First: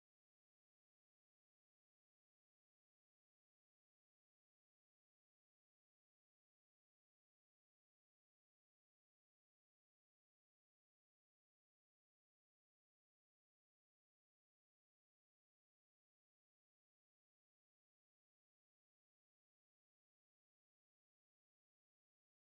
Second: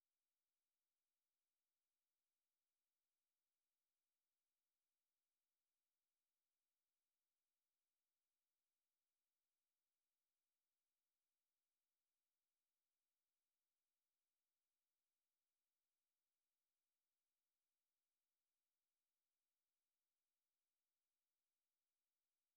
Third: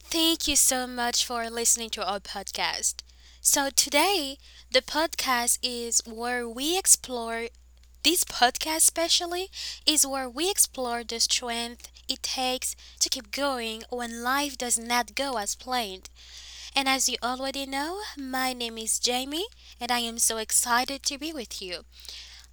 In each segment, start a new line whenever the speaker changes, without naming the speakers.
Thank you so much for listening to our podcast. So, today, the podcast is where we explore this podcast, especially, is where we explore the strength it takes to keep going when life does not go as planned. And as you already know, my name is Jamie, and I am so excited to be with you.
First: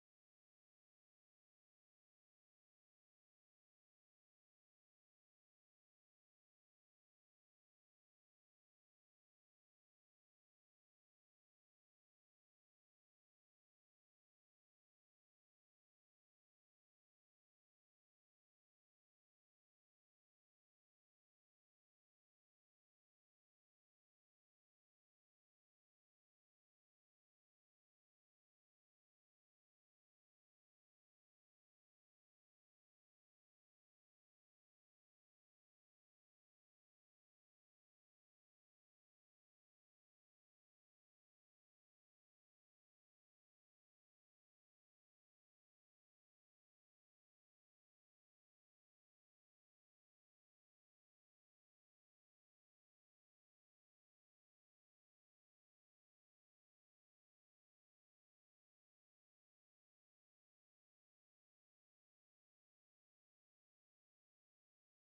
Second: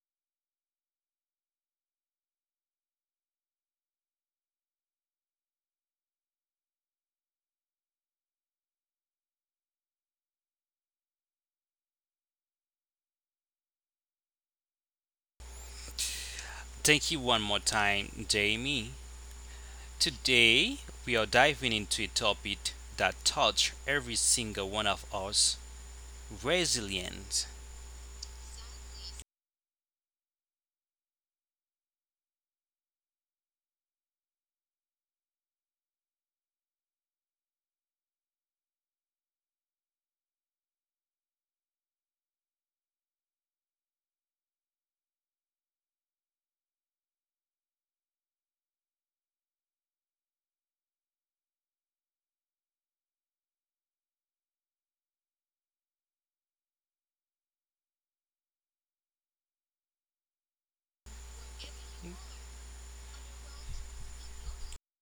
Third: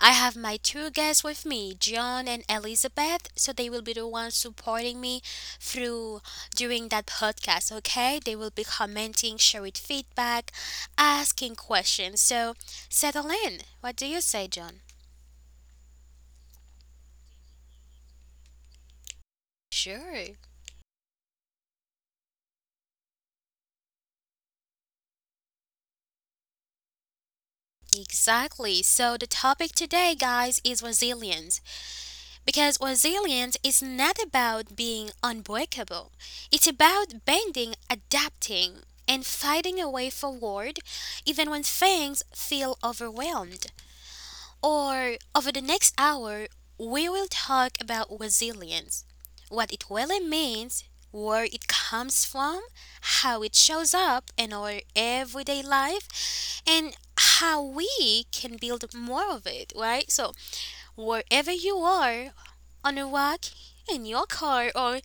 I have my two guests with me, John and Elizabeth, so they will be the ones supporting me through during that podcast, okay? They will be commenting, sharing feedback, asking questions. So settle in. What do you say, John?
Thank you one more time, Jamie.
Sure.
Today, we are diving into a topic that touch every single one of us resilience.
Exactly. So the topic today, guys, is resilience. Because resilience is not about being unbreakable, it's about bending, adapting, and fighting a way forward even when things feel overwhelmed. Or over the next hour, we will talk about resilience, what it really means, where it comes from, how it shows up in our everyday life, and how we can build more of it, right? So, wherever you are, on a walk, in your car, or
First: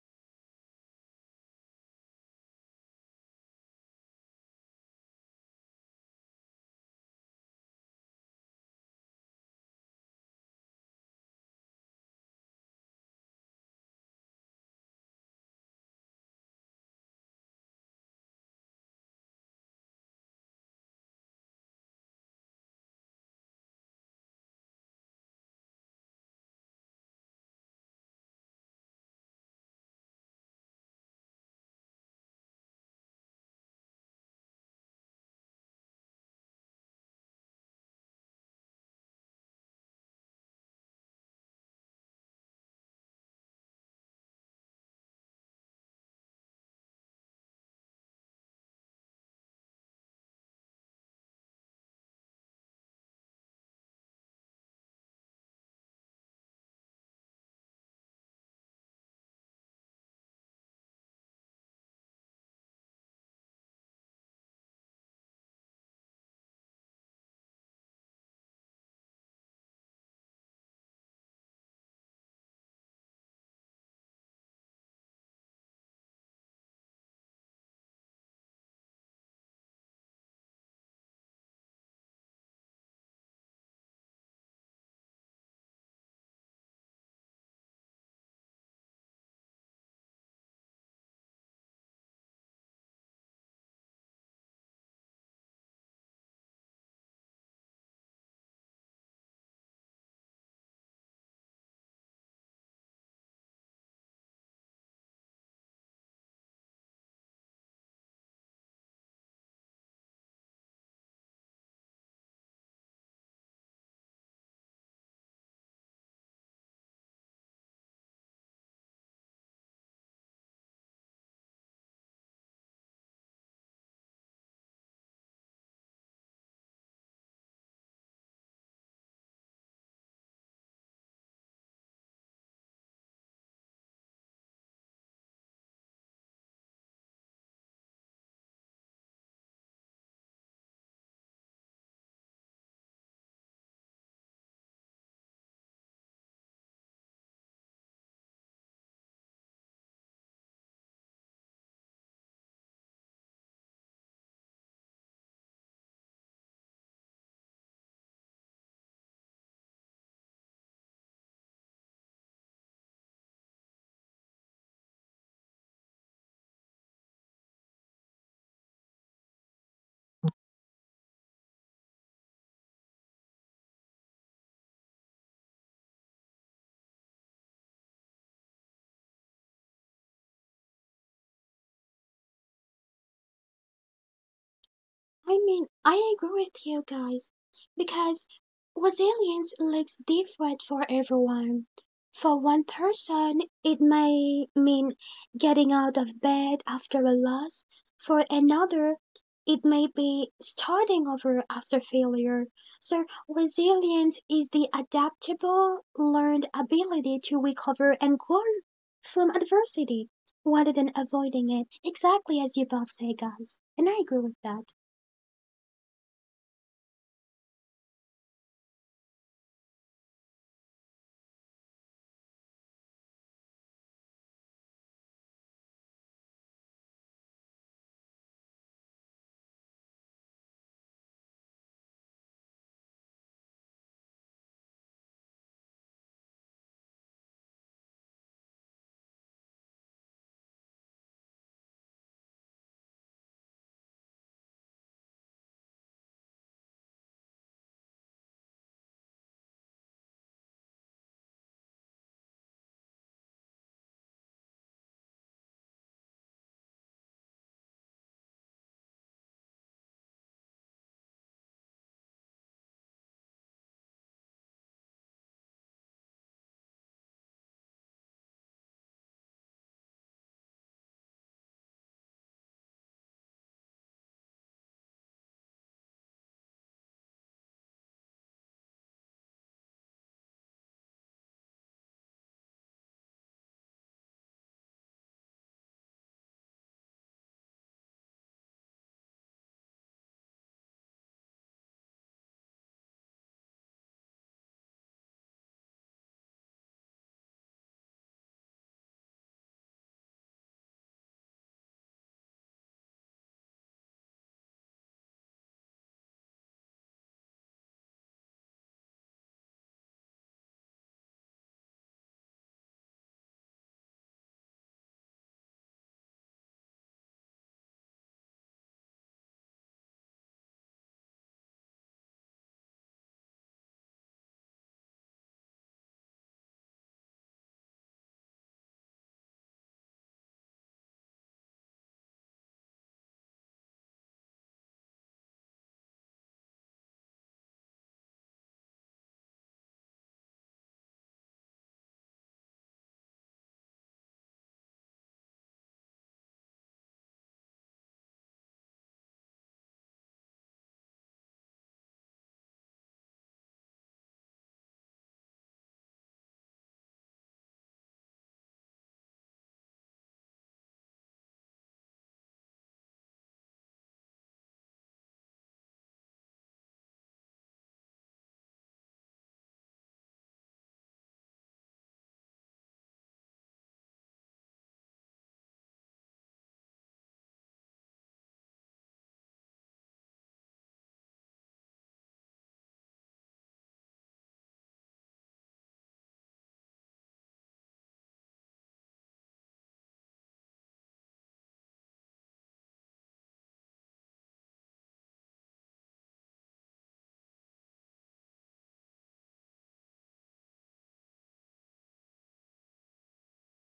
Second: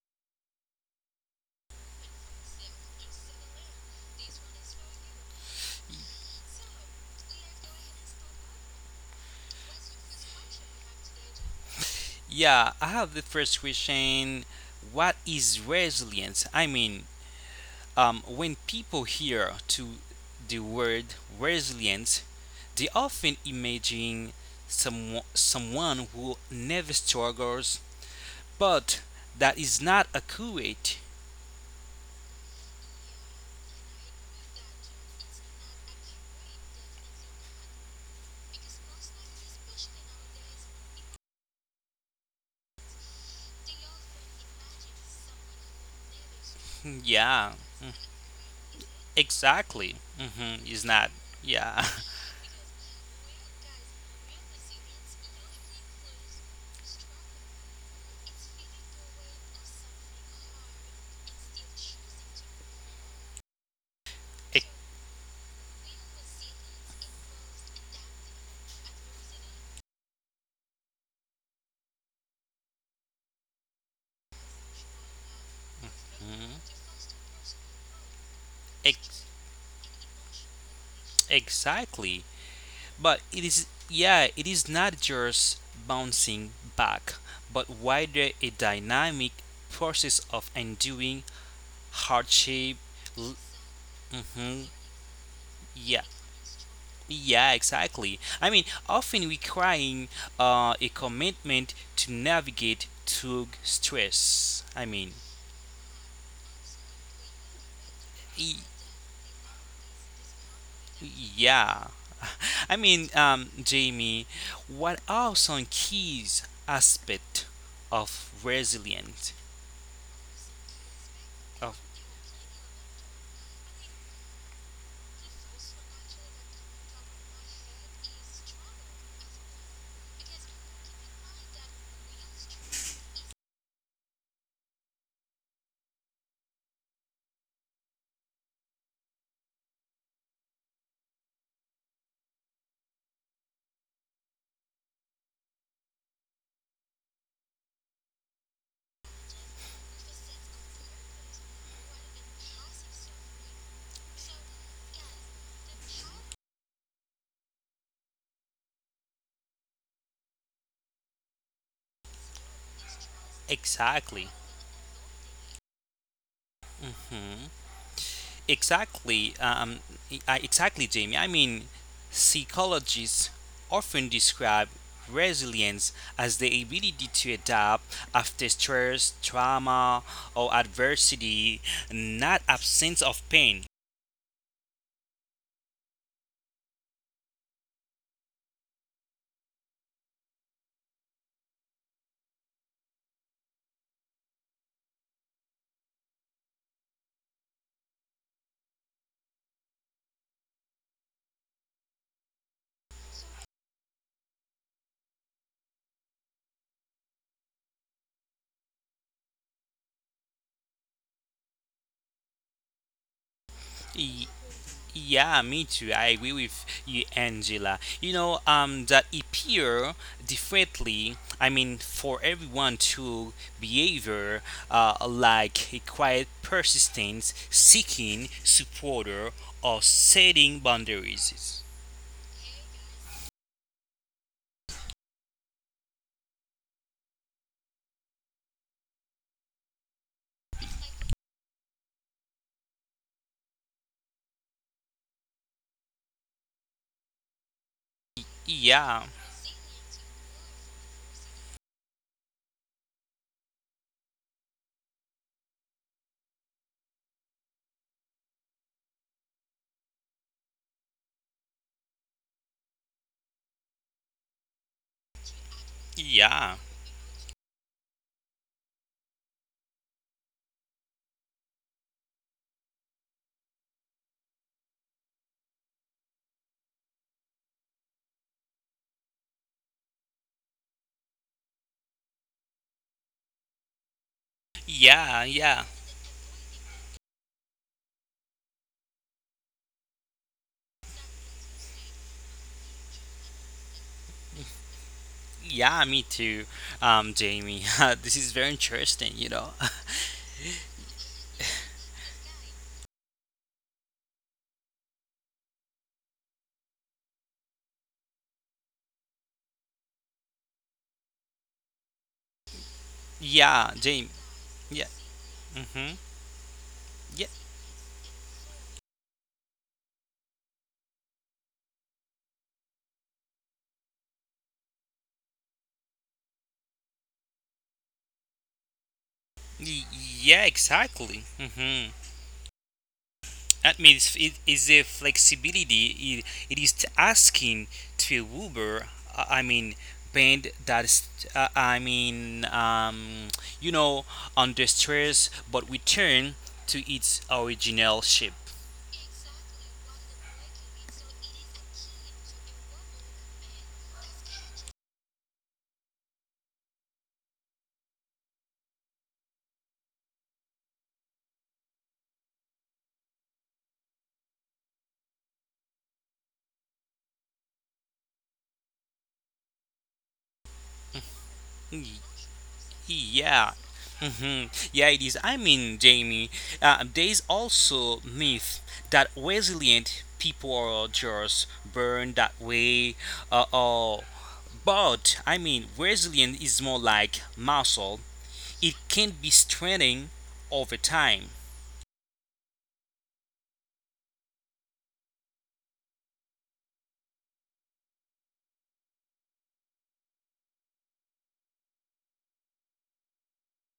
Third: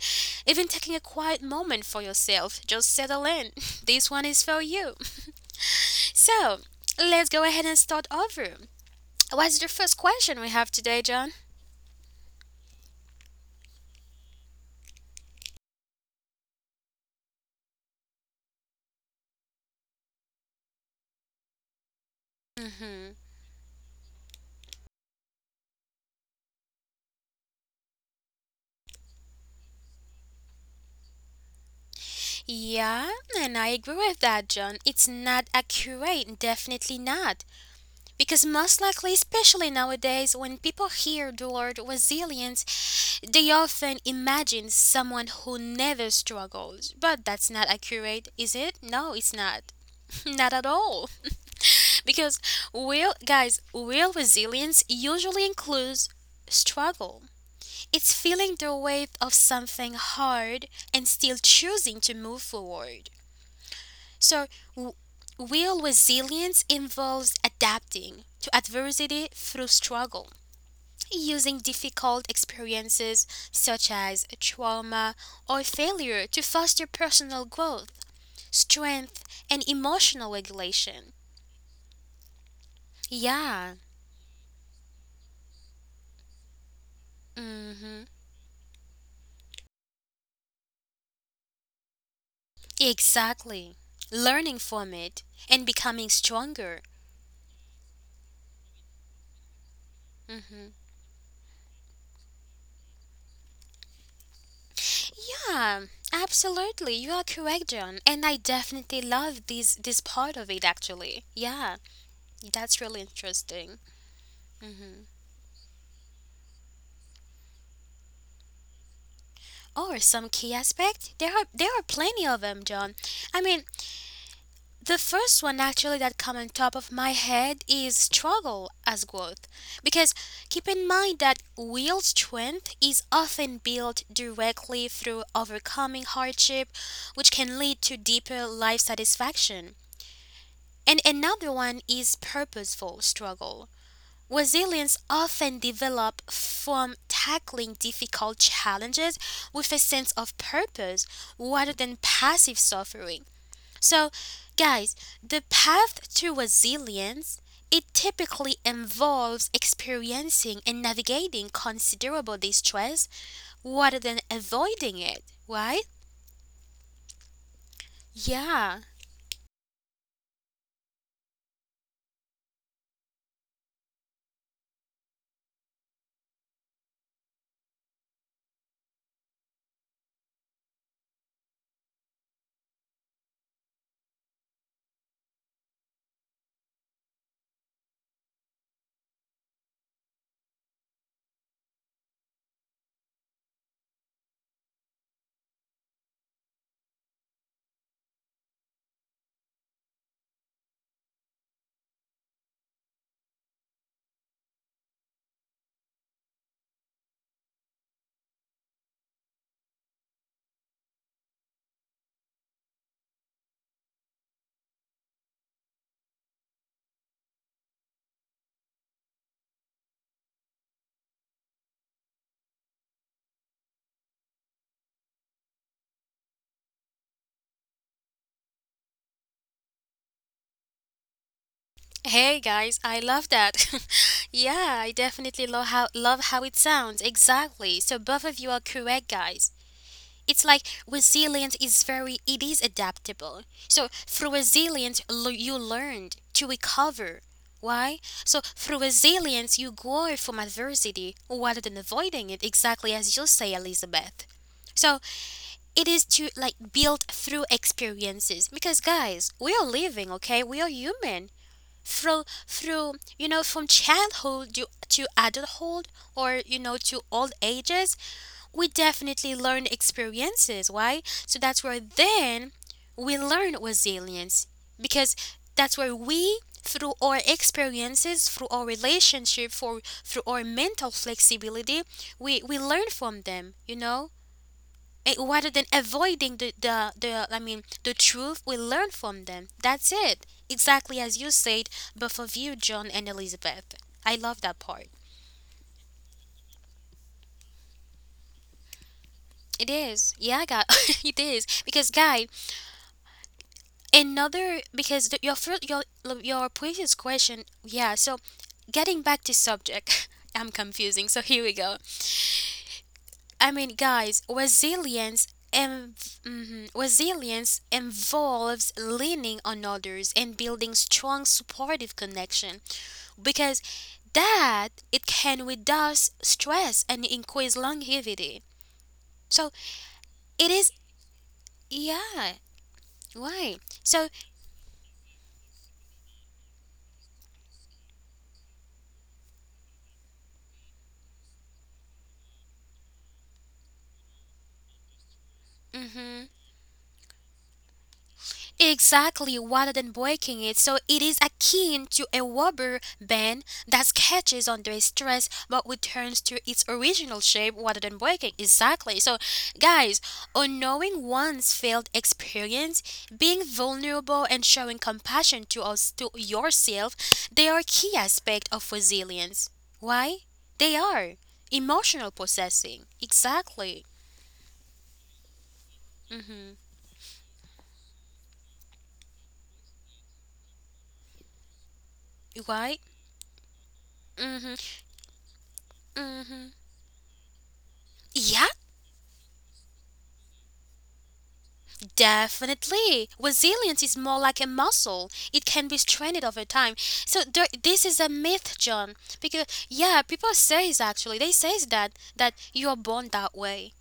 even taking a quiet moment for yourself, just settle in. This one is for you. So, let's go ahead and start over. What's the first question we have today, John?
Yeah, I have the first question. What is resilience? I mean, when people hear to the word resilience, they
Hmm.
often imagine someone who never struggles, but that is not accurate.
Yeah, and I agree with that, John. It's not accurate, definitely not. Because most likely, especially nowadays, when people hear the word resilience, they often imagine someone who never struggles. But that's
Yeah.
not accurate, is it? No, it's not.
Exactly.
Not
Mm-hmm.
at
Is not.
all.
Yeah.
Because real, guys, real resilience usually includes struggle. It's feeling the weight of something hard and still choosing to move forward. So,
Ex-
w- real resilience involves adapting to adversity through struggle, using difficult experiences such as trauma or failure to
mhm.
foster personal growth,
Ex-
strength, and emotional regulation.
exactly. But it is.
Yeah,
Yeah. It is not just bouncing back, but
hmm,
wider a dynamic process of enduring hardship. L-
exactly. Learning
mhm.
from it and
Yeah.
becoming stronger.
Yeah. Exactly. I mean, often requiring a
Mm-hmm.
commitment to navigate through stress. I mean.
Yeah, absolutely. You are correct, John. And I definitely love this part of it actually. Yeah,
Yeah. I
that's really
mean,
interesting.
Jamie, what
Hmm.
are some keys aspect of resilience?
Or some key aspect. There are there
Of
are plenty of them, John. I mean, the first one actually that come on top of my head is struggle as growth. Because keep in mind that real strength is often built directly through overcoming hardship, which can lead to deeper life satisfaction. And another one is purposeful struggle. Resilience often develops from tackling difficult challenges with a sense of purpose rather than passive suffering. So, guys, the path to resilience, it typically involves experiencing and navigating considerable distress rather than
Exactly,
avoiding it, right?
hmm
Yeah.
exactly, exactly, Jamie. I mean, psychologists often describe resilience as the ability to adapt after stress, trauma, or adversity, not absence of pain.
I mean, I agree with you guys because resilience looks different for everyone. For one person, it may mean getting out of bed after a loss. For another, it may be starting over after failure. So, resilience is the adaptable, learned ability to recover and grow from adversity rather than avoiding it, exactly as you both say, guys. And I agree with that.
Yeah, me too. I agree with you, Angela. You know, that appear differently. I mean, for everyone to behavior, like a quiet persistence, seeking supporter, or setting boundaries.
Hey guys, I love that. Yeah, I definitely love how it sounds. Exactly. So both of you are correct, guys. It's like resilience is very, it is adaptable. So through resilience, you learned to recover. Why? So through
Yeah,
resilience you grow from adversity rather than avoiding it, exactly as you say, Elizabeth. So it is to like build through experiences because, guys, we are living, okay? We are human through you know, from childhood to adulthood, or you
yeah,
know, to old ages, we definitely learn experiences. Why? So that's where then we learn resilience, because that's where we, through our experiences, through our relationship, for through our mental flexibility, we learn from them, you know, rather than
yeah, yeah,
avoiding the I mean the truth. We learn from them. That's it. Exactly as you said, but for you, John and Elizabeth. I love that part.
yeah. Me too, Jamie. This is very interesting. You
It
know.
is. Yeah, God, it is. Because guy, another, because your first your previous question, yeah, so getting back to subject, I'm confusing. So here we go. I mean,
Yeah,
guys,
Jamie. Yeah.
resilience
Mhm. Yeah.
resilience involves leaning on others and building strong supportive connection, because that it can reduce stress and increase longevity. So
y-
it
Yeah.
is,
Exactly. Mhm.
yeah, right.
That
So,
means it is a flexibility. It, it is asking to a Uber, I mean, band that's, I mean, you know, under stress, but
mhm.
return to its original shape.
Exactly, rather than breaking it. So it is akin to a rubber band that catches under stress but returns to its original shape rather than breaking. Exactly. So, guys, unknowing one's failed experience, being vulnerable, and showing compassion to us, to yourself, they are key aspect of resilience. Why? They are emotional processing.
Yeah.
Exactly.
Mhm. Yeah, it is. I mean, Jamie,
Mhm.
there is also myth that resilient people are just born that
Why?
way. Oh,
Mhm.
but I mean, resilient
Mhm.
is more like muscle.
Yeah,
It can be strengthening over time.
definitely. Resilience is more like a muscle. It can be strengthened over time. So there, this is a myth, John, because yeah, people says, actually they says that that you are born that way.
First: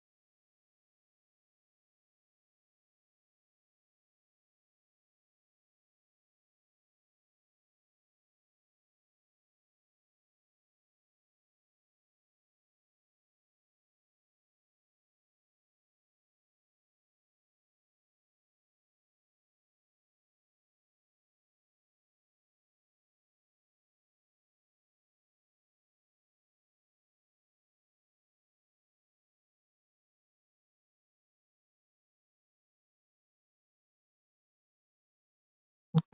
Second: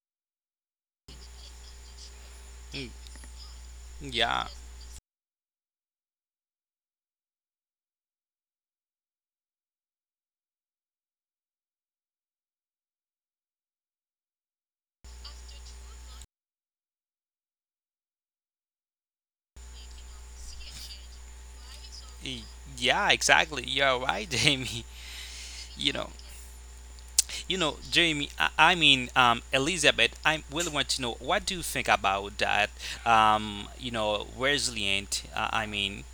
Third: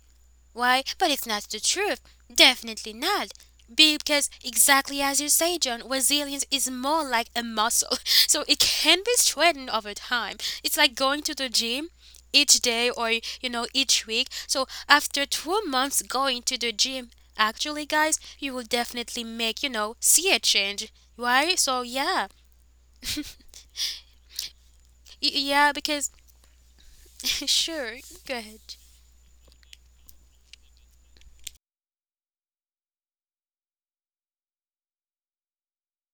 Why, but it's not the truth. Definitely not. Because
Yeah.
exactly as you say, John, resilience is more like a muscle. So it can be strengthened over time. It's like going to the gym each day, or you know, each week. So after 2 months going to the gym, actually guys, you will definitely make, you know, see a change. Why? So yeah.
Y- Yeah, exactly. You're right, Jamie.
Yeah,
You
because
know. You know,
sure.
Jamie,
Go
I,
ahead.
I mean, Elizabeth, I really want to know what do you think about that? You know, resilient. I mean,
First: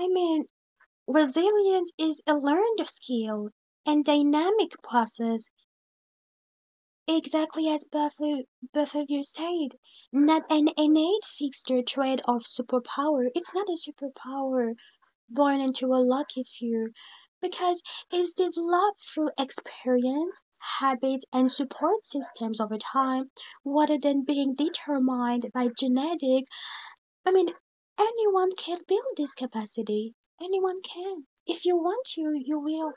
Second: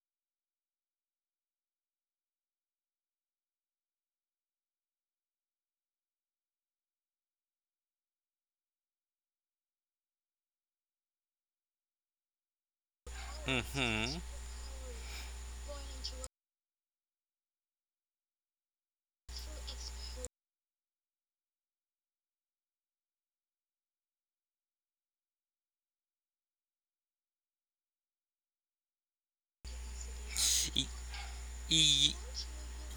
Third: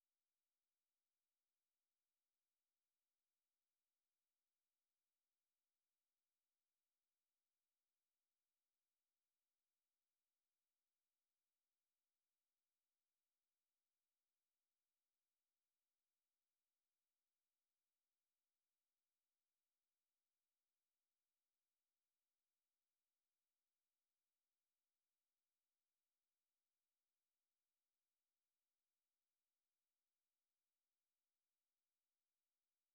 I mean, resilience is a learned skill and dynamic process, exactly as both of you said. Not an innate fixture trait of superpower. It's not a
hmm
superpower born into a lucky few, because it's developed through experience, habits, and support systems over time, rather than being determined by genetics. I mean, anyone can build this capacity. Anyone can. If you want to, you will.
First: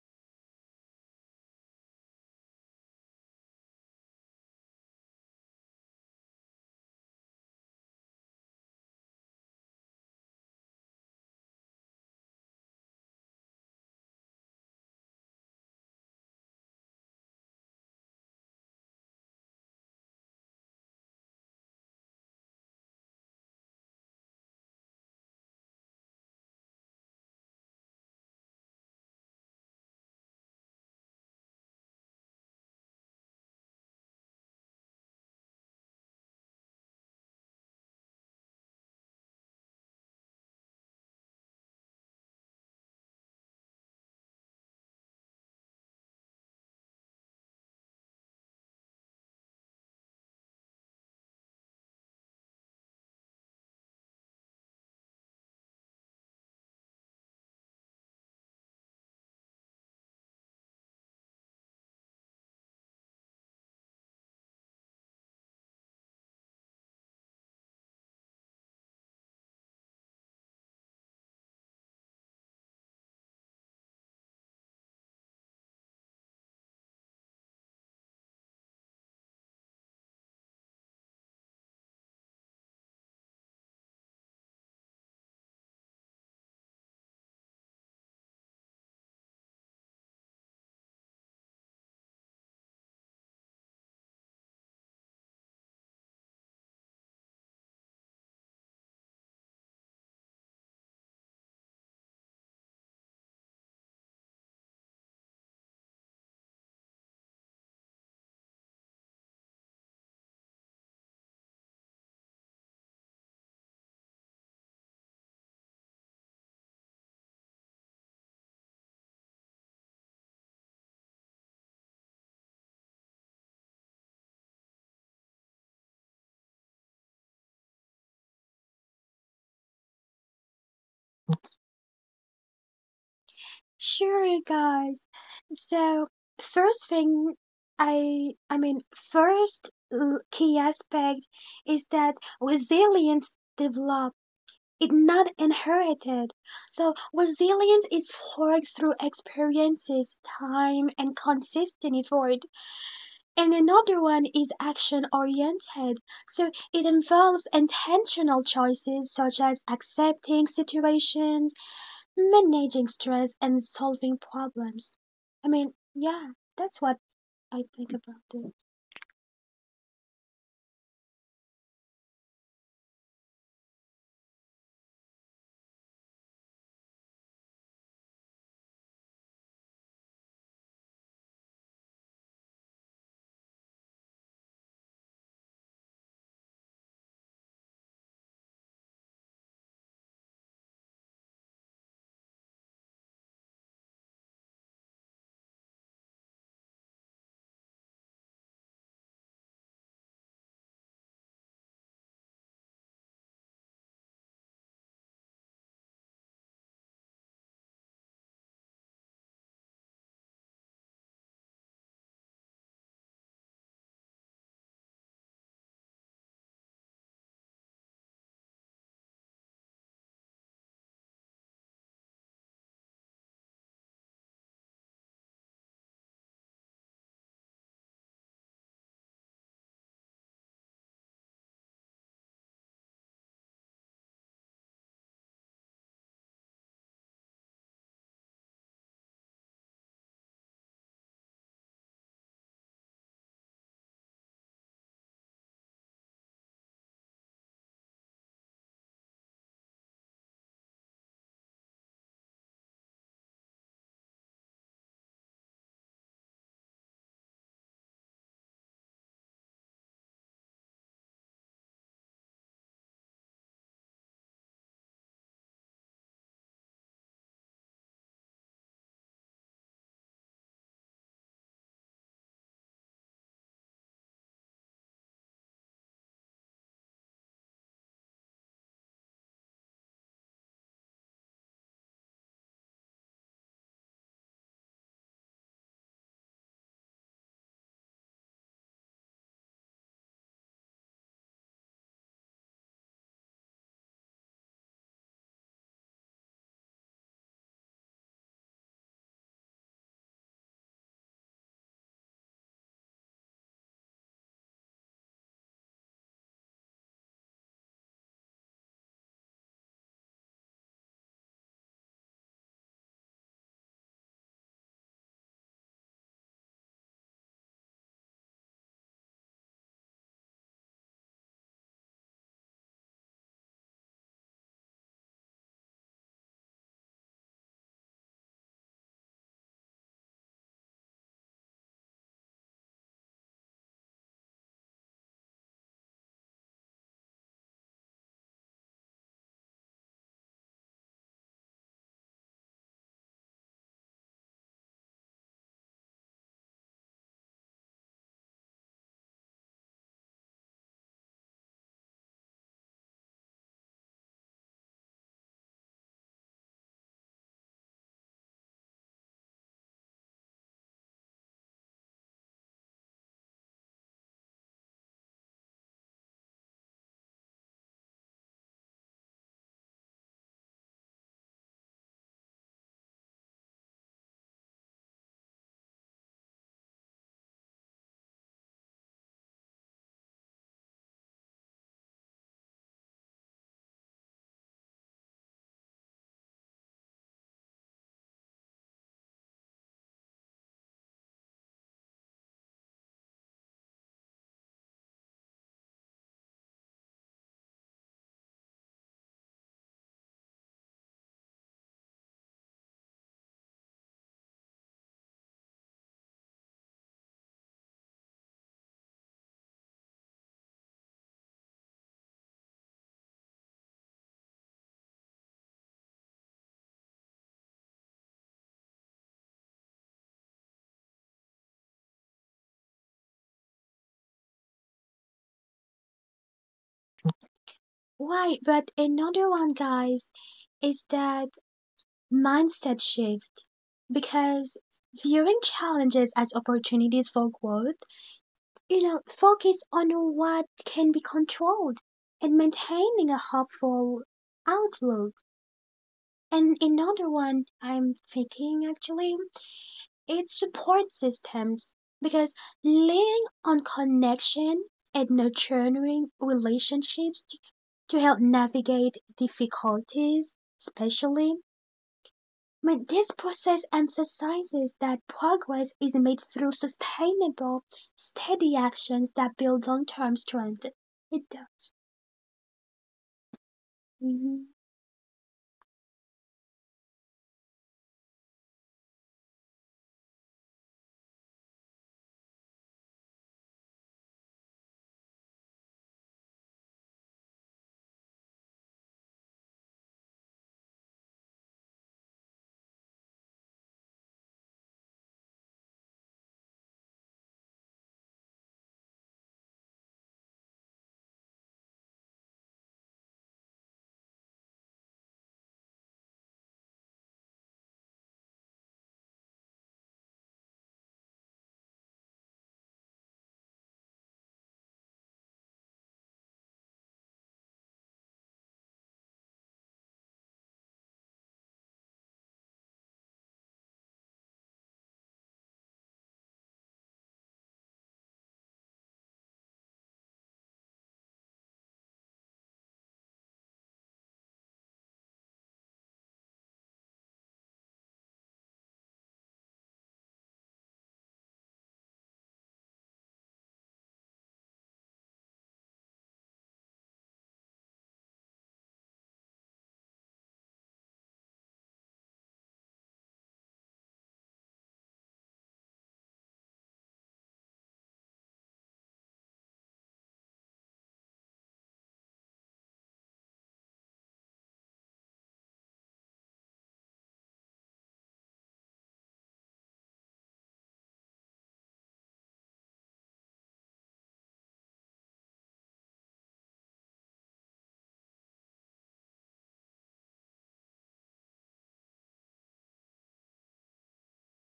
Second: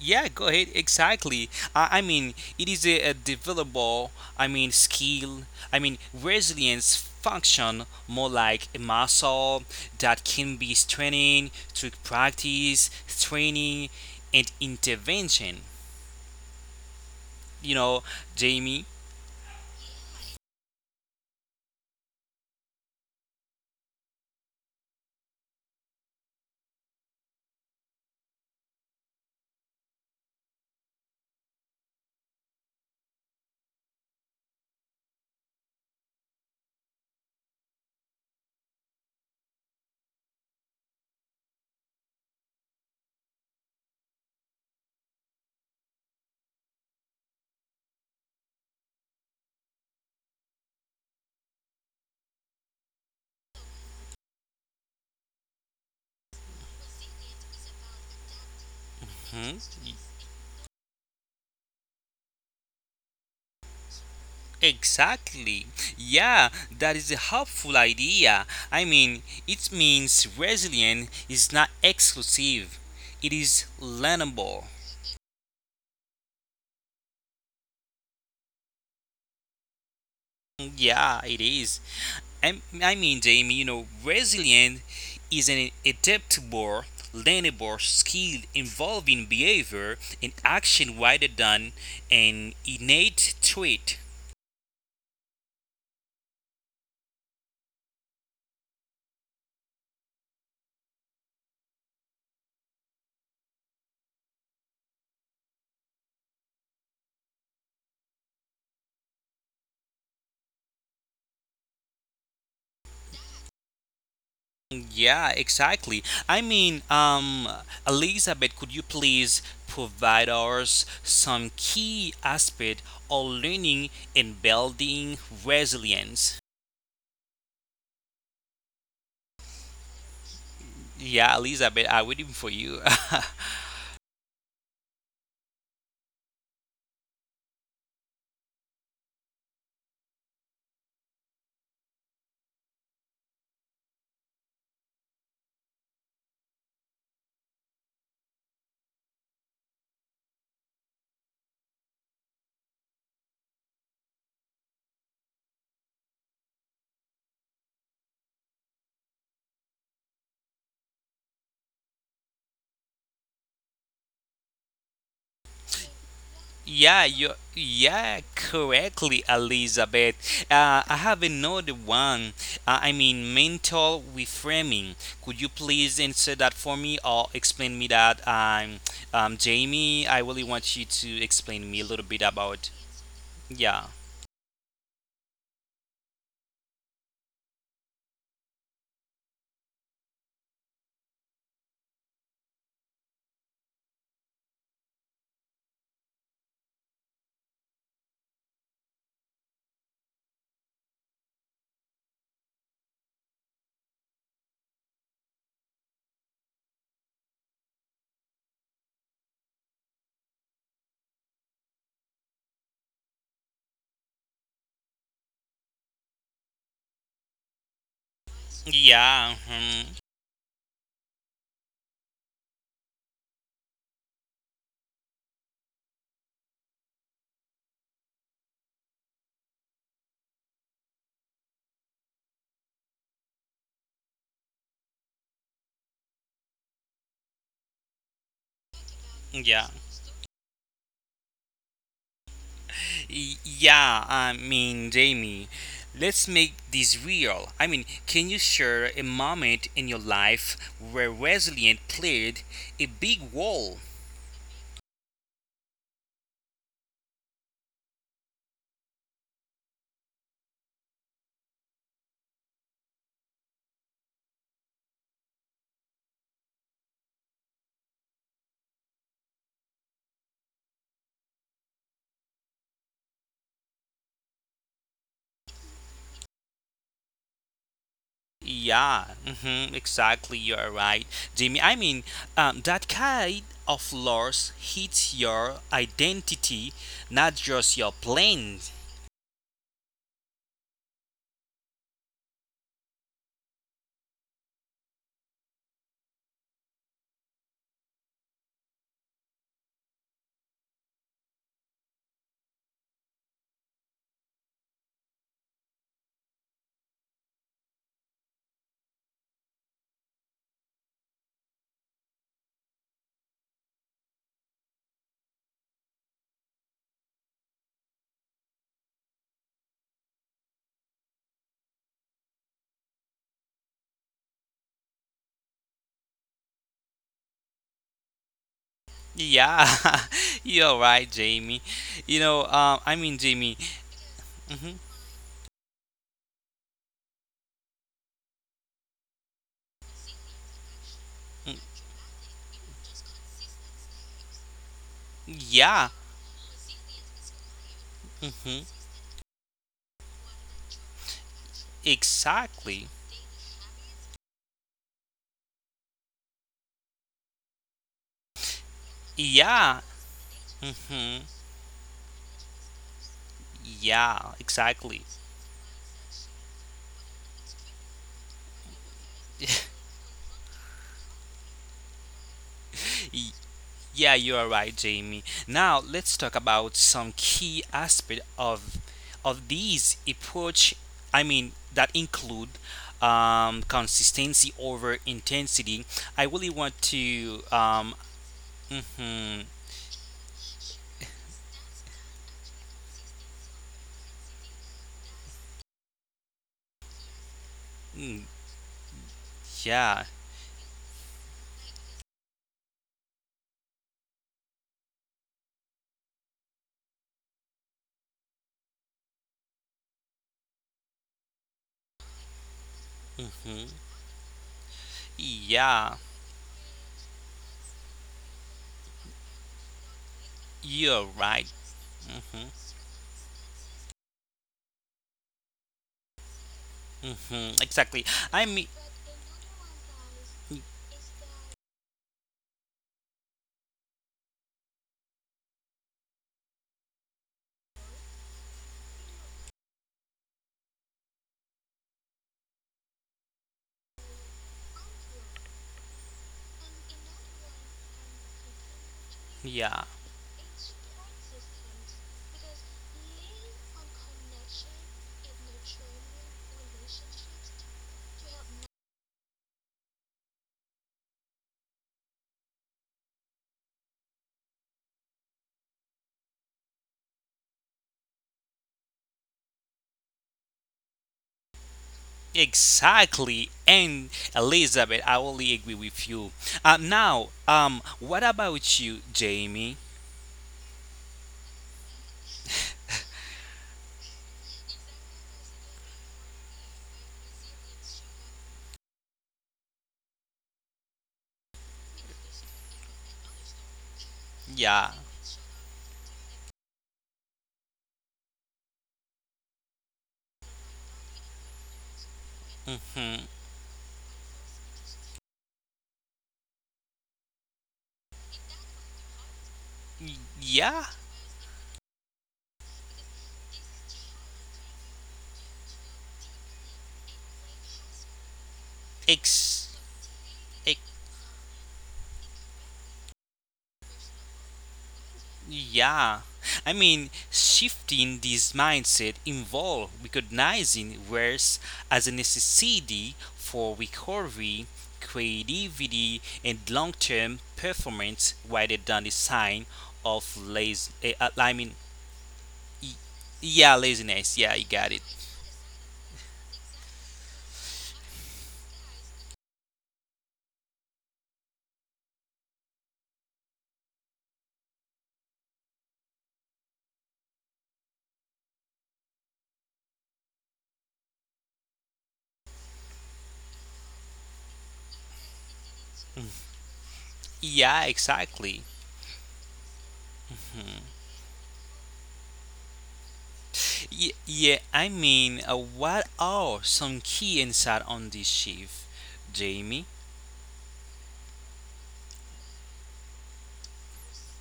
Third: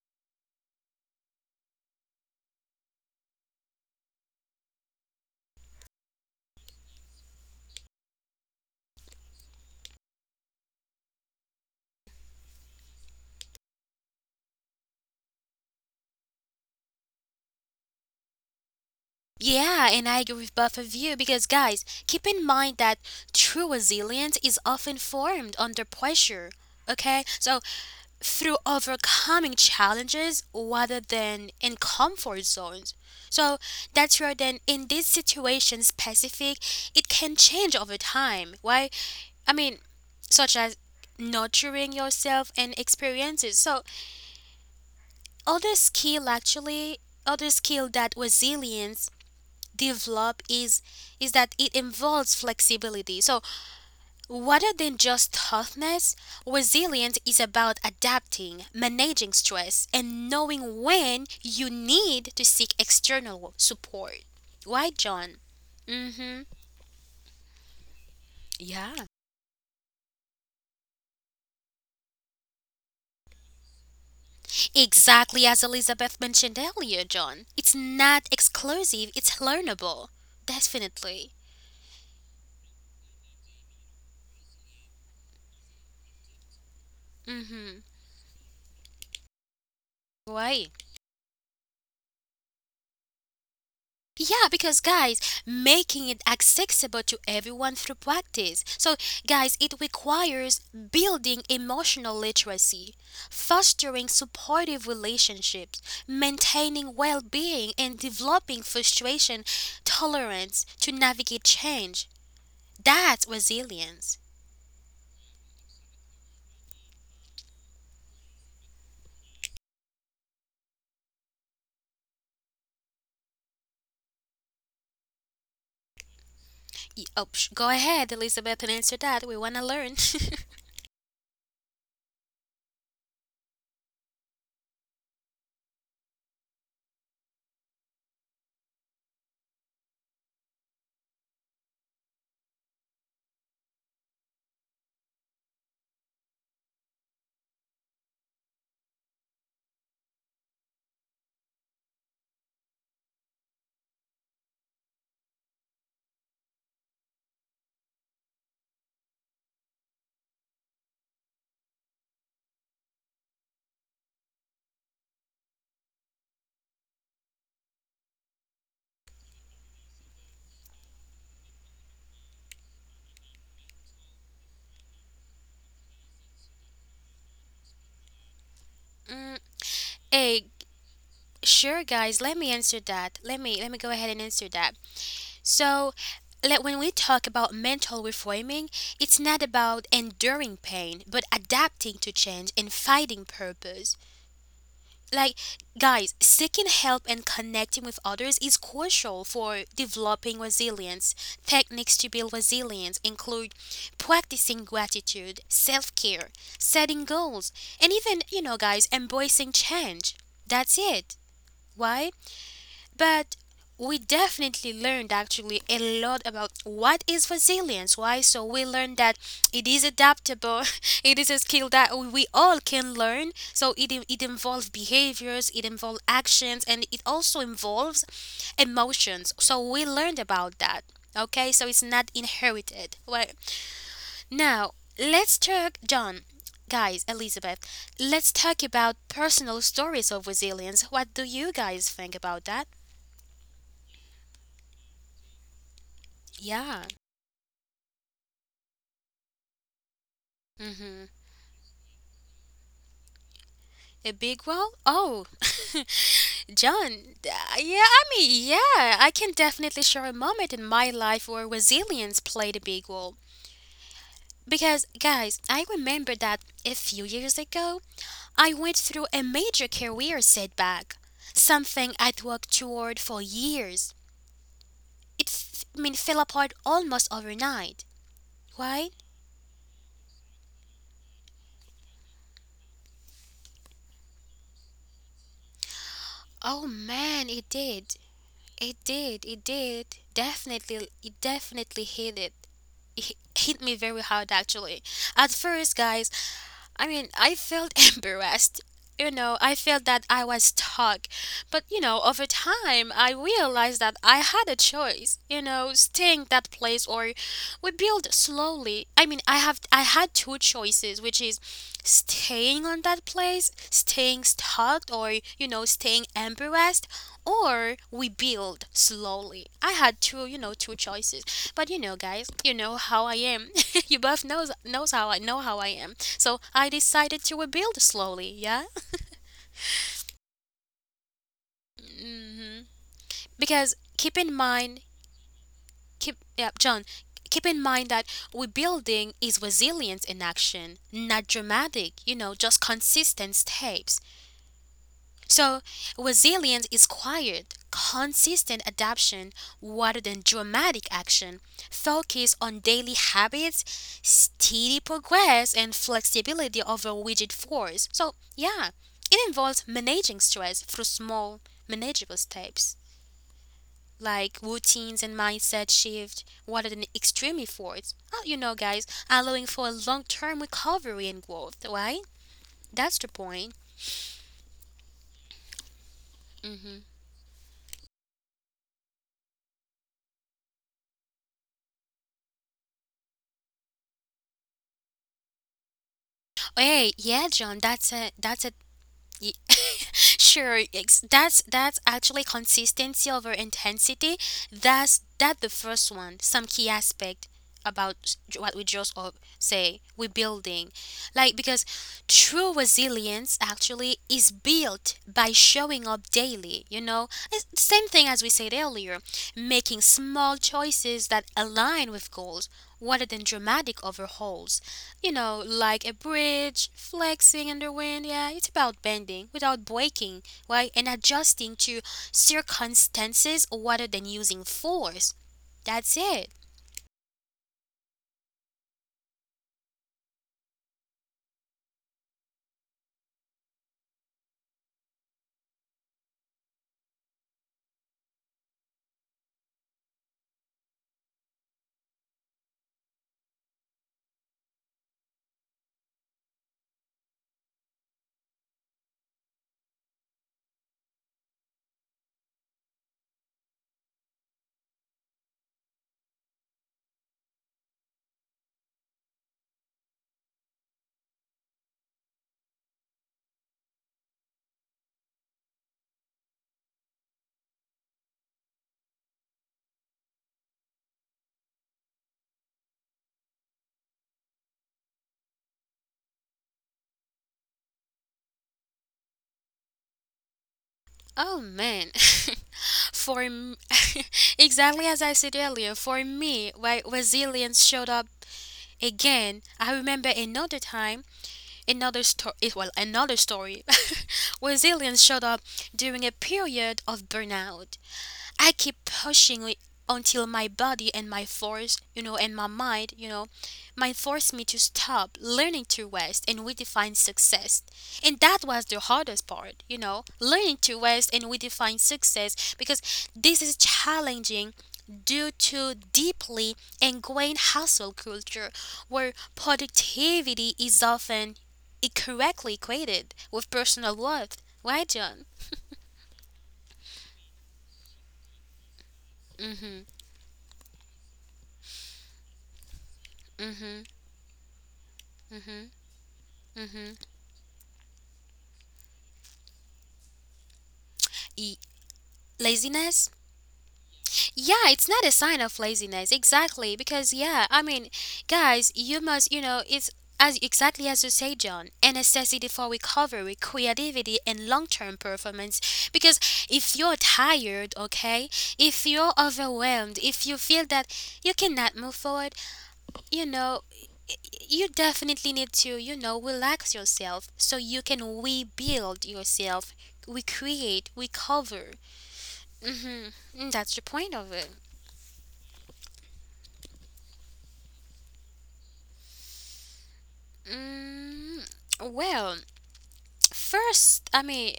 yeah, go ahead. Exactly. I mean, it is a developable. I mean, skill. I mean, resilience function more like a muscle that can be strengthened through practice, training, and intervention. You know, Jamie.
Yeah, and I agree with both of you because, guys, keep in mind that true resilience is often formed under pressure. Okay, so through overcoming challenges rather than in comfort zones. So that's where then, in this situation specific, it can change over time, right? I mean, such as nurturing yourself and experiences. So other skill actually, other skill that resilience develop is that it involves flexibility. So rather than just toughness, resilience is about adapting, managing
Hmm?
stress, and knowing when you need to seek external support. Right, John?
Exactly.
Mm-hmm.
Yeah, that is a helpful idea. I
Yeah.
mean, it means resilient is not exclusive, it is learnable.
Exactly as Elizabeth mentioned earlier, John. It's not exclusive, it's learnable.
Yeah,
Definitely.
it is. I mean, Jamie, you know, resilient is an adaptable,
Mm-hmm.
learnable skill involving behavior and
Right.
action rather than an innate trait.
Yeah, because guys, making it accessible to everyone through practice. So, guys, it requires building emotional literacy, fostering supportive relationships, maintaining well being, and developing frustration tolerance to navigate change. That's resilience.
Yeah, exactly. I mean, Elizabeth, could you please provide us some key aspect of learning and building resilience?
Go ahead, Elizabeth, and answer that. We want to learn.
Yeah, Elizabeth, I'm waiting for you.
Sure, guys. So, first thing key aspect is that resilience develop. It not inherited. So resilience is forged through experiences, time, and consistent effort. And another one is action oriented, so it involves intentional choices such as accepting situations, managing stress, and solving problems. I mean, yeah, that's what
Yeah, you
I think
yeah,
about it.
correctly, Elizabeth. I have another one. I mean, mental reframing. Could you please answer that for me or explain me that?
Mm,
Jamie, I really
hey,
want you to explain me
sure,
a little
guys.
bit
Let me
about.
answer that. Let me
Yeah,
go ahead and answer that. So, like when we talk about mental reframing, it's not about enduring pain, but adapting to change and finding purpose. Like, guys, seeking help and connecting with others is crucial for developing resilience. Techniques to build resilience include practicing gratitude, self care, setting goals, and even, you know, guys, embracing change. That's it. Why? But we definitely learned actually a lot about what is resilience. Why? So we learned that
yeah,
it is
mhm,
adaptable, it is a skill that we all can learn. So it involves behaviors, it involves actions, and it also involves emotions. So we learned about that. Okay, so it's not inherited. Well, now let's talk, John, guys, Elizabeth, let's talk about personal
yeah.
stories of resilience. What do you guys think about that?
Yeah, I mean, Jamie, let's make
Yeah.
this real. I mean, can you share a moment in your life
Mm-hmm.
where resilience played a big role?
A big well? Oh, John. Yeah, I mean, yeah, I can definitely share a moment in my life where resilience played a big role. Because, guys, I remember that a few years ago, I went through a major career setback, something I'd worked toward for years. It, I mean, fell apart almost overnight. Why?
Yeah, exactly. You're right, Jamie. I mean, that kind of loss hits your
Oh
identity,
man,
not
it
just your
did.
plans.
It did. It did. Definitely, it definitely hit it. Hit me very hard actually. At first, guys, I mean, I felt embarrassed, you know, I felt that I was stuck. But, you know, over time, I realized that I had a choice, you know, staying that place or we build slowly. I mean, I had two choices, which is staying on that place, staying stuck, or, you know, staying embarrassed or we build slowly. I had two, you know, two choices. But you know, guys, you know how I am. You both knows how I know how I am. So I decided to rebuild slowly. Yeah.
Yeah, you're right, Jamie. You know,
Hmm.
I mean, Jamie.
Because keep in mind,
hmm
keep yeah, John, keep in mind that rebuilding is resilience in action, not dramatic. You know, just consistent steps. So resilience is
yeah,
quiet, consistent adaptation rather
hmm
than dramatic action. Focus on daily habits,
exactly.
steady progress, and flexibility over rigid force. So yeah, it involves managing stress through
Yeah.
small, manageable
Hmm.
steps, like routines and mindset
Yeah,
shift
exactly.
rather than extreme efforts. Oh, you know, guys, allowing for a long term recovery and growth, right? That's the point.
Y- Yeah, you are right, Jamie. Now
Hmm.
let's talk about some key aspect of these approach. I mean that include consistency over intensity. I
Hey,
really
yeah,
want
John,
to.
Ye-
Mhm,
sure, that's actually consistency over intensity. That's that the first one, some key aspect about what we
mm,
just all say we're
yeah.
building, like, because true resilience actually is built by showing up daily, you know, it's the same thing as we said earlier, making small choices that align with goals rather than dramatic
hmm
overhauls. You know, like a
yeah.
bridge, flexing in the wind. Yeah, it's about bending without breaking, right? And
You're
adjusting to
right. Hmm.
circumstances rather than using force. That's it.
Hmm.
Why?
Exactly.
But
I mean.
another one, guys, is that mindset shift because viewing challenges as opportunities for growth, you know, focus on what can be controlled and maintaining a hopeful outlook. And another one I'm thinking actually,
Yeah.
it's support systems because leaning on connection and nurturing relationships to help navigate difficulties, especially I mean, this process emphasizes that progress is made through sustainable, steady actions that build long term strength. It does.
Exactly, and
hmm
Elizabeth, I only agree with you. Now, what about you, Jamie?
Oh man. For exactly as I said earlier, for me, why resilience showed up again. I remember another time. Another story, well, another story, where aliens
Yeah.
showed up during a period of burnout. I keep pushing it until my body and my force, and my mind,
Mm-hmm.
might force me to stop learning to rest and redefine success. And that was the hardest part, you know, learning to
Yeah.
rest and redefine success because this is challenging due to deeply ingrained hustle culture where
Ex.
productivity is
Ex
often incorrectly equated with personal worth. Right, John?
Yeah. I mean, shifting this mindset involves recognizing worth as a necessity
Mm-hmm,
for recovery, creativity, and
mm-hmm.
long-term performance, rather than a sign of lazy.
E-
I mean, Y-
Laziness.
yeah, laziness.
Yeah,
Yeah, you
it's not
got
a
it.
sign of laziness. Exactly, because yeah, I mean, guys, you must, you know, it's as exactly as you say, John, a necessity for recovery, creativity, and long-term performance. Because if you're tired, okay, if you're overwhelmed, if you feel that you cannot move forward, you know, you definitely need to, you know, relax yourself so you
Yeah,
can
exactly.
rebuild yourself, recreate, recover. Mm-hmm. Mm, that's the point of it.
Yeah, I mean, what are some key insight on this shift, Jamie?
Mm, well, first, I mean,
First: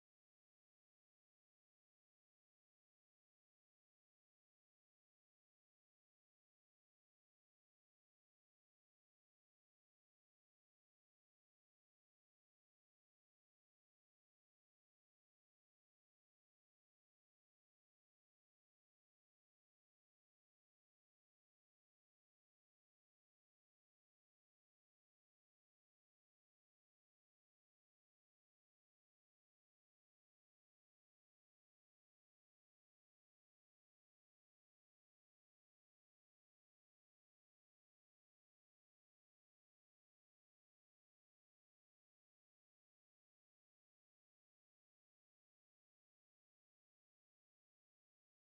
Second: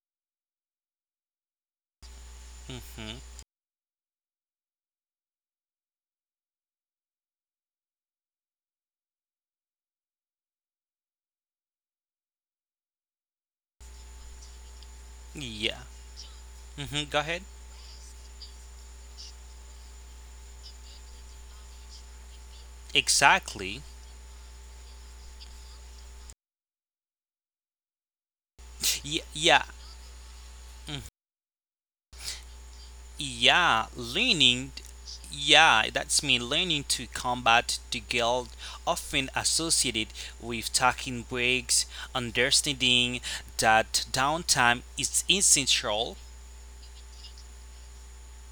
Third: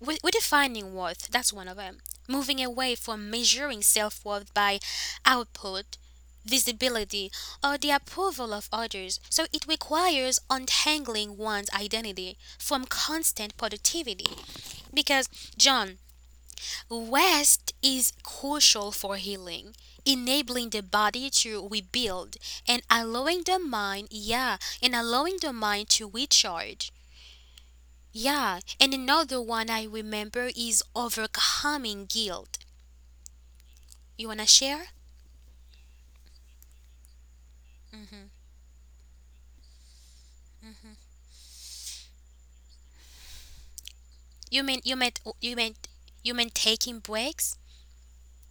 we're defining worth. That's one of them. Moving away
Mm-hmm.
from measuring self worth by output, visibility, or the approval of others. So it requires untangling one's identity from constant productivity. Because,
Yeah.
John,
Mm-hmm. Go ahead.
rest is crucial for healing, enabling the body to rebuild and allowing the
Exactly.
mind, yeah, and allowing the mind to recharge. Yeah, and
Yeah.
another
Yeah.
one I remember is overcoming guilt.
Yeah.
You wanna
Learning.
share?
Yeah, that's me. Learning to combat the guilt often associated with taking breaks, understanding that
You
downtime
mean you meant
is
you meant
essential.
you meant taking breaks?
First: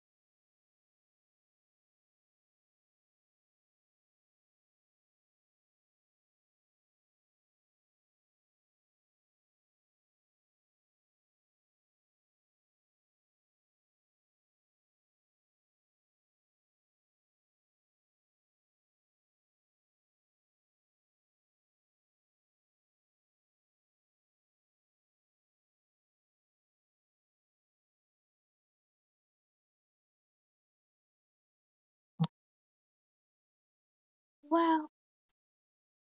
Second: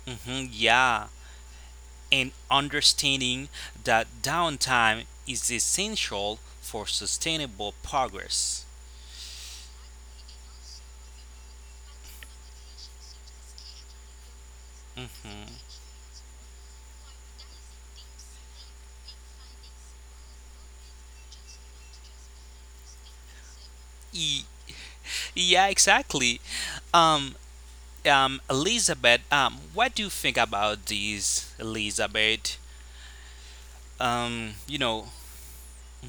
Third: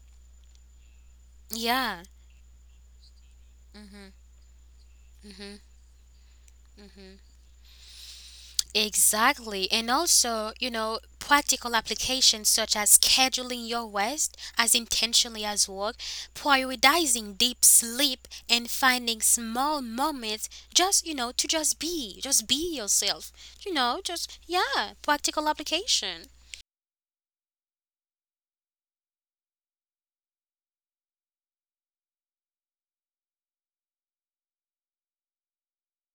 Mm-hmm. Yeah.
Yeah.
And understanding that
Mhm.
downtime is essential for
Mhm.
sustainable progress.
Exactly. And also, you know, practical applications such as scheduling your rest as intentionally
Mhm.
as work, prioritizing deep sleep, and finding small moments just, you know, to just be yourself. You know, just,
Ye-
yeah, practical
Yeah,
application.
exactly. Um, Elizabeth, what do you think about this, Elizabeth? You
Well,
know,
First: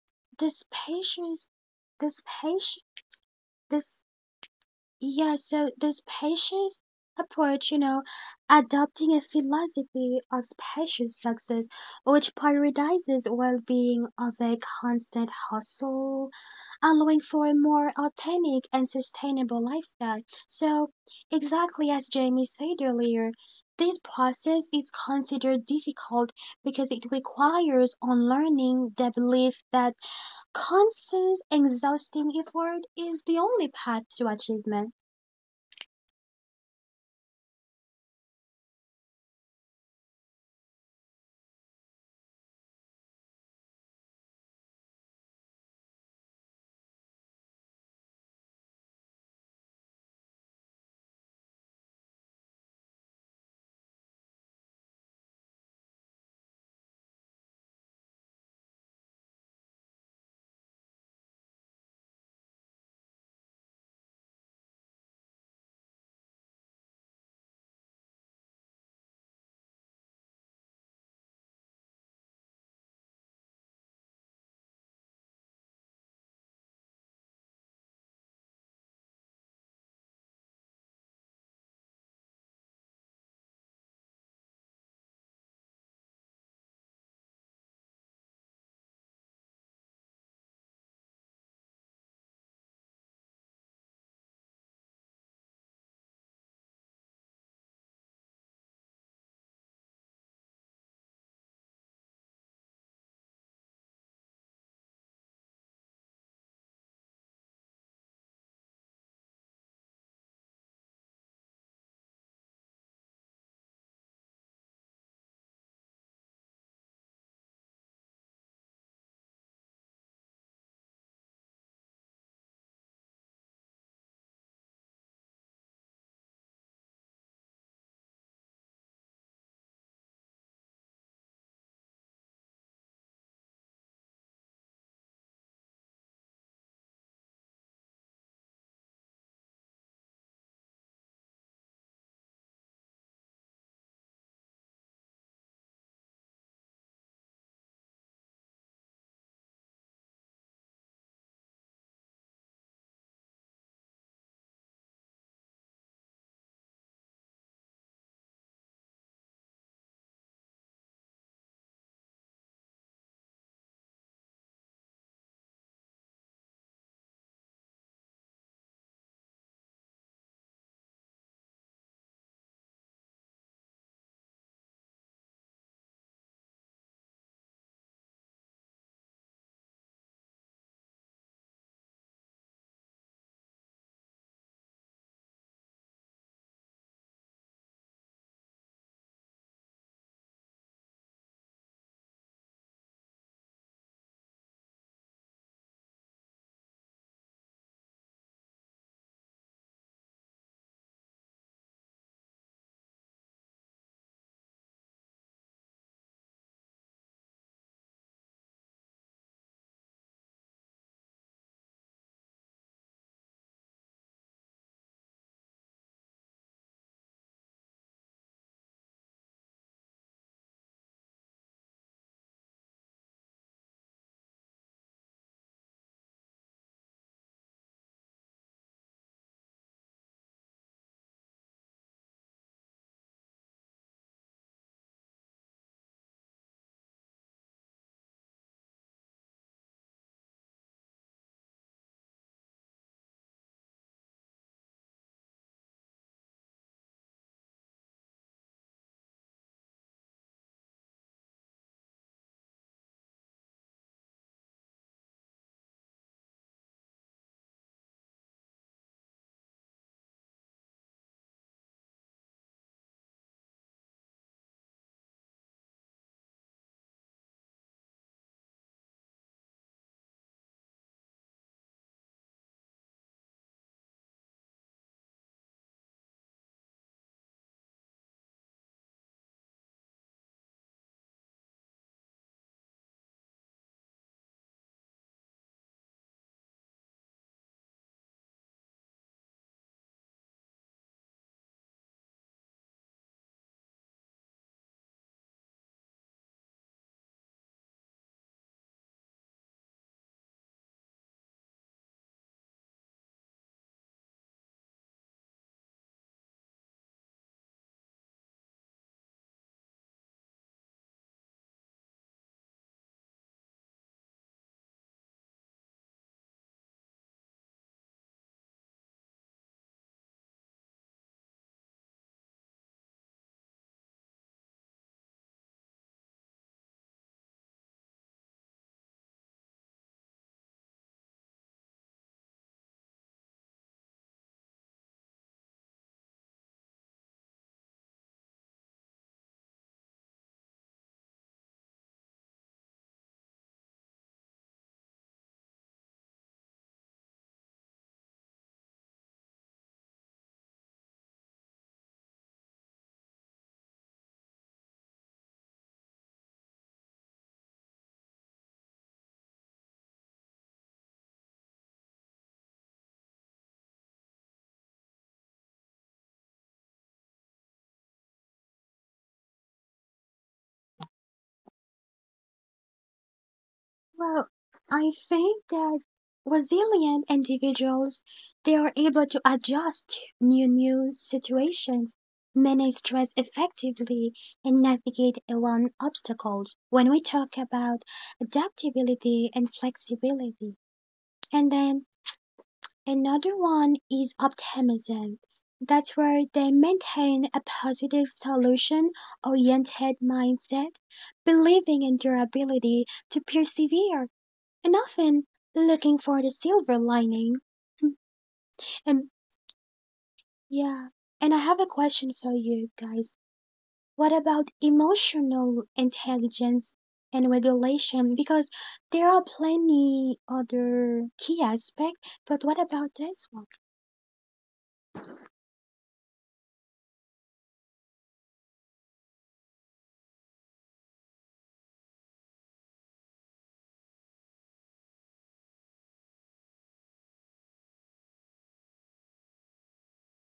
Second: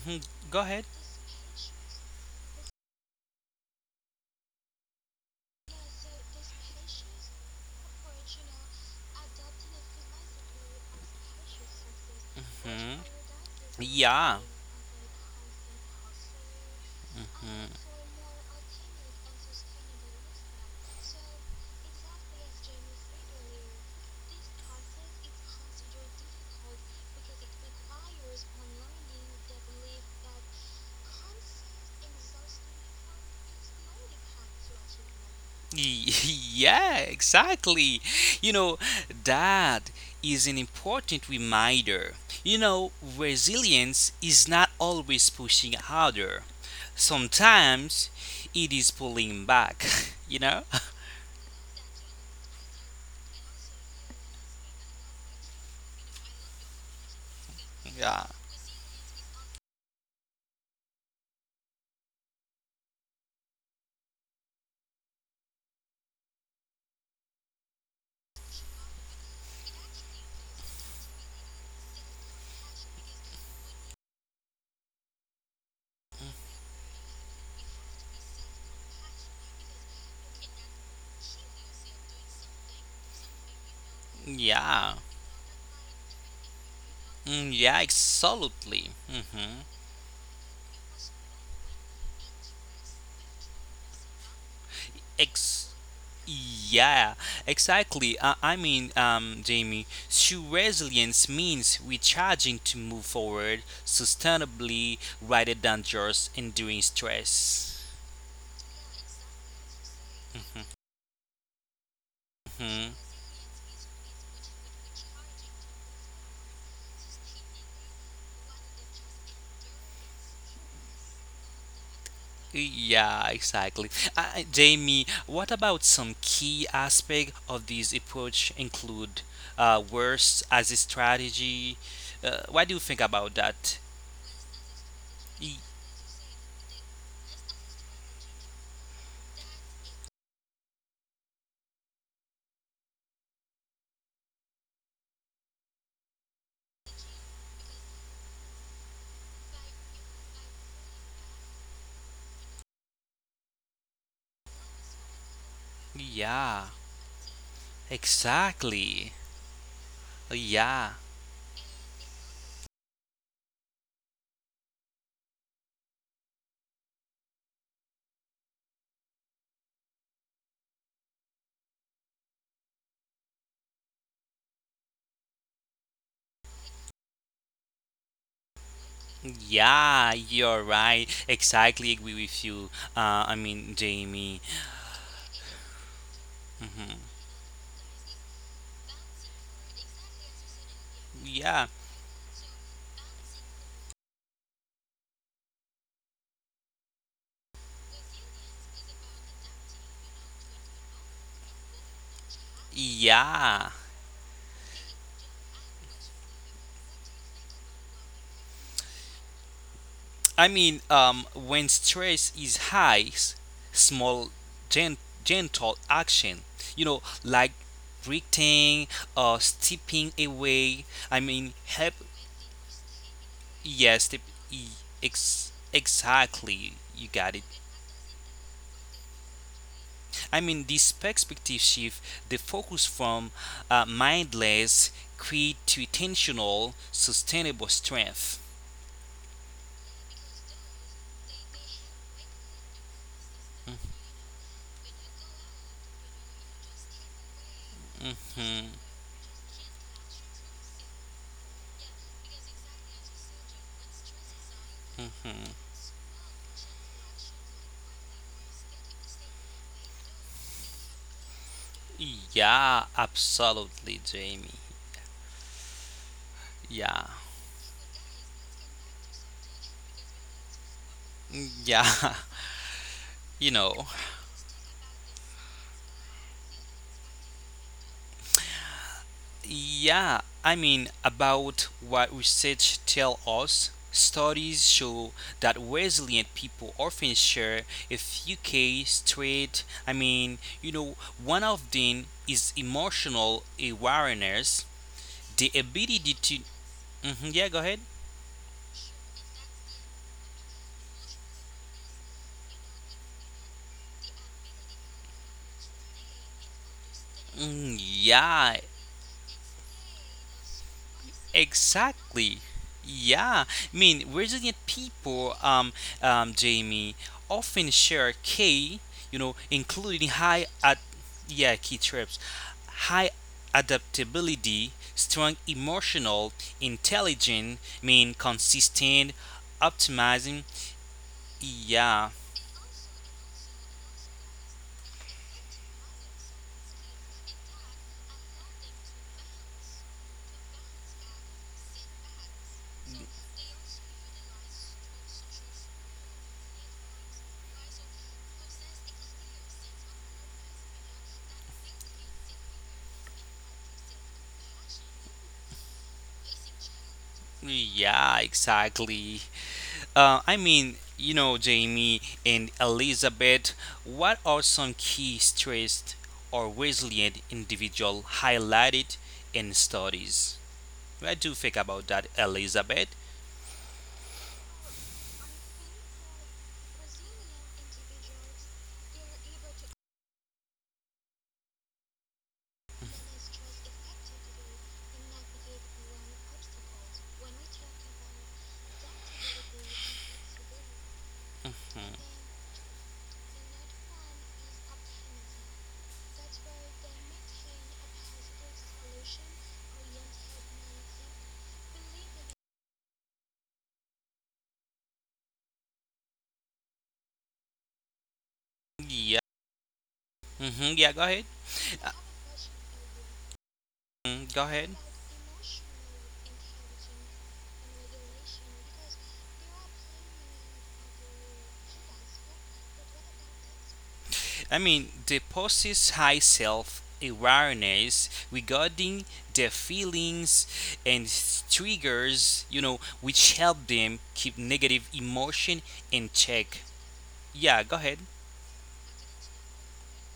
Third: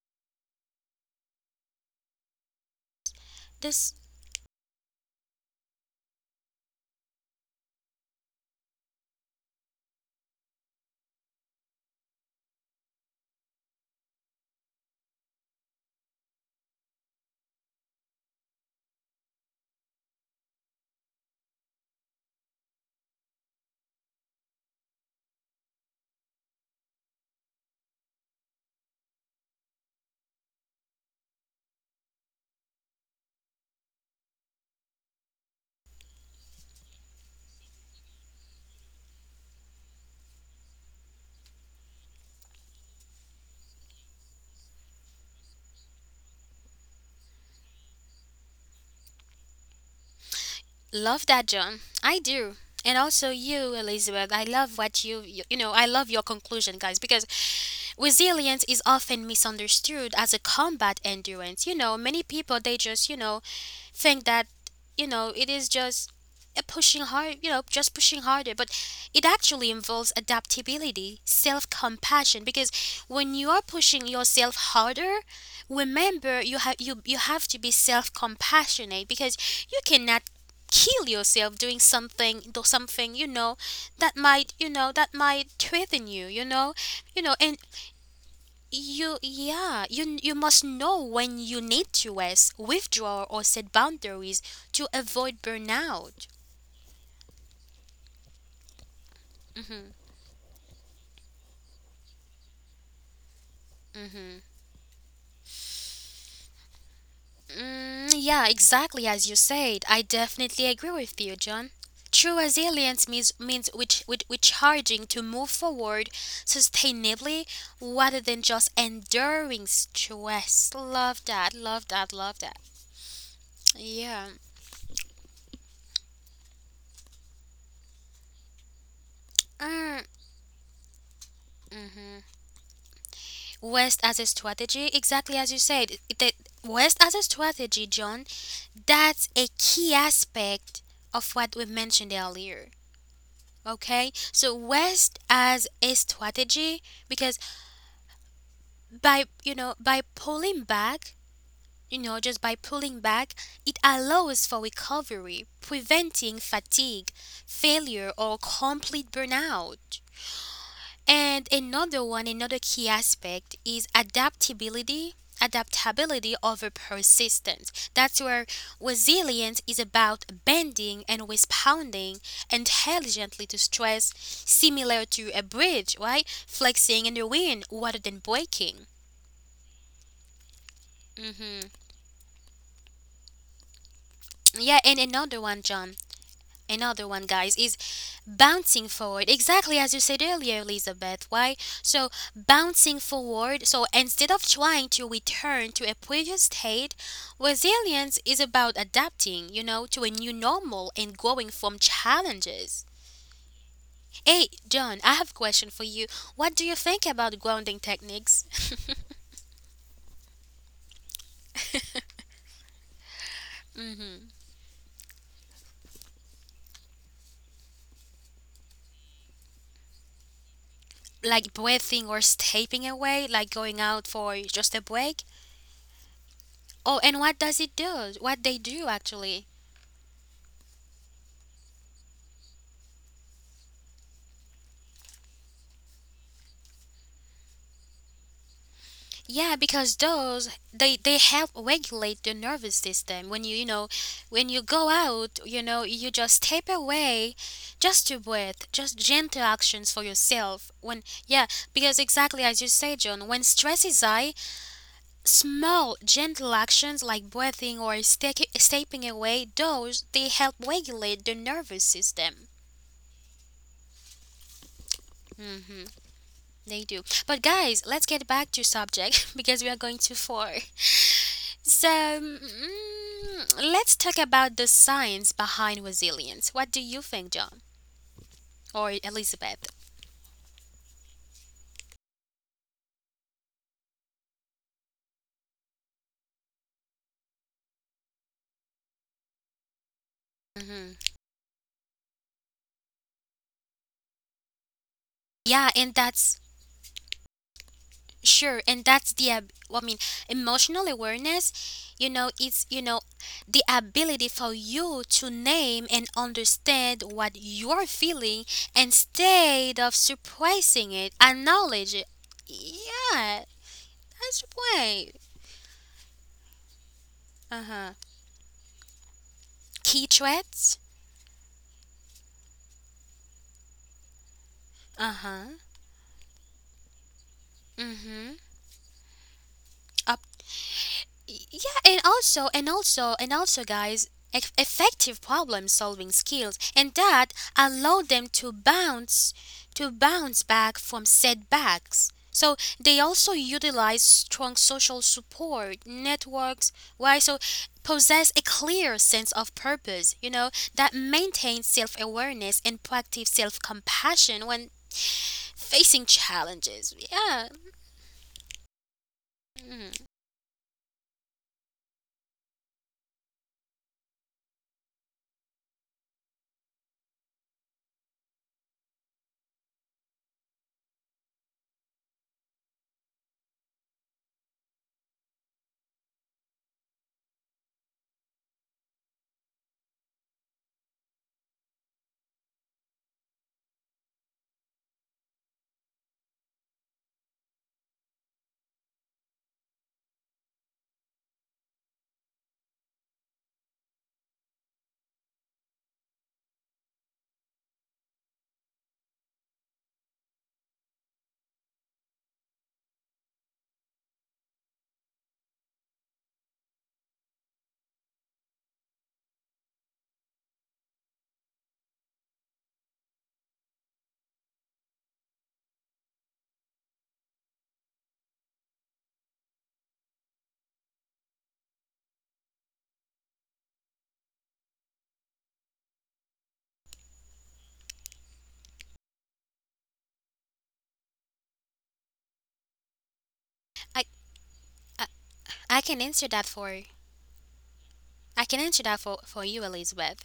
mhm,
this
go ahead.
patience, this patience,
This,
this, yeah, so this patience approach, you know, adopting a philosophy of spacious success, which
Mhm.
prioritizes well being of
Yeah.
a constant hustle, allowing for a
Mhm.
more authentic and sustainable lifestyle. So, exactly as Jamie said earlier, this process is considered difficult because it requires unlearning the belief that constant, exhausting effort is the only path to achievement.
Y- Yeah, exactly. You know, that is an important reminder. You know, resilience is not always pushing harder. Sometimes it is pulling back, you know?
love that, John. I do. And also you, Elizabeth. I love what you, you know, I love your conclusion, guys, because
Yeah.
resilience is often misunderstood as a combat endurance. You know, many people they just, you know, think that, you know, it is just a pushing hard, you know, just pushing harder, but it actually involves adaptability, self-compassion because when you are pushing yourself harder, remember you you have to be self-compassionate because you cannot kill yourself doing something do something you know that might you
Yeah.
know that might threaten you you know and
Yeah, absolutely.
you
Hmm.
yeah you you must know when you need to rest, withdraw, or set boundaries to avoid
Ex-
burnout.
yeah, exactly. I mean, Jamie,
Mhm,
true resilience means recharging to move forward
mhm.
sustainably rather than just enduring stress.
Mm, yeah, exactly as you said. I definitely agree with you, John. True
Hmm.
resilience means means which charging to move forward sustainably rather than just enduring stress. Love that. Love that. Love that.
Yeah, exactly.
Yeah.
Jamie, what about some key aspect of this approach include
Mm,
worst as a strategy?
mhm.
What do you think about that?
West as a strategy, exactly
Y-
as you said. The west as a strategy, John. That's a key aspect of what we mentioned earlier. Okay, so rest as a strategy because by you know by pulling back, you know just by pulling back, it allows for recovery, preventing
Yeah,
fatigue, failure, or
exactly.
complete burnout.
Yeah.
And another one, another key aspect is adaptability. Adaptability over persistence. That's where resilience is about bending and responding intelligently to stress, similar to a bridge, right? Flexing in the wind rather than breaking.
Yeah, you're right.
Hmm.
Exactly agree with you. I mean, Jamie.
Yeah, and another one, John. Another
hmm
one, guys, is bouncing forward. Exactly as you said earlier, Elizabeth. Why?
Yeah,
So, bouncing forward. So, instead of trying to return to a previous state, resilience is about adapting, you know, to a new normal and growing from challenges.
yeah.
Hey, John, I have a question for you. What do you think about grounding techniques?
I mean, when stress is high,
Mhm.
small, gen- gentle action, you know, like breathing or stepping away. I
Like
mean,
breathing or
help.
stepping away, like going out for
Yes,
just a
e-
break? Oh,
exactly.
and what
You
does
got
it do? What they do actually?
I mean, this perspective shift the focus from mindless greed to intentional, sustainable strength.
Yeah, because those they help regulate the nervous system. When you know, when you go out, you know, you just step away, just to breathe, just
hmm
gentle actions for yourself. When yeah, because exactly as you say, John, when stress is high, small
hmm
gentle actions like breathing or stepping away, those they help regulate the nervous system.
Yeah, absolutely, Jamie.
Mm, they do. But
Yeah,
guys, let's get back to subject because we are going too far. So,
yeah,
mm, mm,
you
let's
know.
talk about the science behind resilience. What do you think, John or Elizabeth?
Yeah, I mean, about what research tell us, studies show that resilient people often share a few case traits. I mean, you
Hmm.
know, one of them is emotional awareness,
Yeah,
the
and
ability
that's
to. Mhm, yeah, go ahead.
sure, and that's the well, I mean, emotional awareness. You know, it's you know the ability for you to name and understand what you're feeling
Yeah,
instead of suppressing it, acknowledge it.
exactly.
Yeah,
Yeah. I mean,
that's the
resilient
point.
people, Jamie,
Uh
often
huh.
share key, you know,
Key
including high
traits.
at yeah key traits, high adaptability,
Uh huh.
strong emotional intelligence, I mean
Mm-hmm.
consistent optimizing.
Yeah, and
Yeah.
also and also and also guys, effective problem solving skills and that allow them to bounce back from setbacks, so they also utilize strong social support networks. Why? So possess a clear sense of purpose, you know, that maintains self-awareness and proactive self-compassion when facing challenges. Yeah.
Yeah. Exactly.
Mm,
I mean, you know, Jamie and Elizabeth, what are some key stressed or resilient individual highlighted in studies? What do you think about that, Elizabeth?
Well, I think that resilient individuals, they are able to adjust new situations, manage stress effectively, and navigate around obstacles. When we talk about adaptability and flexibility, and then another one is optimism. That's where they maintain a positive solution oriented mindset, believing in their ability to persevere and often looking for the silver lining. And
Yeah.
yeah,
Hmm. Yeah, go
and I
ahead.
have a
Uh,
question for you guys. What about
Go ahead.
emotional intelligence and regulation? Because there are plenty other key aspects, but what about this one?
I mean, they possess high self awareness regarding their feelings and triggers, you know, which help
I,
them keep negative
I
emotion
I can
in
answer that for
check. Yeah, go ahead.
I can answer that for you, Elizabeth.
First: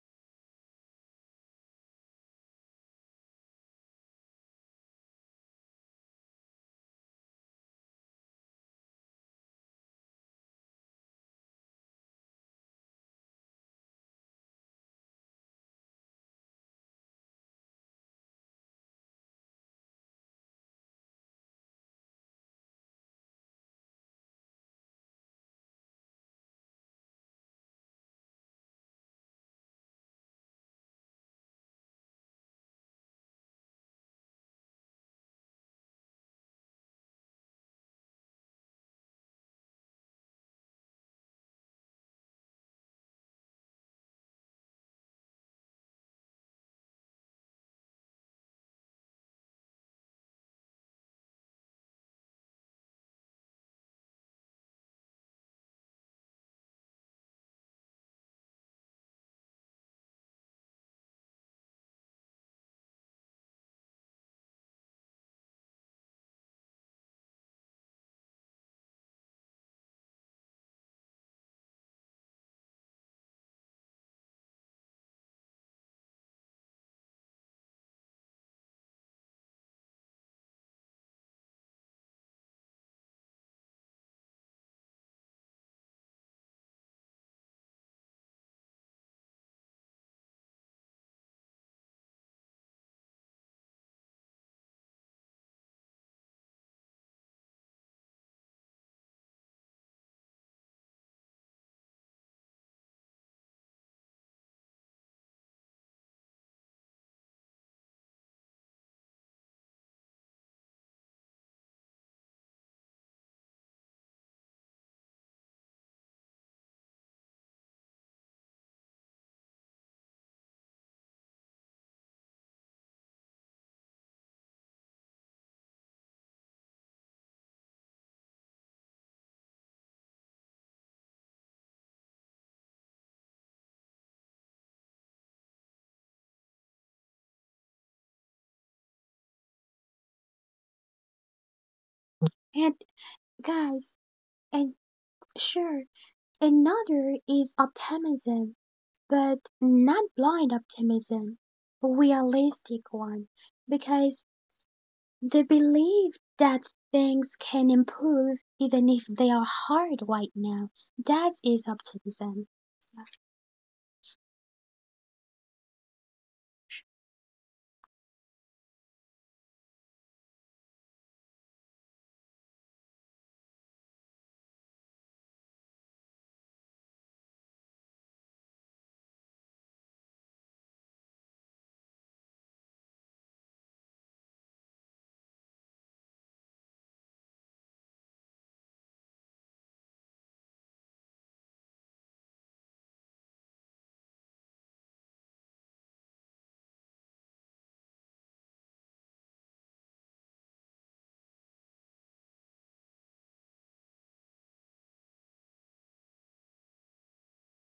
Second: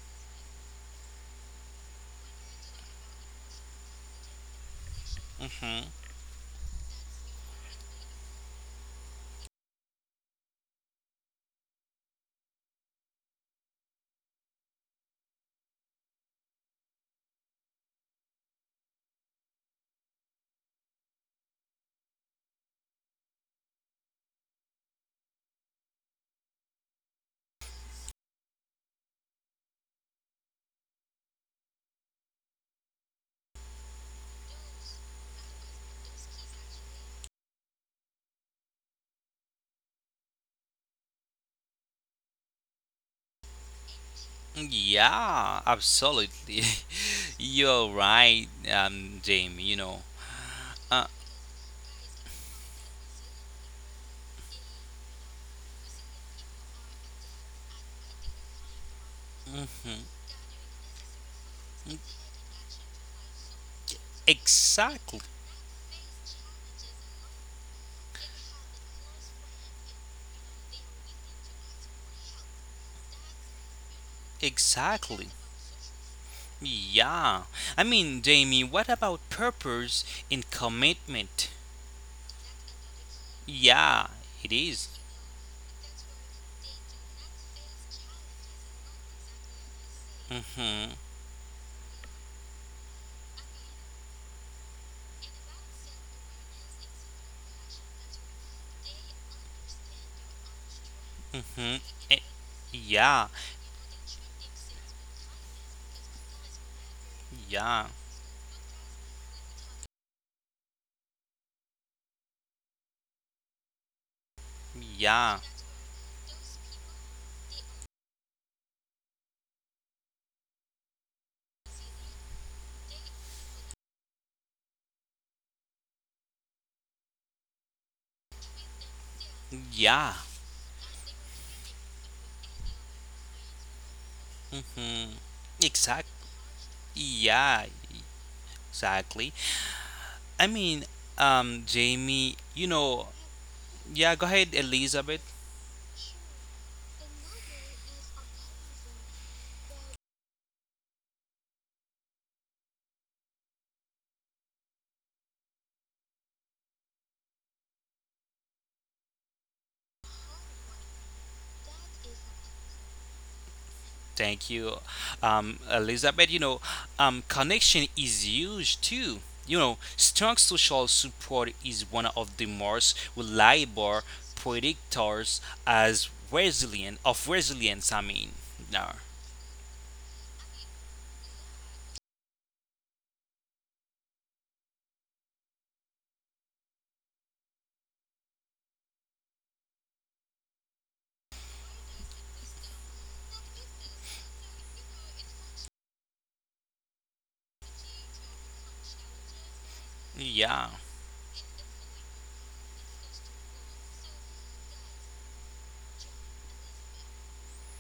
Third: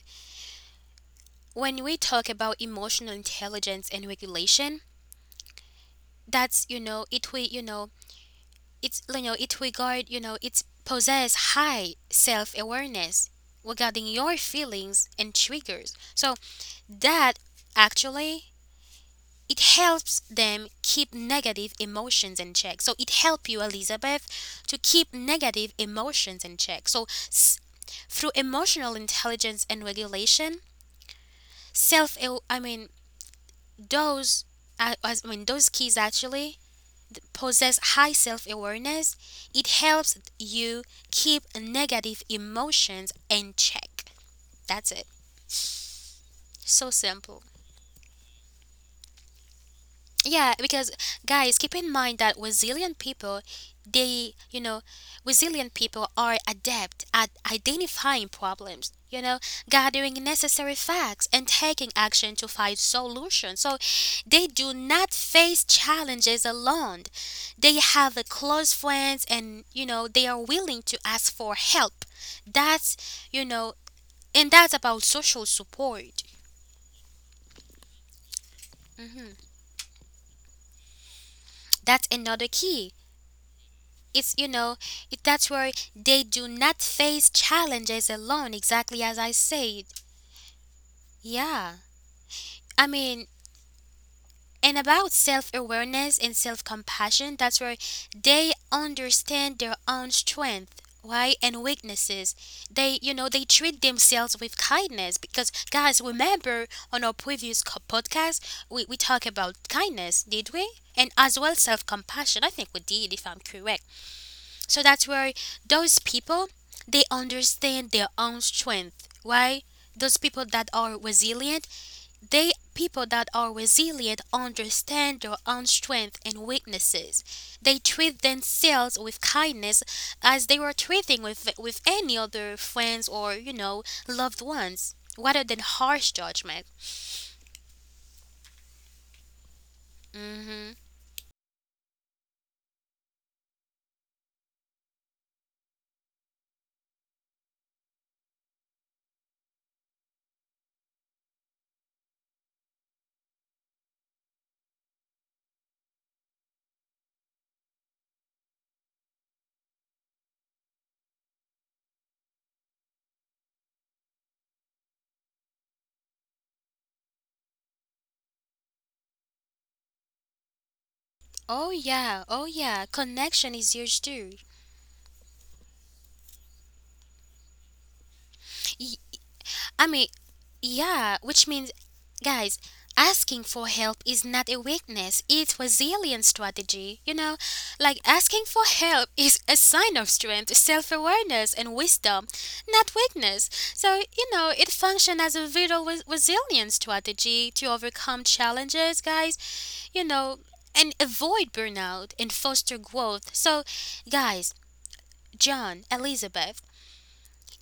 When we talk about emotional intelligence and regulation,
hmm
that's you know it we you know it's you know it regard you know it's possess high self awareness regarding your feelings and triggers. So that actually it helps them keep negative emotions in check. So it help you, Elizabeth, to keep negative emotions in check. So s- through emotional intelligence and regulation, self I mean those, I mean, those keys actually possess high self-awareness. It helps you keep negative emotions in check. That's it.
Yeah, absolutely.
So simple.
You're right, Jamie, you know.
Yeah, because
Uh,
guys, keep in mind that resilient people, they, you know, resilient people are adept at identifying problems, you know,
hmm
gathering necessary facts and taking action to find solutions. So they do
Exactly,
not face challenges alone. They have a close friends and, you know, they are willing to ask for help. That's, you know, and that's about
exactly.
social support.
Yeah. I mean, Jamie, what about
Mhm.
purpose and commitment?
That's another key
Yeah, it
it's you
is.
know it, that's where they do not face challenges alone exactly as I said.
Mhm,
Yeah, I mean, and about self-awareness and self-compassion, that's where they understand their own strength, right,
mhm.
and
Eh,
weaknesses. They
Yeah,
you know they treat themselves with kindness because guys remember on our
yeah,
previous podcast we talk about kindness did we, and as well self-compassion, I think we did if I'm correct. So that's
yeah,
where those people they understand their own strength, right? Those people that are resilient, they people that are resilient understand their own strength and weaknesses. They treat themselves with kindness
yeah.
as they were treating with any other friends or, you know, loved
Mm.
ones, rather than
Exact.
harsh judgment.
Yeah, exactly. I mean, Jamie, you
And
know, yeah.
guys,
Go ahead,
and
Elizabeth.
sure, another is optimism, but not blind optimism, realistic one. Because the belief that things can improve even if they are hard right now. That is optimism.
Thank you, Elizabeth. You know, connection is huge too. You know, strong social support is
Oh
one of the
yeah, oh
most
yeah, connection
reliable
is huge too.
predictors as resilient of resilience. I mean, no,
I mean, yeah, which means, guys, asking for help is not a weakness, it's resilience strategy, you know? Like asking for help is a sign of strength, self-awareness and wisdom, not weakness. So, you know, it functions as a vital resilience strategy to overcome challenges, guys, you know,
yeah,
and avoid burnout and foster growth. So, guys, John, Elizabeth,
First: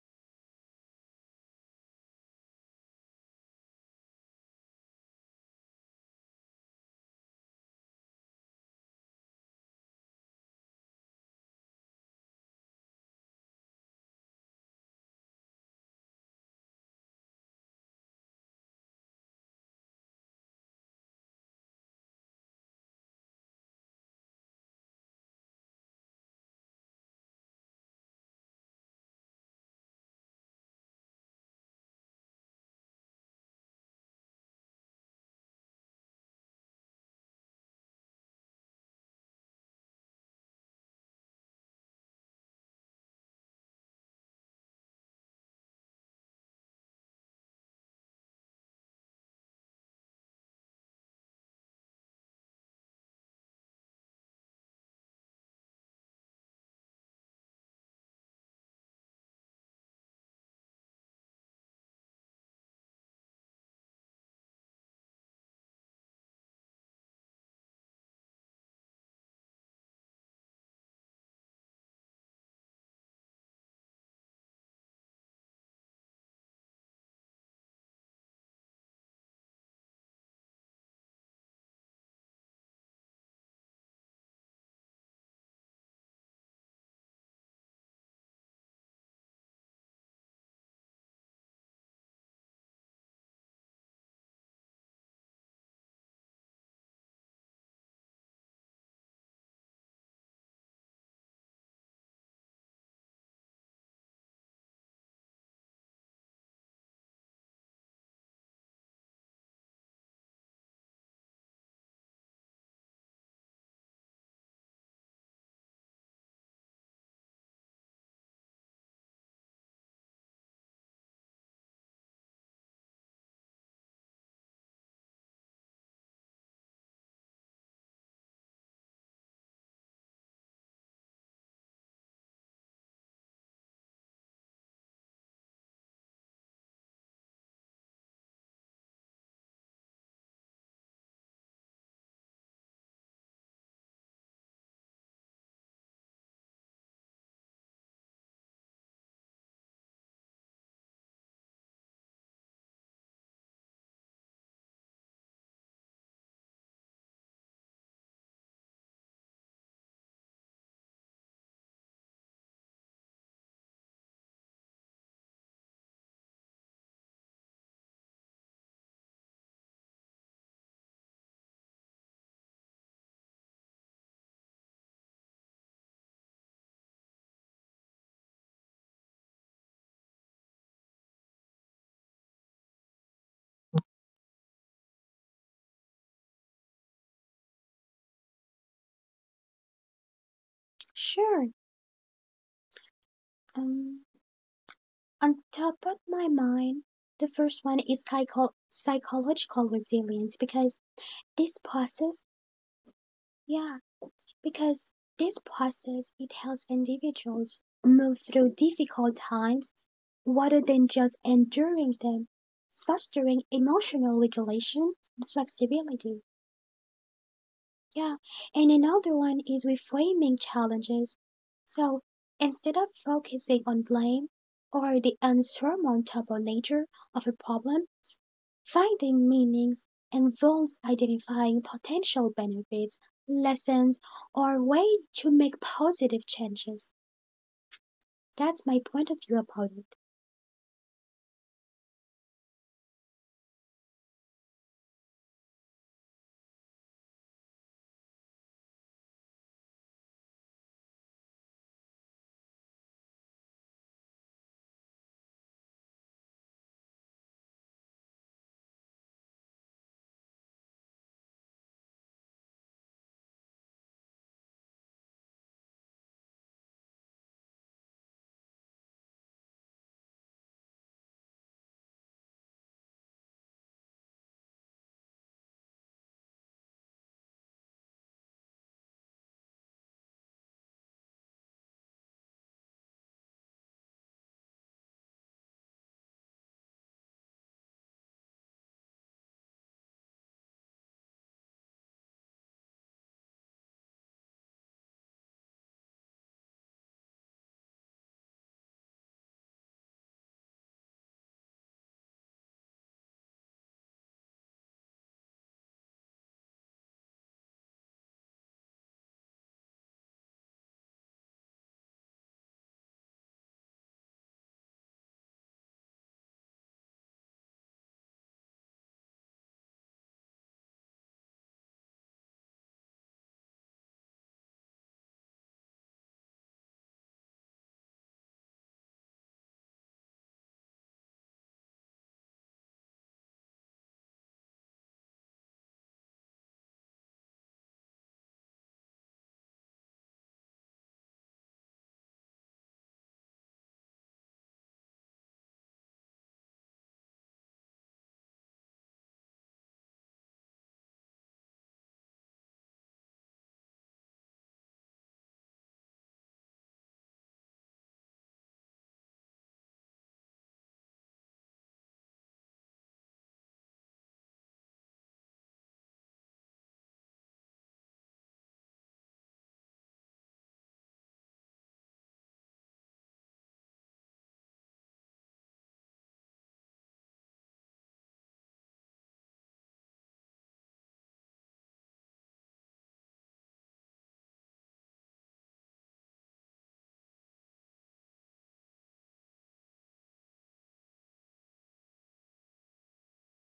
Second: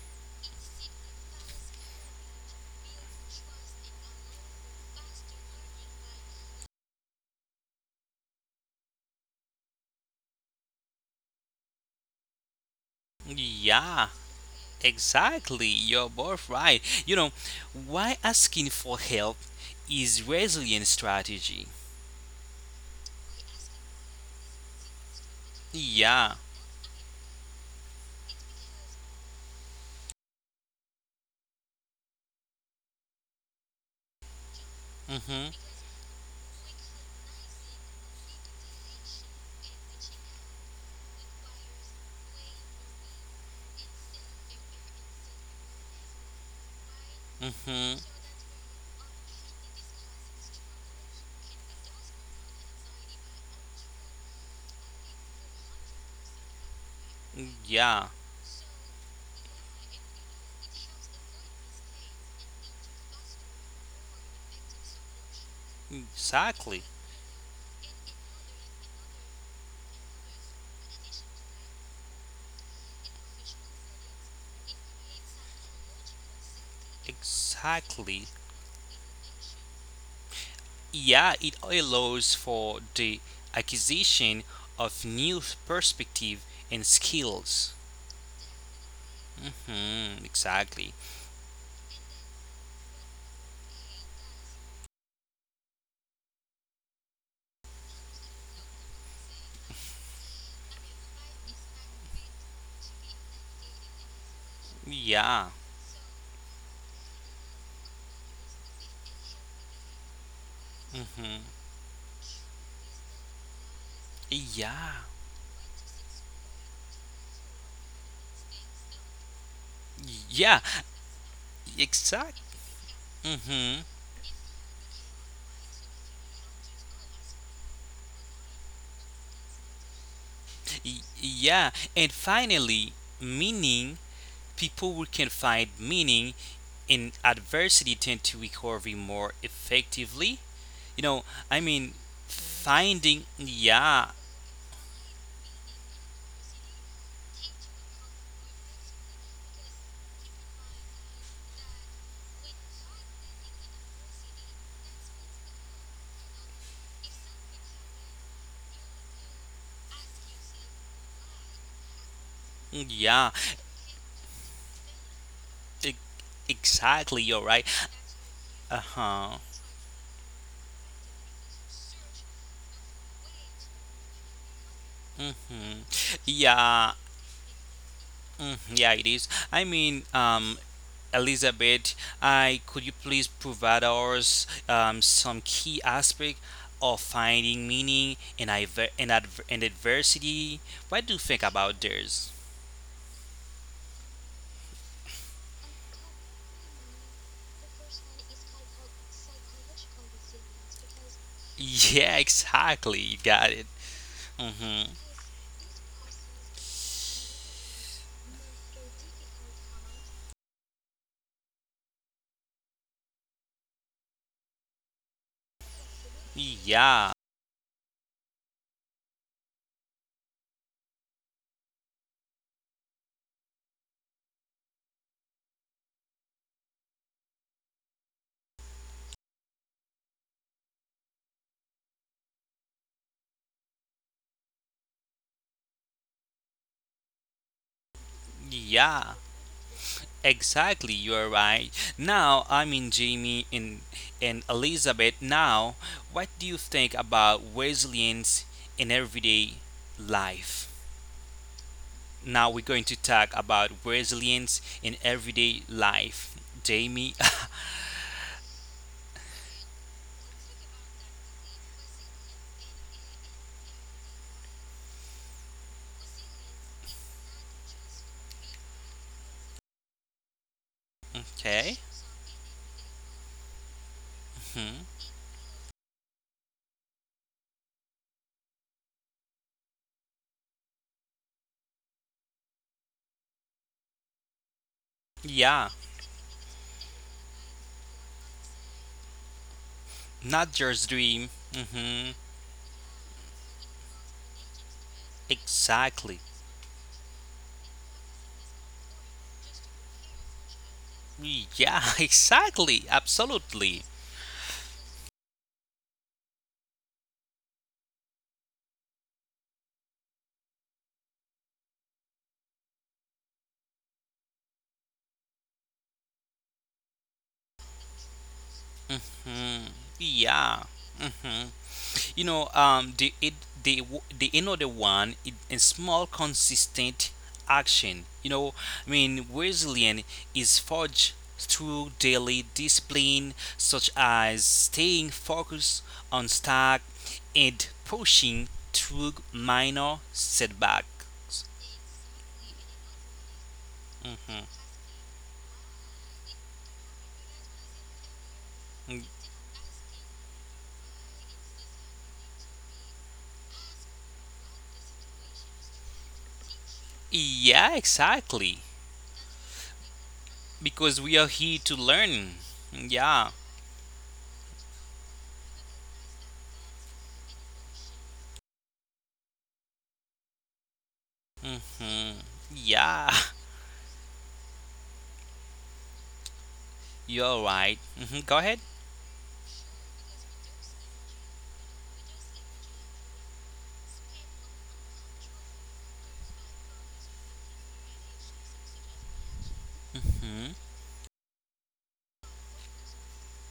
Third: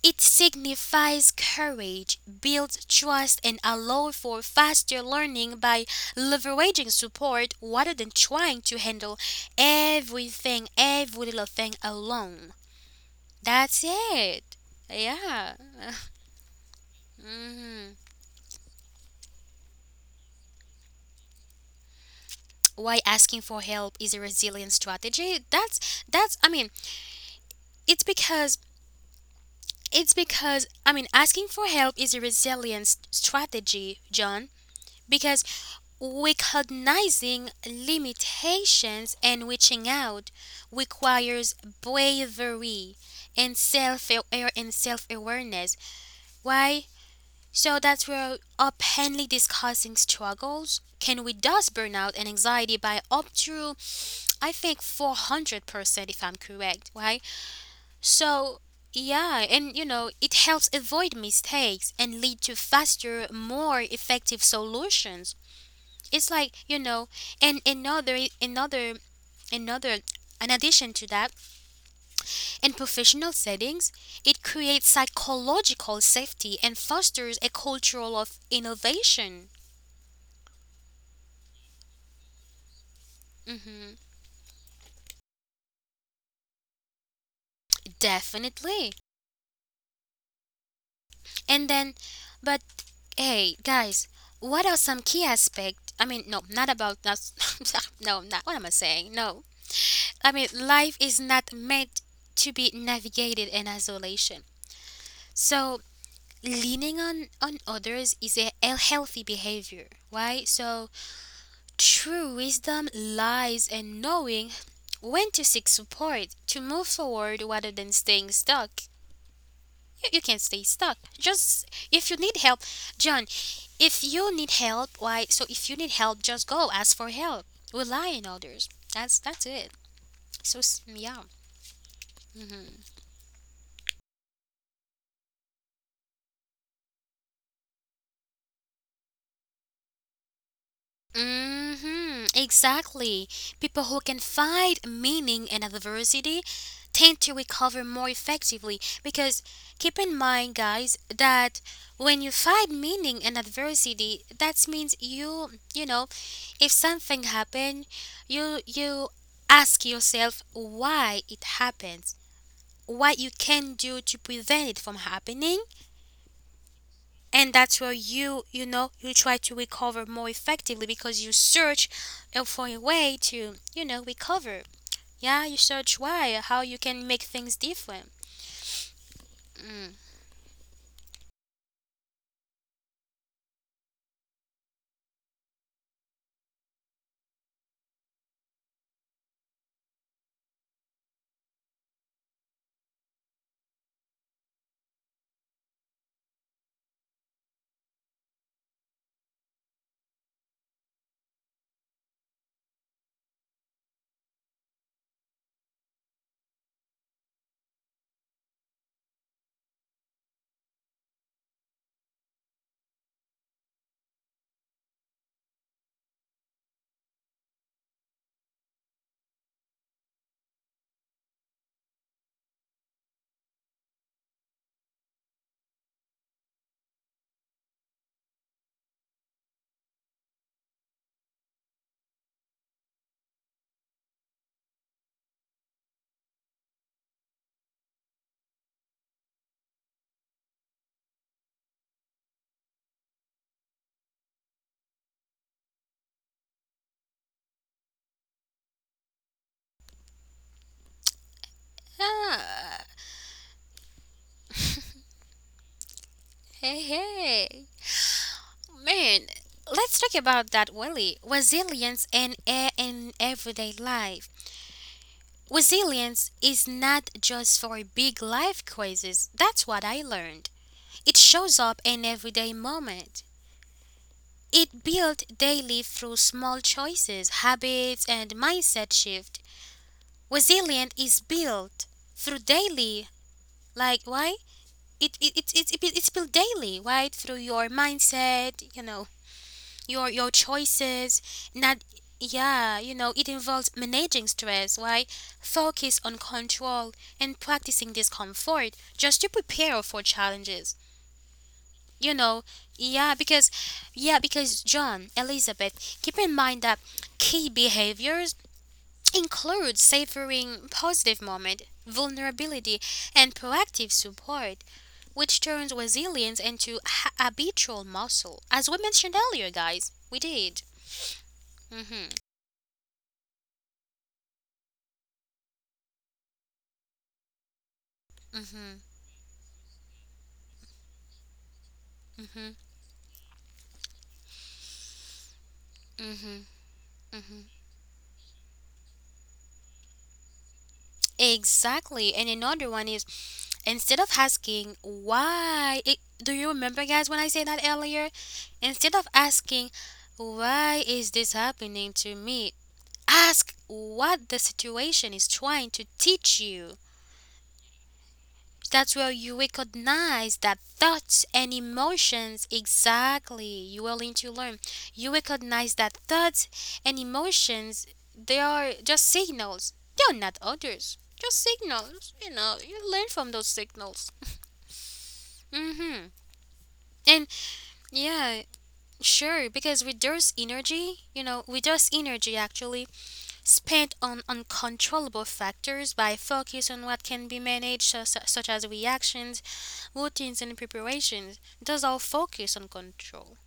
it signifies courage, builds trust, and allows for faster learning by leveraging support rather than trying to handle everything, every little thing alone. That's
yeah,
it. Yeah.
exactly. You're both right. You know,
Mhm.
why asking for help is resilient strategy.
Why asking for help is a resilient strategy? That's that's.
Yeah.
I mean, it's because it's because I mean asking for help is a resilience strategy, John. Because
Mhm.
recognizing limitations and reaching out requires bravery and self awareness. Why? So
Mhm.
that we're openly discussing struggles. Can reduce burnout and anxiety by up to I think 400% if I'm correct, right?
Yeah.
So yeah, and you know, it helps avoid mistakes and lead to faster, more effective solutions. It's like you
Exactly.
know, and another in addition to that, in professional settings it creates psychological safety and fosters a culture of
Exactly.
innovation.
Yeah, it allows for the
Hmm,
acquisition of new perspective and skills.
definitely.
Hmm, exactly.
And then but hey guys what are some key aspects I mean no not about that. No, not what am I saying, no, I mean life is not meant to be navigated in isolation.
Yeah.
So leaning on others is a healthy behavior right? So
Hmm.
true wisdom lies in knowing
Yeah.
when to seek support to move forward rather than staying stuck. You can't stay
Yeah.
stuck just if you need
Exactly.
help, John.
Hmm.
If you need help, why so if you need help just go ask for help, rely on others. That's it. So yeah.
Yeah. And finally, meaning. People who can find meaning in adversity tend to recover more effectively. You know, I mean,
Hmm, exactly.
finding
People who can
yeah,
find meaning in adversity tend to recover more effectively because keep in mind, guys, that when you find meaning in adversity, that means you, you know, if something happened, you ask yourself why it happens, what you
yeah,
can do to prevent it from happening,
E- exactly, you're
and
right.
that's where you
Uh
know you try
huh.
to recover more effectively because you search for a way to you know recover. Yeah, you
hmm
search why how you
Yeah.
can make things different.
Yeah, it is. I
Mm.
mean, Elizabeth, I could you please provide us some key aspect of finding meaning in in adversity? What do you think
Sure.
about this?
Um, on top of my mind, the first one is psychological resilience because this
Yeah,
process,
exactly. You got it.
yeah,
Mm-hmm.
because this process it helps individuals move through difficult times rather than just enduring them, fostering emotional regulation and flexibility.
Yeah.
Yeah, and another one is reframing challenges. So instead of focusing on blame or the unsurmountable nature of a problem, finding meanings involves identifying potential benefits, lessons, or ways to make positive changes. That's my
Yeah.
point of view about it.
Exactly, you are right. Now, I mean Jamie and Elizabeth. Now, what do you think about resilience in everyday life? Now we're
Ah,
going to talk about resilience in everyday life.
hey
Jamie,
hey man, let's talk about that willie resilience and air in everyday life. Resilience is not just for big life crises, that's what I learned. It shows
okay?
up in everyday moment.
hmm
It built daily through small choices, habits, and mindset shift. Resilience is built through daily. Like why? It, it, it,
Yeah,
it, it's built daily, right? Through your mindset, you know, your
not just dream.
choices. Not
Hmm.
yeah, you know, it involves managing stress, right? Focus
Exactly.
on control and practicing discomfort just to prepare for challenges.
Yeah,
you know
exactly.
yeah, because
Absolutely.
John, Elizabeth, keep in mind that key behaviors include savoring positive moment vulnerability and proactive support, which turns resilience into habitual muscle as we mentioned earlier,
Mm,
guys. We
yeah.
did.
Hmm.
Mm-hmm,
You know, the it the w- the another one is a small consistent action. You know,
mm-hmm,
I mean, resilience is forged through daily
mm-hmm,
discipline, such as staying focused on
mm-hmm.
stack
Mm-hmm.
and pushing through minor setbacks.
Exactly. And another one is, instead of asking why, do you remember, guys, when I said that earlier? Instead of asking why is this happening to me, ask what the situation is trying to teach you.
Yeah, exactly.
That's where you recognize that
Because we are
thoughts
here
and
to learn.
emotions,
Yeah.
exactly, you are willing to learn. You recognize that thoughts and emotions, they are just signals. They're not orders. Just
hmm
signals. You know, you
Yeah.
learn from those signals. Mm-hmm. And.
You're right. Hmm. Go
Yeah,
ahead.
sure, because with those energy, actually spent on uncontrollable factors by focus on what can be managed, such as reactions, routines,
Mm-hmm.
and preparations. Those all focus on control.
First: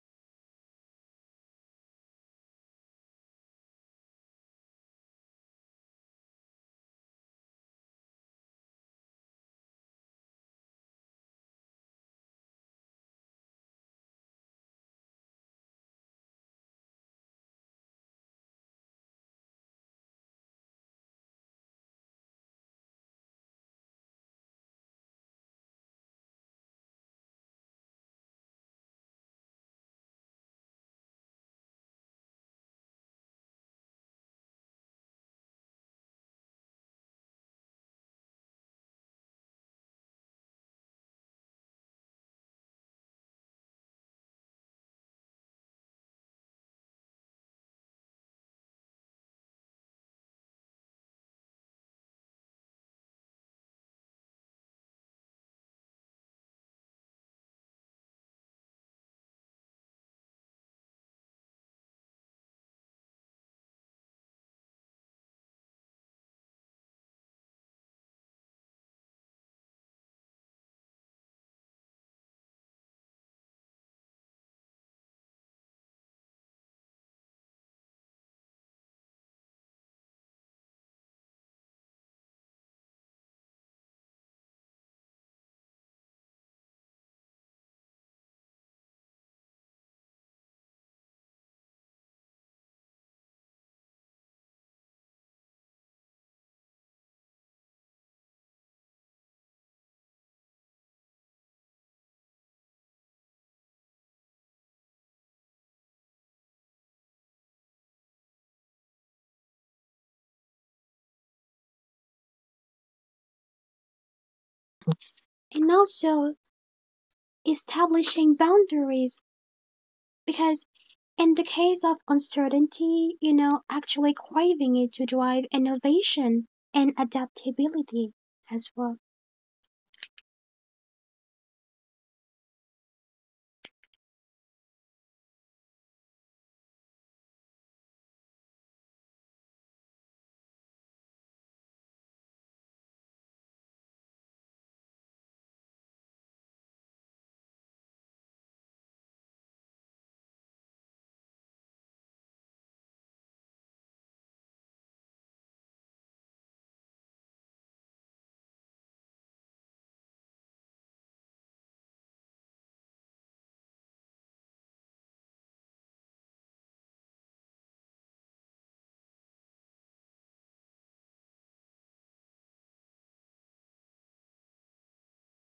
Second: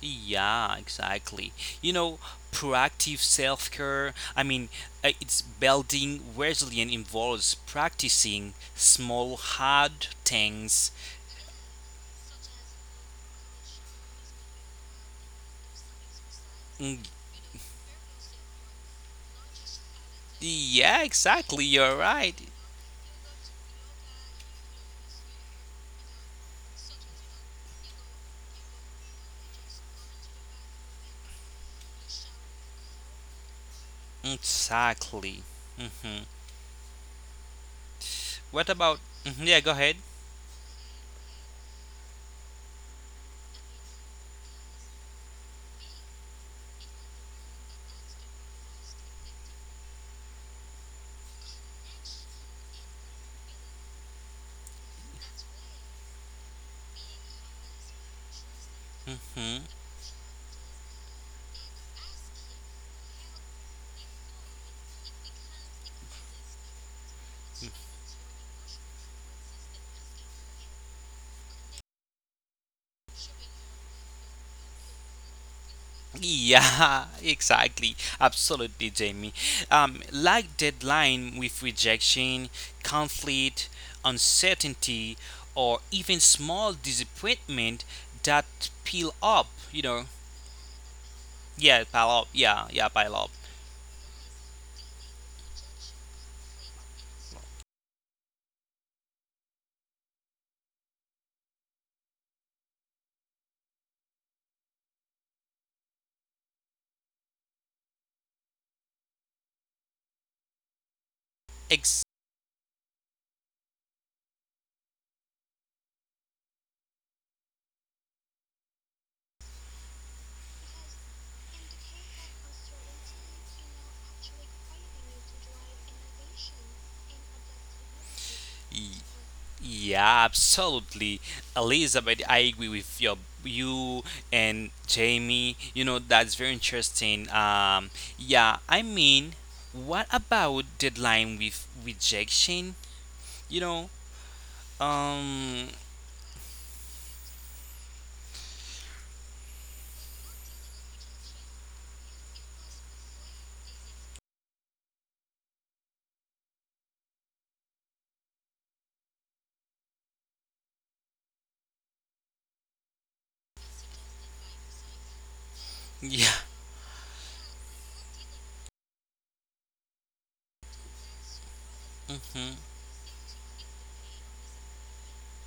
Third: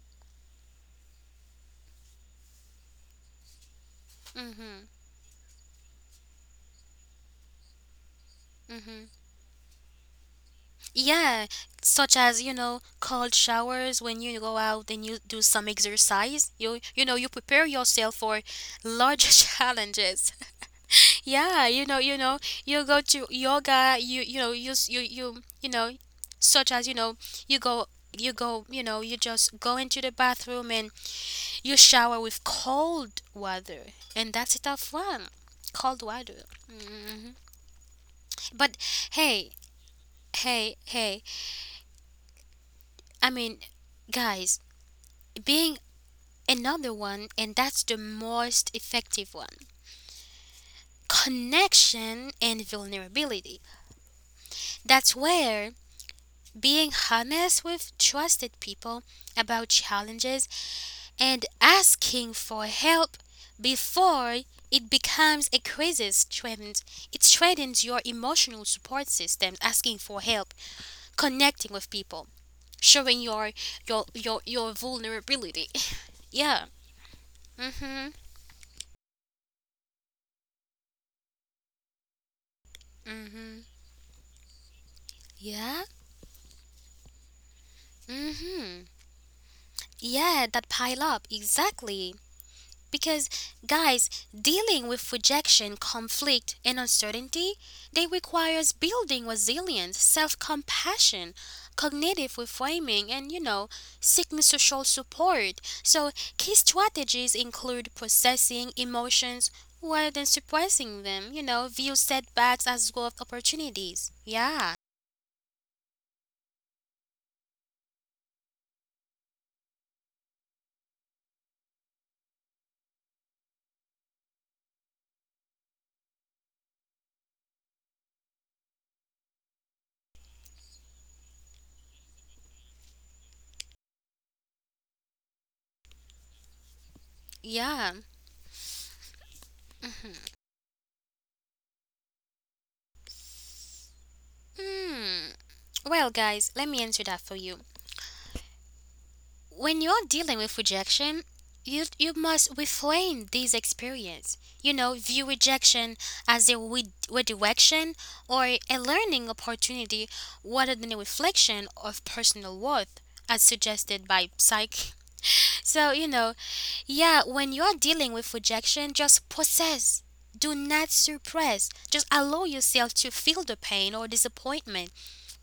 Yeah, exactly. You know, proactive self care, I mean,
Mm-hmm.
it's building resilience involves practicing
Mm-hmm.
small, hard things.
Yeah, such as, you know, cold showers when you go out and you do some exercise. You
Mm,
you know, you prepare yourself for large challenges.
Yeah,
Yeah,
exactly.
you know,
You're right.
you go to yoga, you know, you know, such as, you know, you go you go, you know, you just go into the bathroom and you shower with cold water, and that's a tough one,
Exactly.
cold
Hmm.
water. hmm But
What about?
hey,
Mhm, yeah, go ahead.
hey, I mean, guys, being another one, and that's the most effective one. Connection and vulnerability. That's where being honest with trusted people about
Hmm?
challenges and asking for help before it becomes a crisis, threatens your emotional support system, asking for help, connecting with people, showing your vulnerability. Yeah.
Yeah, exactly.
Mhm.
Absolutely, Jamie. Like deadline with rejection,
Mhm.
conflict, uncertainty,
Yeah.
or even small disappointment that
Mhm.
pile up, you know.
Yeah, that pile up,
Yeah, pile
exactly.
up. Yeah, yeah, pile
Because,
up.
guys, dealing with rejection, conflict, and uncertainty, they requires building resilience, self-compassion, cognitive reframing, and, you know, seeking social support. So, key strategies include processing emotions rather than suppressing them, you know, view setbacks as growth opportunities. Yeah,
And also establishing boundaries because in the case of uncertainty, you know, actually craving it to drive innovation and adaptability as well.
Y- Yeah, absolutely, Elizabeth. I agree with you and Jamie. You know that's very interesting.
yeah.
Yeah, I mean, what about deadline with rejection? You know,
Hmm.
um,
Well, guys, let me answer that for you. When you're dealing with rejection, you must reframe these experience. You know, view rejection as a redirection or a learning opportunity rather than a reflection of personal worth, as suggested by psych. So, you
yeah,
know, yeah, when you're dealing with rejection, just process. Do not suppress. Just allow
hmm
yourself to feel the pain or disappointment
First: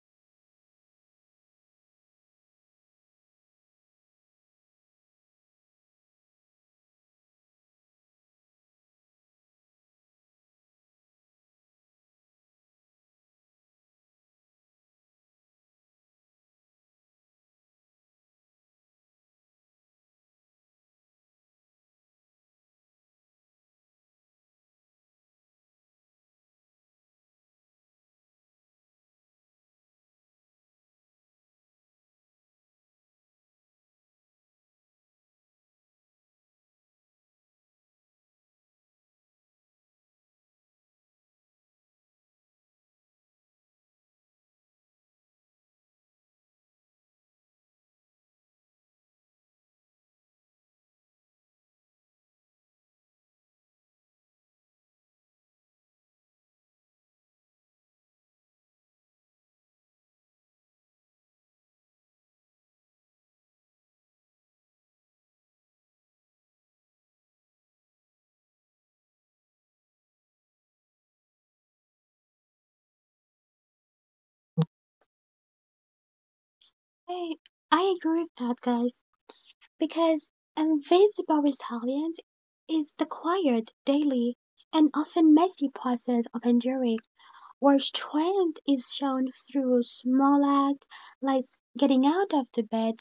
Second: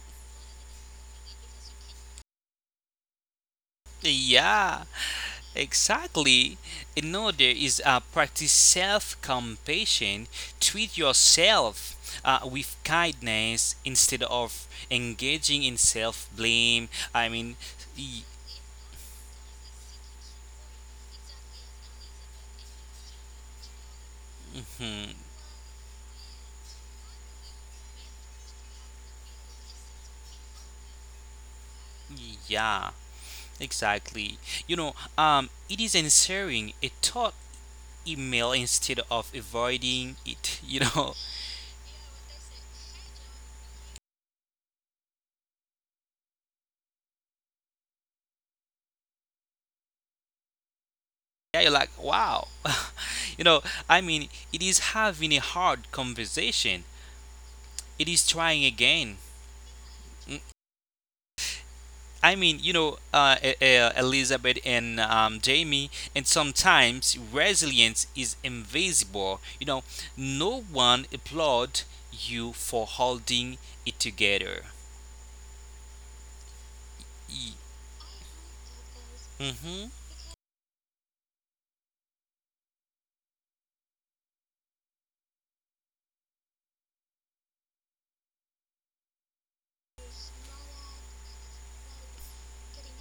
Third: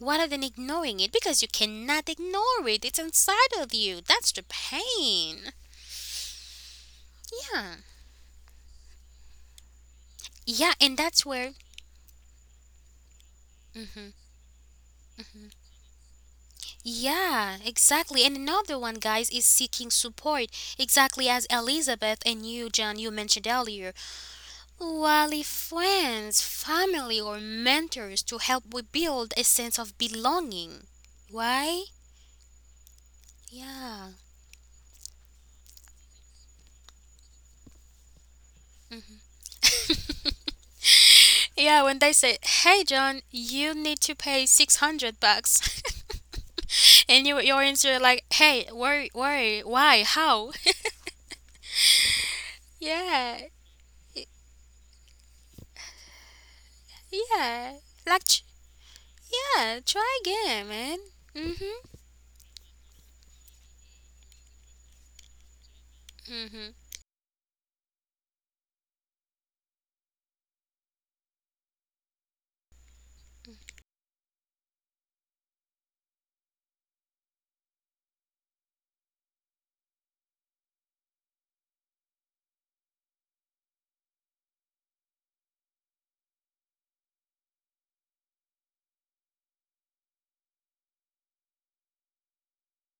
rather than ignoring it, because you cannot ignore it. It's inside of you. That's the
yeah.
pain.
Exactly. Another
Yeah.
is practice self compassion.
Yeah, and
Treat
that's where.
yourself with kindness
Mhm.
instead of engaging in self blame. I mean,
Yeah,
y-
exactly. And another one, guys, is seeking support. Exactly, as Elizabeth and you, John, you mentioned earlier.
hmm,
Wally friends, family or mentors to help rebuild a sense of belonging. Why?
yeah,
Yeah.
exactly. You know, it is answering a thought email instead of avoiding it.
Yeah, when they say, "Hey John, you need to pay 600 bucks." And you, your answer like, hey, where, why, how?
Yeah, you're like wow.
Yeah,
you know I mean, it is having a hard conversation.
yeah.
It
Like,
is trying again.
yeah, try again, man. Mm-hmm.
I mean, you know, Elizabeth and Jamie, and
Mm-hmm.
sometimes resilience is invisible. You know, no one applaud you for holding it together.
I, I agree with that, guys,
Mm-hmm.
because invisible resilience is the quiet, daily, and often messy process of enduring, where strength is shown through small acts like getting out of the bed,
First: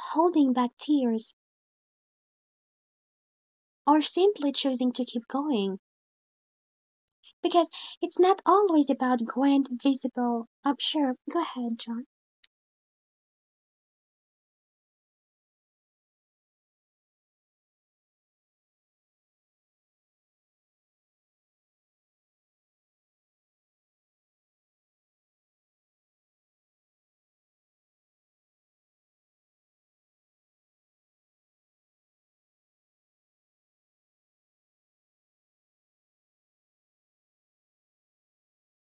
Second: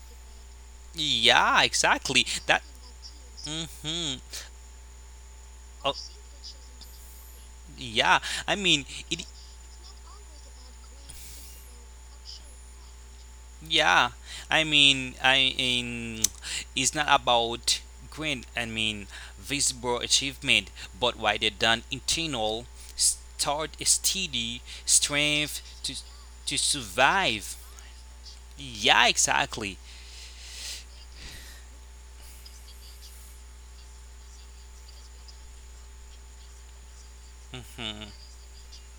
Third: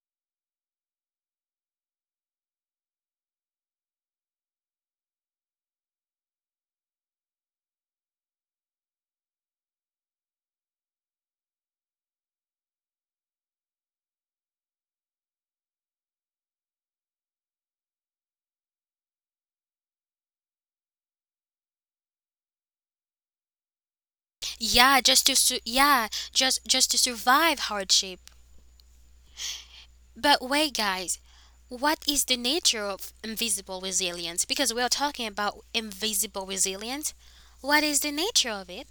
holding back tears,
Yeah, exactly. That.
or
Mm-hmm.
simply choosing to keep going.
Oh,
Because
yeah.
it's not
I mean,
always
it
about grand, visible, sure, go ahead, John.
yeah, I mean, I in it's not about grand, I mean, visible achievement, but rather than internal, start a steady strength to
Yeah, just to
survive.
survive hardship.
Yeah, exactly.
But wait, guys, what is the nature of invisible resilience? Because we are talking about invisible resilience. What
Hmm.
is the nature of it?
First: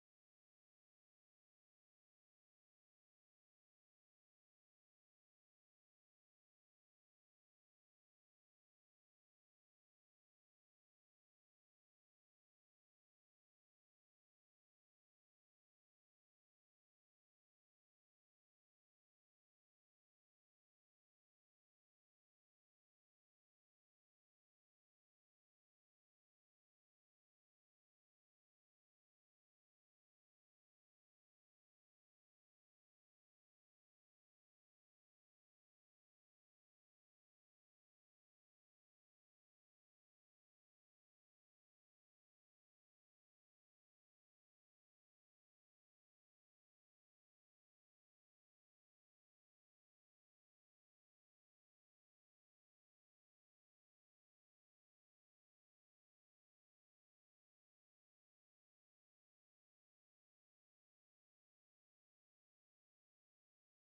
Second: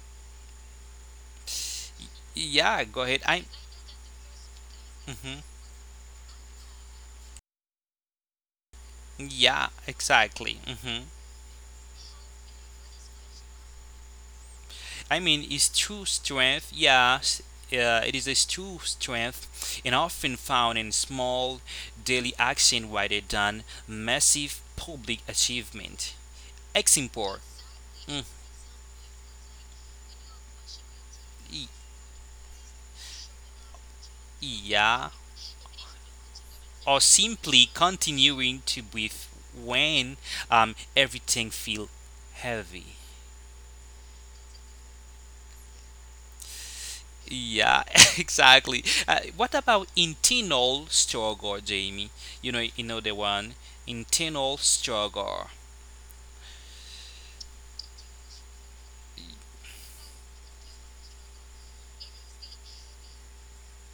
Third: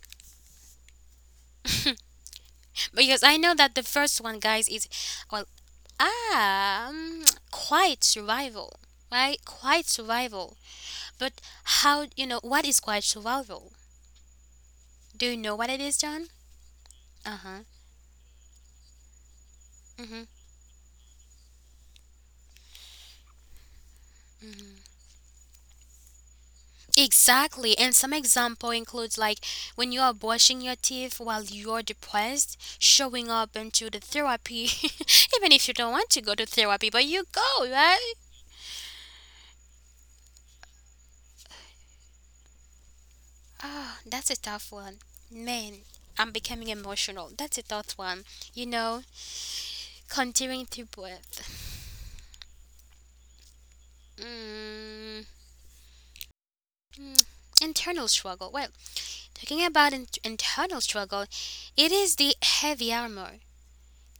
Yeah, go
Because
ahead.
I
I.
know that the first one, guys, is, well,
Mhm.
ah, um, quiet survival, right?
Yeah,
Quiet survival.
exactly. Mm-hmm.
But how, you know, what is quiet survival? Do
I
you
mean,
know what
its
it is,
true
John?
strength, yeah,
Uh huh.
it is a true strength and
Mm-hmm.
often found in small daily action rather than massive public achievement. Example,
Exactly. And some
mm,
example includes, like, when you are brushing your teeth while you're
y-
depressed, showing up into the therapy,
yeah,
even if you don't want to go to therapy, but you
or
go,
simply
right?
continuing to breathe when everything feels heavy.
Oh, that's a tough one. Man, I'm becoming emotional. That's a tough one.
Yeah,
You know,
exactly. What about
continuing to
internal
breathe.
struggle, Jamie? You know the one internal
Mm,
struggle.
Internal struggle. Well, talking about internal struggle, it is the heavy armor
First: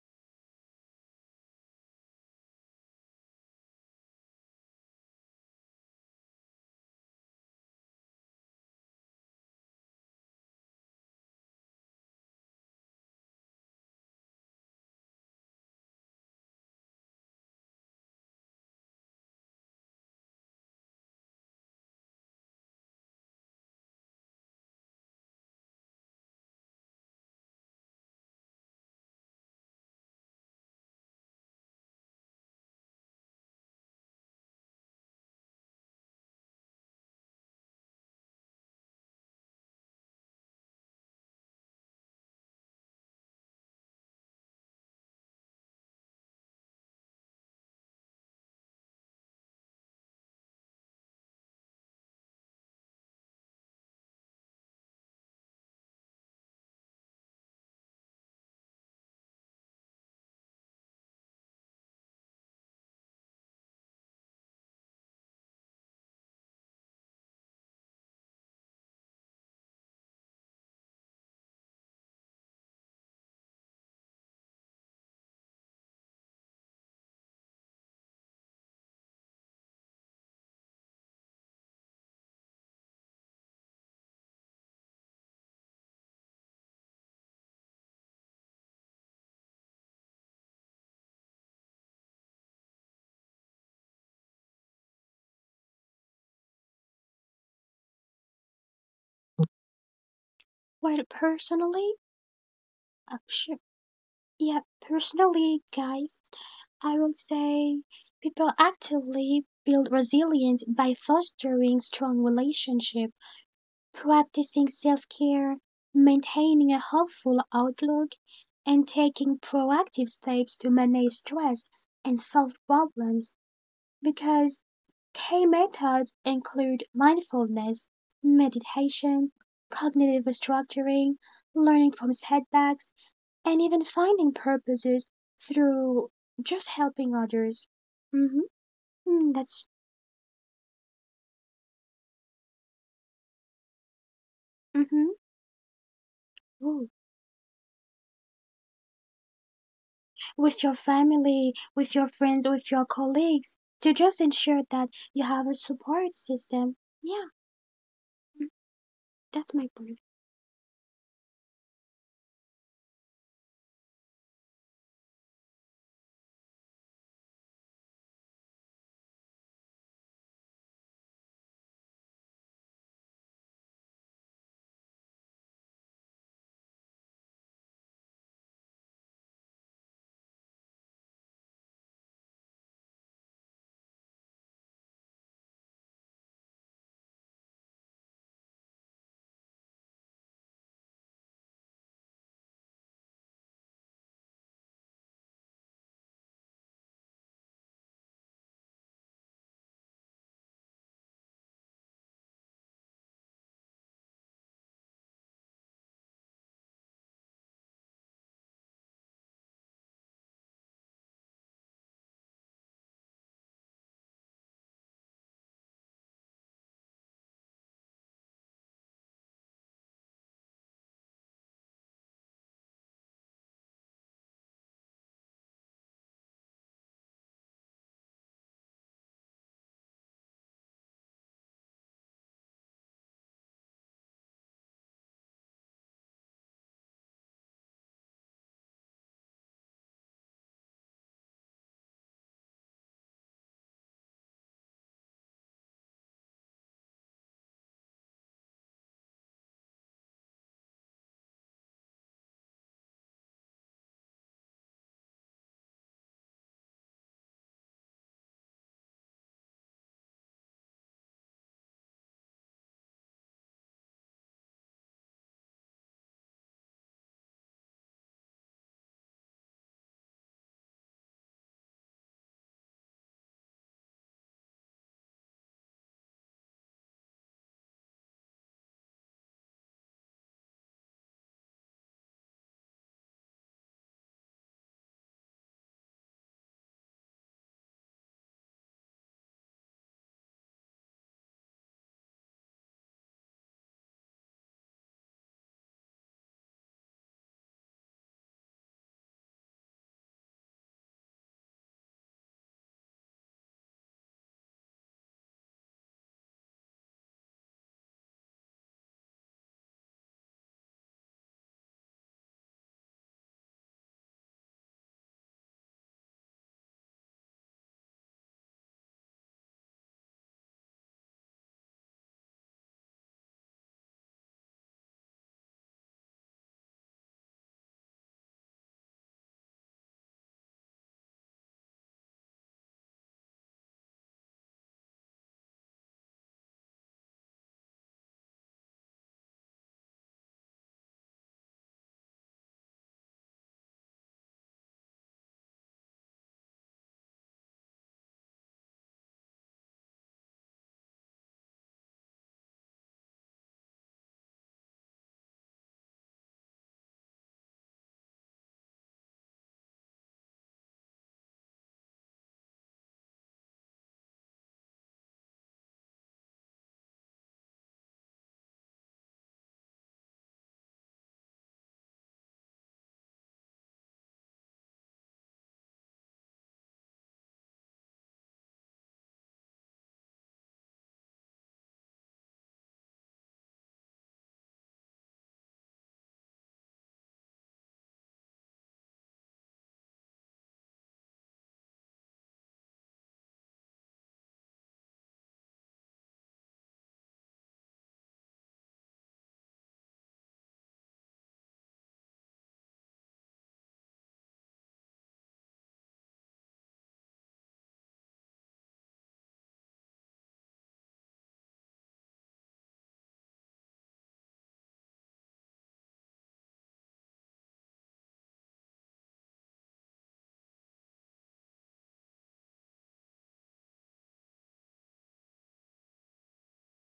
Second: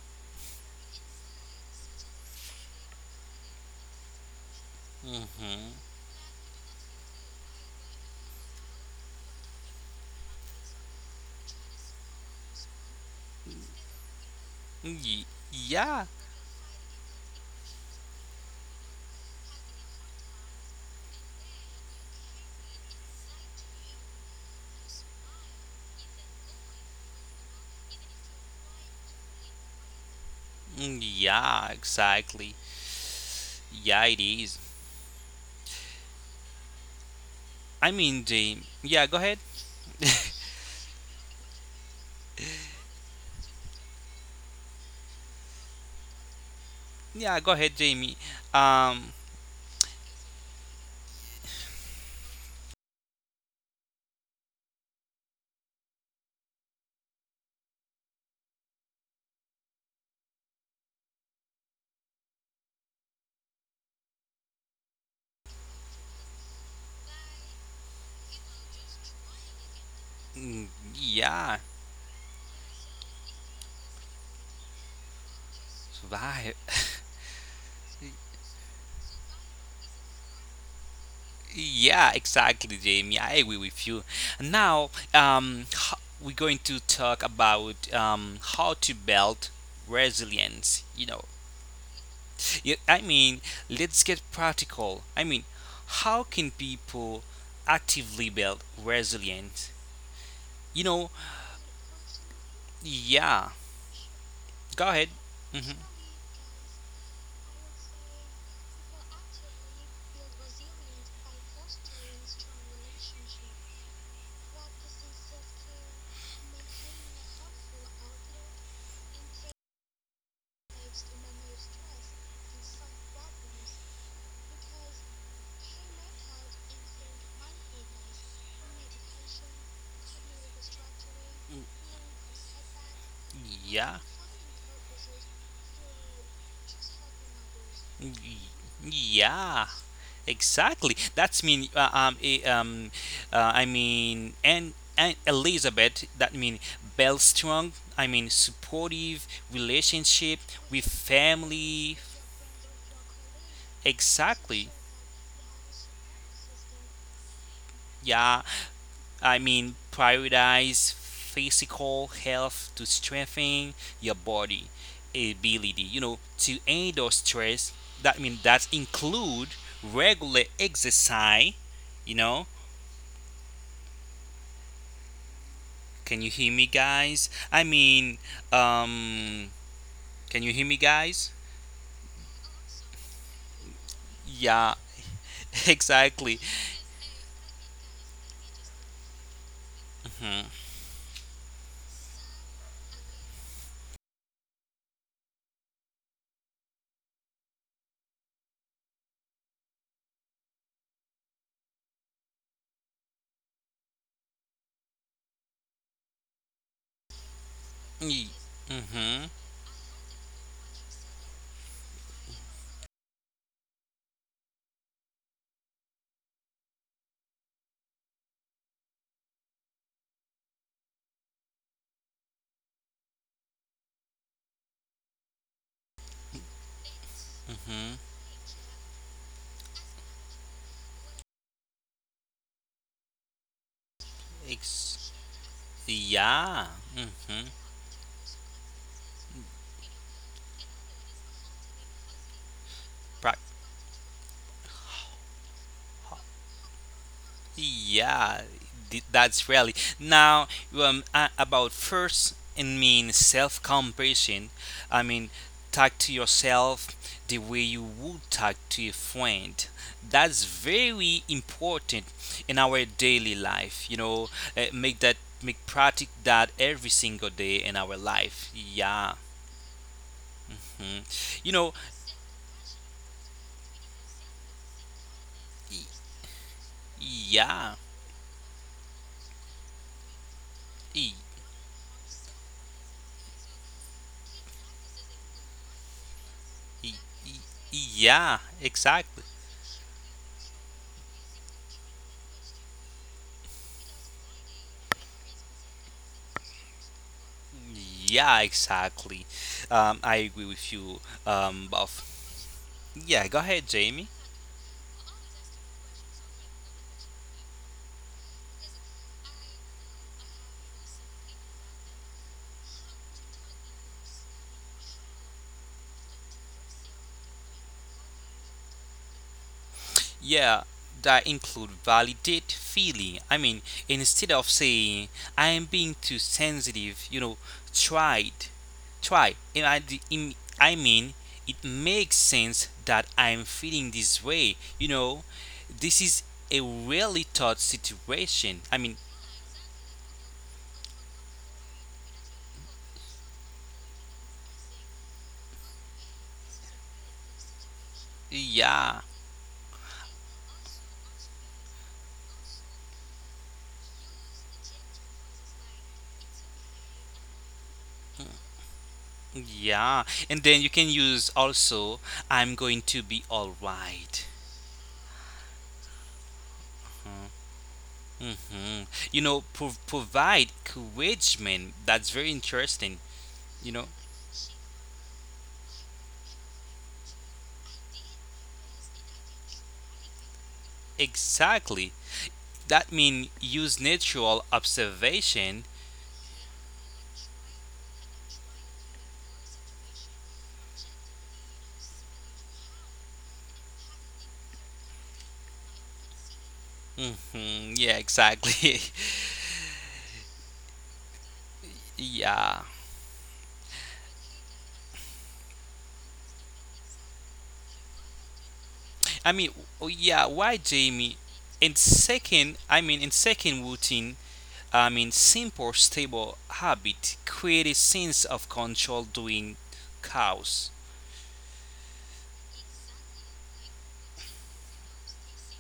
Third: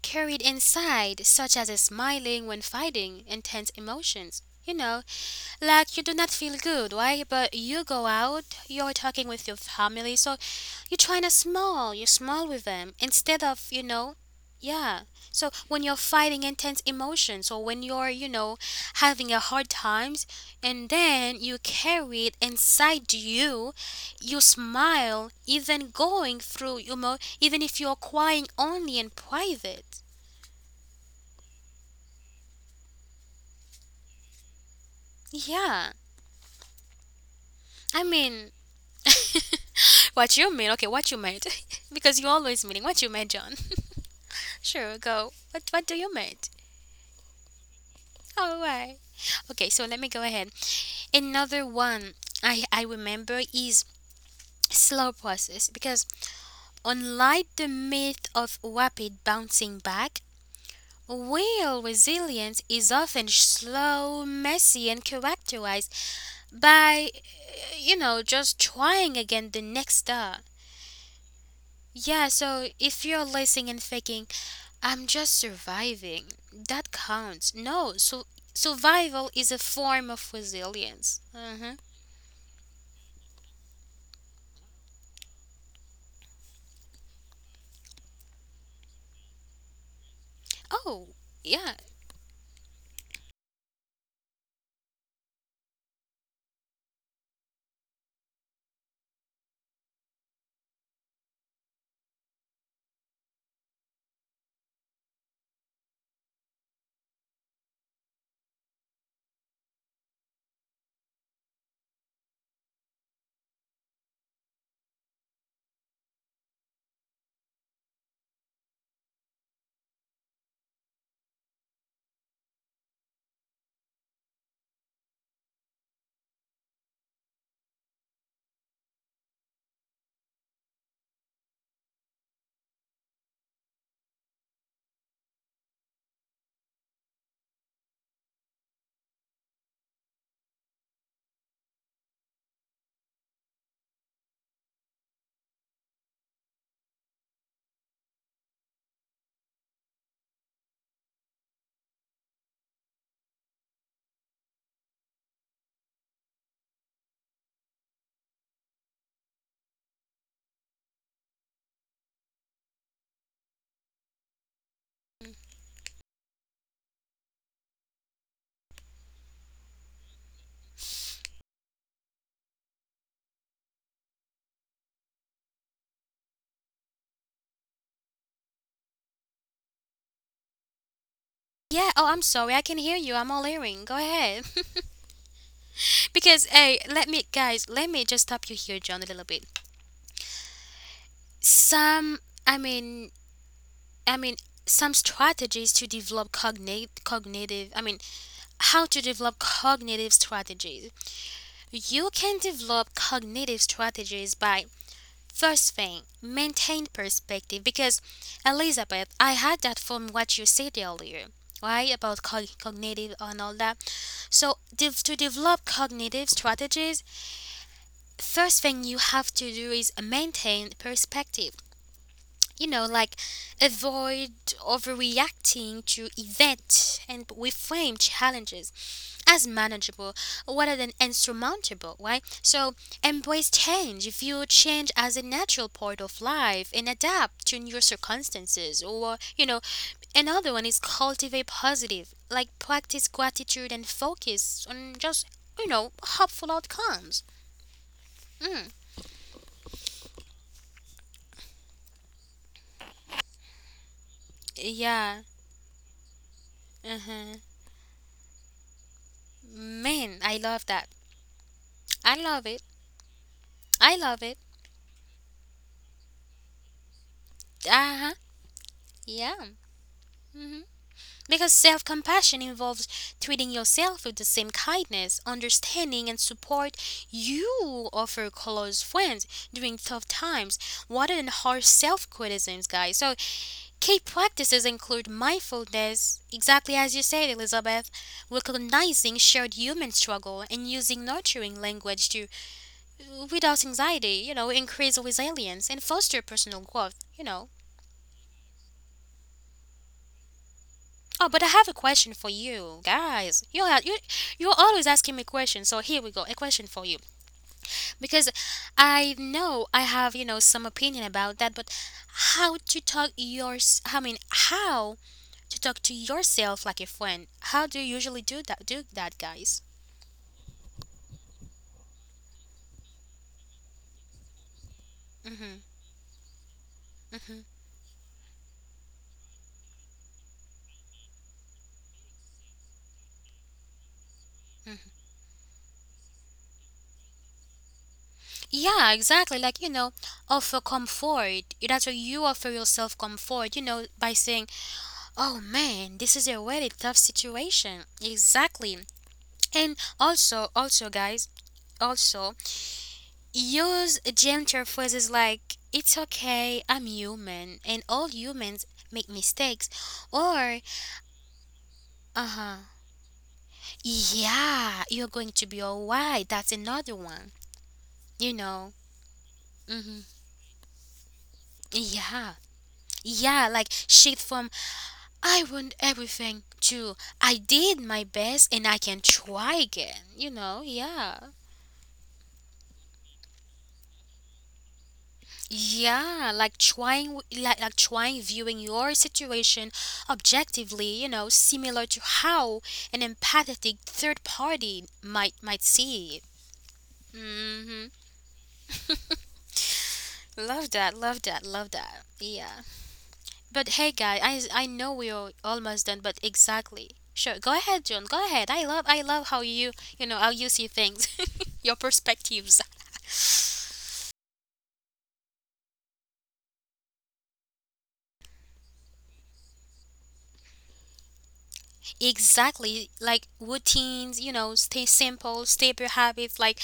carried inside, such as smiling when fighting intense emotions. You know,
Hmm.
like you do not feel good, right? But you go out, you're talking with your family, so you're trying to smile, you smile with them instead of, you know, yeah.
Y-
So when you're
yeah.
fighting intense emotions, or when you're, you know, having a hard times, and then you carry it inside you, you smile, even going through, you know, even if you're crying only in private.
Mm, yeah, exactly. Yeah, it is.
Yeah.
I
I
mean,
mean,
Jamie. Yeah, go ahead.
what you mean? Okay, what you made? because you always meaning what you made, John. Sure, go. What do you made?
Yeah, go ahead, Jamie.
All right.
Um,
Okay, so let me go ahead. Another one I remember is slow process, because unlike the myth of rapid bouncing back, real resilience is often slow, messy, and characterized by you know, just trying again the next day.
mm, yeah.
Yeah, so if you're listening and thinking, I'm just surviving.
Survive.
That counts. No, so survival is a form of resilience. Uh huh.
Yeah, exactly, Jamie. I agree with you. Now, we're going to talk about how to build resilience. You know,
Oh, yeah.
yeah, I mean, let's get practical. I mean, how can people actively build resilience? You know,
Well, personally,
yeah,
sure.
go
Yeah,
ahead. Hmm.
personally, guys, I would say people actively build resilience by fostering strong relationships, practicing self-care, maintaining a hopeful outlook, and taking proactive steps to manage stress and solve problems because key methods include mindfulness, meditation, cognitive restructuring, learning from setbacks, and even
Yeah.
finding purposes through just helping others. Hmm
Y-
that's
yeah. Exactly. That's mean I mean and
hmm
and Elizabeth that mean Bell strong. I mean supportive relationship
With your
with
family, with
family.
your friends, with your colleagues, to just ensure
Exactly.
that you have a support system. Yeah, mm,
Yeah. I
that's my
mean
point.
prioritize physical health to strengthen your body ability. You know to end or stress. That mean that include regular exercise. You know, can you hear me, guys? I mean, um, can you hear me, guys?
Yeah, oh, I'm sorry. I can hear you. I'm all hearing. Go ahead.
Yeah, exactly.
Because, hey, let me, guys, let me just stop you here, John, a little bit.
Mhm.
Some, I mean, I mean, some strategies to develop cognitive, I mean, how to develop cognitive strategies. You can develop cognitive strategies by, first thing, maintain perspective, because
Y-
Elizabeth,
mhm.
I had that from what you said earlier, right? About cognitive and all that. So, to develop cognitive strategies, first thing you have to do is maintain perspective. You know, like, avoid overreacting to events and
Mhm.
reframe challenges as manageable rather than insurmountable, right? So embrace change. View change
Ex-
as a natural part of
yeah.
life and
Mhm.
adapt to new circumstances. Or, you know, another one is cultivate positive, like practice gratitude and focus on just, you know, hopeful outcomes.
Yeah,
Mm.
that's really. Now, about first, I mean self compassion. I mean,
Yeah.
talk to yourself the
Uh-huh.
way you would talk to a friend.
Man,
That's
I love that.
very important
I
in
love it.
our daily life. You
I
know,
love it.
make that make practice that every single day in our
Uh-huh.
life. Yeah,
Yeah. Mhm.
mhm. You
Because
know,
self compassion involves treating yourself with the same kindness,
y-
understanding, and support
yeah,
you offer close friends during tough times
y-
rather than harsh self criticisms, guys. So, key practices include mindfulness, exactly
y-
as you
y-
said, Elizabeth,
yeah, exactly.
recognizing shared human struggle and using nurturing language to, without anxiety, you know, increase resilience, and foster personal growth, you know.
Yeah, exactly. I agree with you,
Oh, but I have a
Buff.
question for you
Yeah, go
guys.
ahead,
You are
Jamie.
you you're always asking me questions, so here we go. A question for you, because I know I have, you know, some opinion about that, but how to talk yours? I mean, how to talk to yourself like a friend? How do you usually do that? Do that, guys?
Yeah, that include validate feeling. I mean, instead of saying I am
Mhm.
being too sensitive, you know,
Mhm.
tried, try. And I, d- im- I mean, it makes sense that I'm feeling this way. You know, this is a really tough situation. I mean,
Yeah, exactly. Like, you know, offer comfort. That's what you offer yourself, comfort. You know, by saying, "Oh man, this is a really tough situation." Exactly.
yeah.
And also, also, guys, also use gentle phrases like, "It's okay, I'm human, and all humans make mistakes,"
Yeah, and then you
or,
can use also
"Uh
I'm
huh,
going to be all right.
yeah, you're going to be alright." That's another one, you know.
Mm-hmm. You know,
Mm-hmm.
provide encouragement. That's very
Yeah,
interesting.
yeah,
You
like
know,
shit from "I want everything" to "I did my best and I can try again," you know. Yeah,
exactly. That means use natural observation.
yeah, like trying, viewing your situation objectively, you know, similar to how an empathetic third party might see it.
Mm-hmm.
Hmm.
Yeah, exactly.
Love that, love that, love that.
yeah.
Yeah. But hey, guy, I know we're almost done, but exactly. Sure, go ahead, John. Go ahead. I love how you know, how
I
you
mean,
see
oh,
things,
yeah, why
your
Jamie?
perspectives.
In second, I mean, in second routine, I mean, simple, stable habit create a sense of control doing chaos.
Exactly, like routines, you know, stay simple, stable habits, like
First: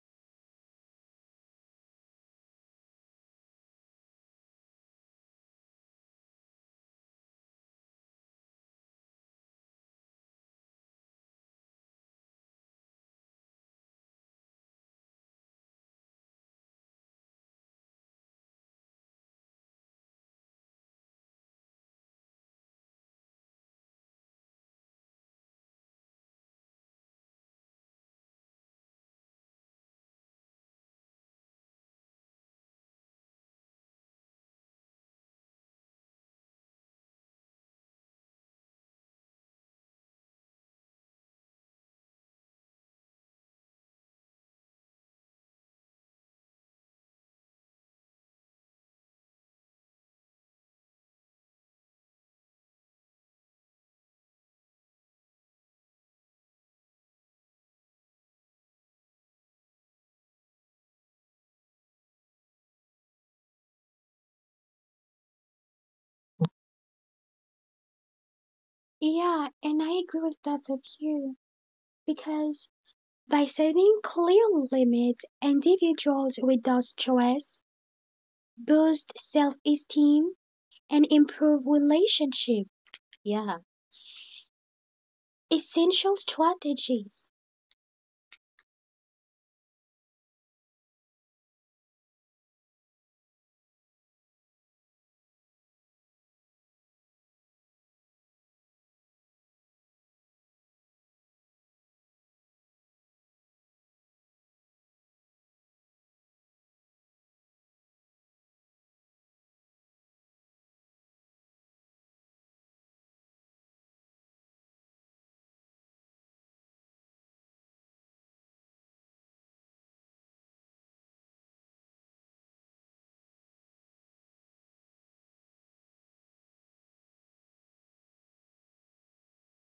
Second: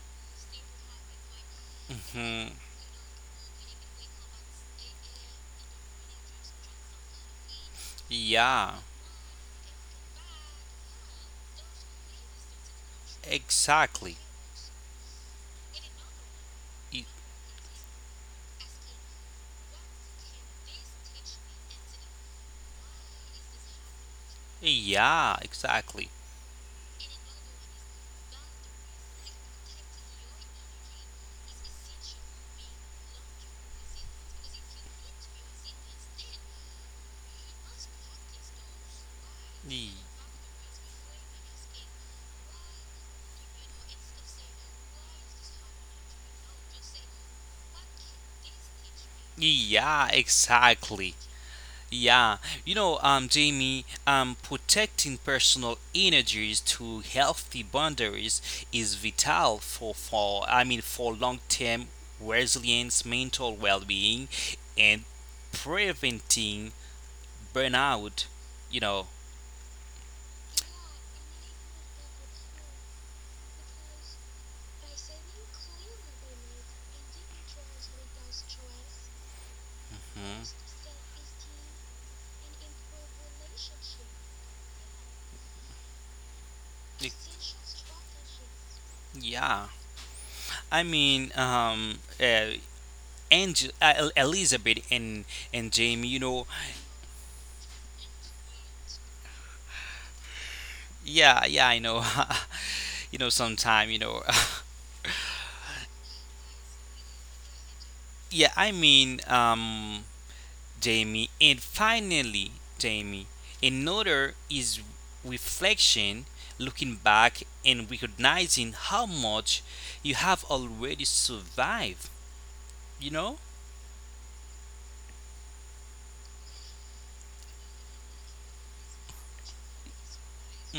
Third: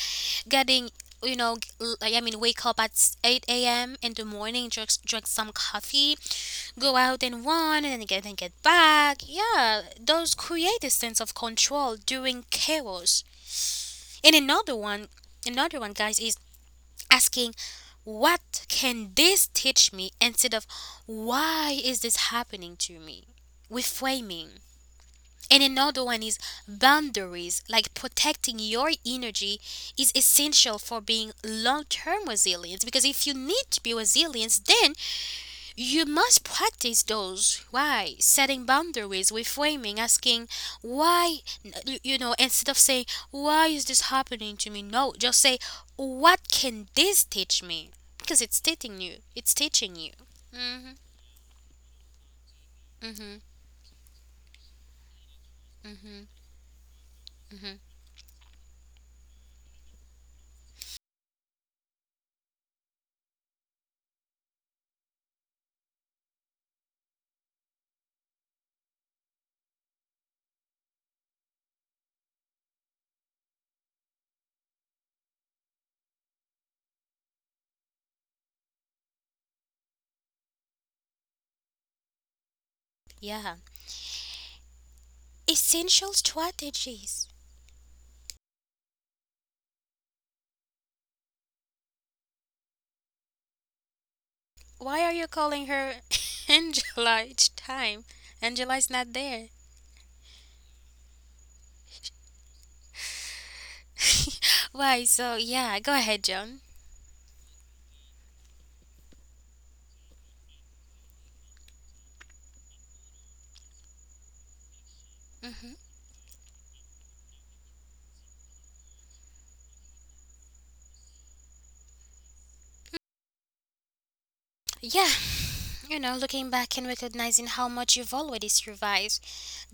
getting, you know, like, I mean,
Hmm.
wake up at 8 a.m. in the morning, drink, drink some coffee, go out and run, and then get
Yeah.
back. Yeah, those create a sense of control during chaos.
Exactly.
And another one, guys, is
Y-
asking, what can this teach me, instead of why is this happening to me? Reframing.
yeah.
And another
Exactly.
one is boundaries, like protecting your energy is essential for being long term resilient. Because if you need to be resilient, then you must practice those. Why? Setting
Y-
boundaries, reframing, asking why, you know, instead of saying, why is this happening to me? No, just say, what can this teach me? Because it's teaching
yeah.
you. It's teaching
Exactly.
you. Hmm.
Yeah. You know, Jamie, protecting personal energies to healthy boundaries is vital for I mean for long term resilience, mental well being, and preventing burnout. You know.
Yeah, and I agree with both of you because by setting clear limits, individuals with those choices boost
Hmm.
self-esteem and improve relationship.
Yeah.
Yeah,
Essential
essential
strategies.
strategies.
Yeah. I mean, Angel, Elizabeth and Jamie,
Why
you
are you
know,
calling her Angela each time? Angela is not there.
yeah, yeah, I know, you know, sometime, you know,
Why, so yeah, go ahead, John.
yeah, I mean, Jamie, and finally, Jamie, another is reflection,
Hmm.
looking back and recognizing how much you have already survived, you know.
Yeah, you know, looking back and recognizing how much you've already survived,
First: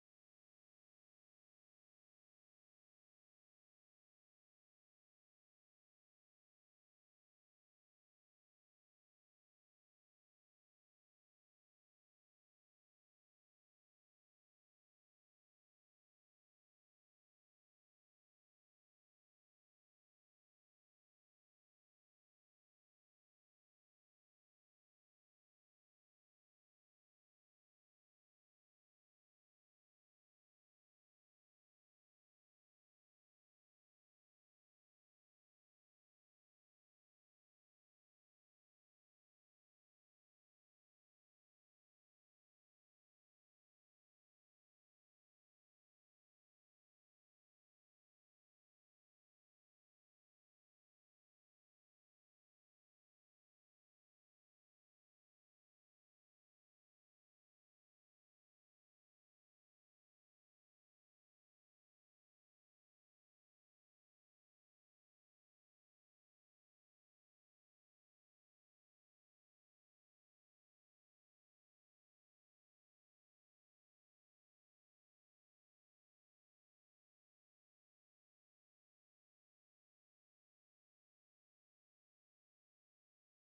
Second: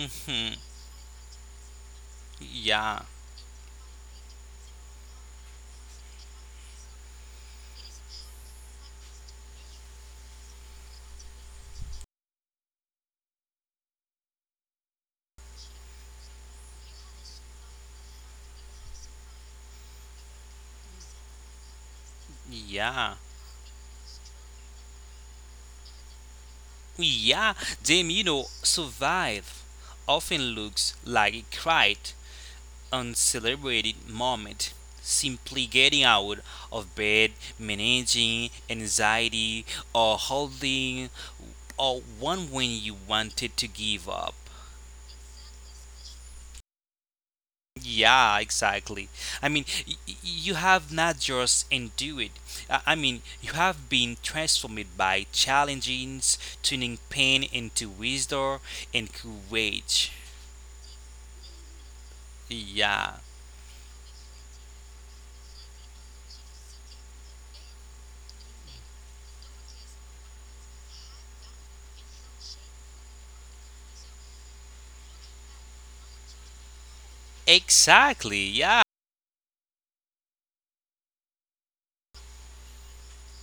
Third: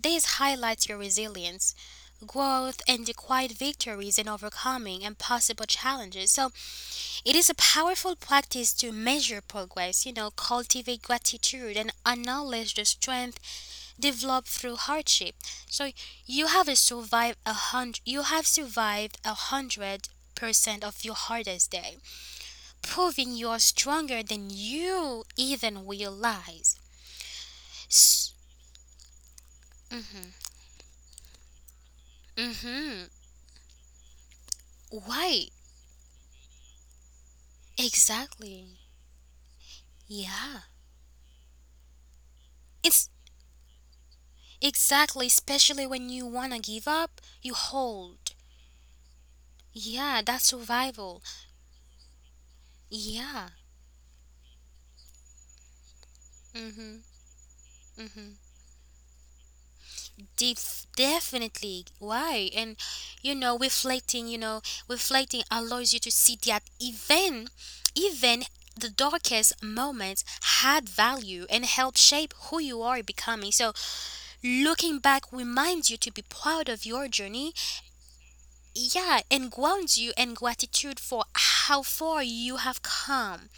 this highlights your resilience, growth,
Yeah,
and the quiet victories in overcoming impossible challenges. So, it is a powerful practice to measure progress, you know, cultivate gratitude, and acknowledge the strength develop through hardship. So you have a survived 100. You have survived 100% of your hardest day,
yeah.
proving you are stronger than you even realize.
Yeah,
S-
Demino survive
mhm,
often looks like a quiet,
mhm.
uncelebrated moment.
Why?
Simply getting out of bed,
Exactly.
managing anxiety, or
Yeah.
holding, or one when
It's
you wanted to give up.
exactly, especially when you wanna give up, you hold.
Yeah, exactly. I mean,
Yeah, that's
you
survival.
have not just endured. I
Yeah.
mean, you have been transformed by challenges,
Mhm.
turning pain into
Mhm.
wisdom and courage.
Definitely. Why?
Yeah.
Reflecting, reflecting allows you to see that even the darkest moments had value and help shape who you are becoming. So looking back reminds you to be proud of your journey.
Exactly. Yeah.
Yeah, and grounds you in gratitude for how far you have come.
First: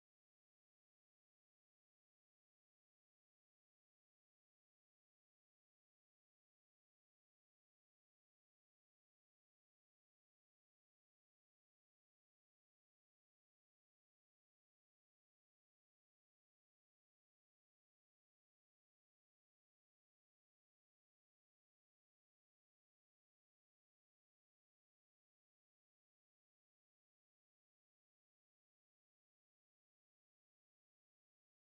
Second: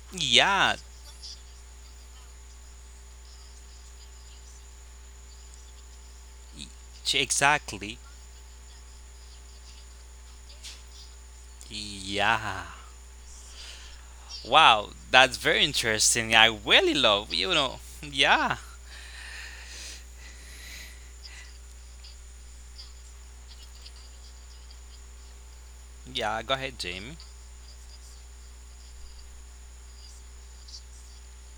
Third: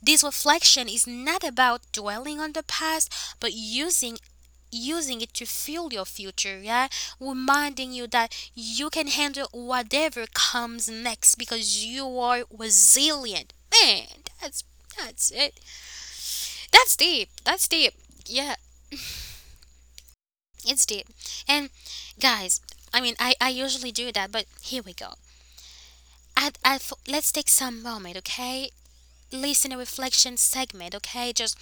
This
Yeah.
reflection is not about dwelling on the past, but using it to fuel your future, yeah?
Ch-
Reminding
exactly.
you that you can handle whatever comes next because you are
Yeah.
resilient. Man, that's
Wow.
that's
That's
it.
very interesting. I
That's
really
deep.
love, you
That's
know.
deep. Yeah,
Yeah.
it's deep. And guys, I mean I usually do that, but here we go.
Yeah.
I,
Go
I,
ahead, Jamie.
let's take some moment, okay? Listen a reflection segment, okay? Just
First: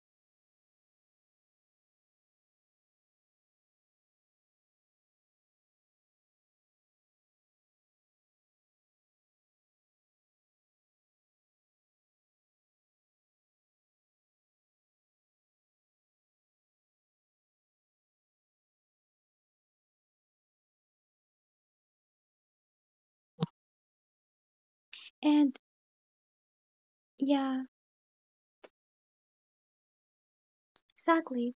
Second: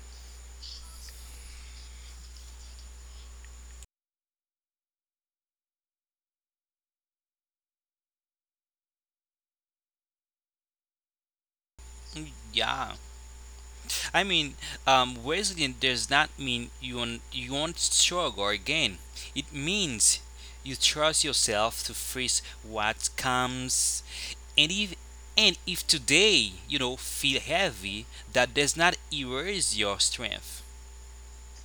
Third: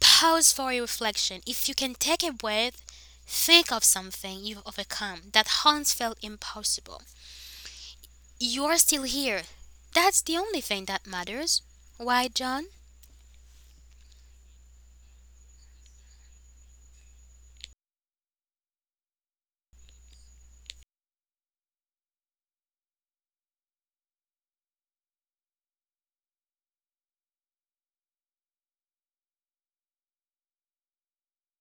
Pause for a reflection. If you can take a breath, think of something you've overcome that once felt impossible. You're still here. That's the only thing that matters. Why, John?
Yeah. I mean, resilient does not mean you won't struggle again. It means you trust yourself to face what comes. And if, and
And
if today, you know, feel
yeah,
heavy, that does not erase your strength.
exactly.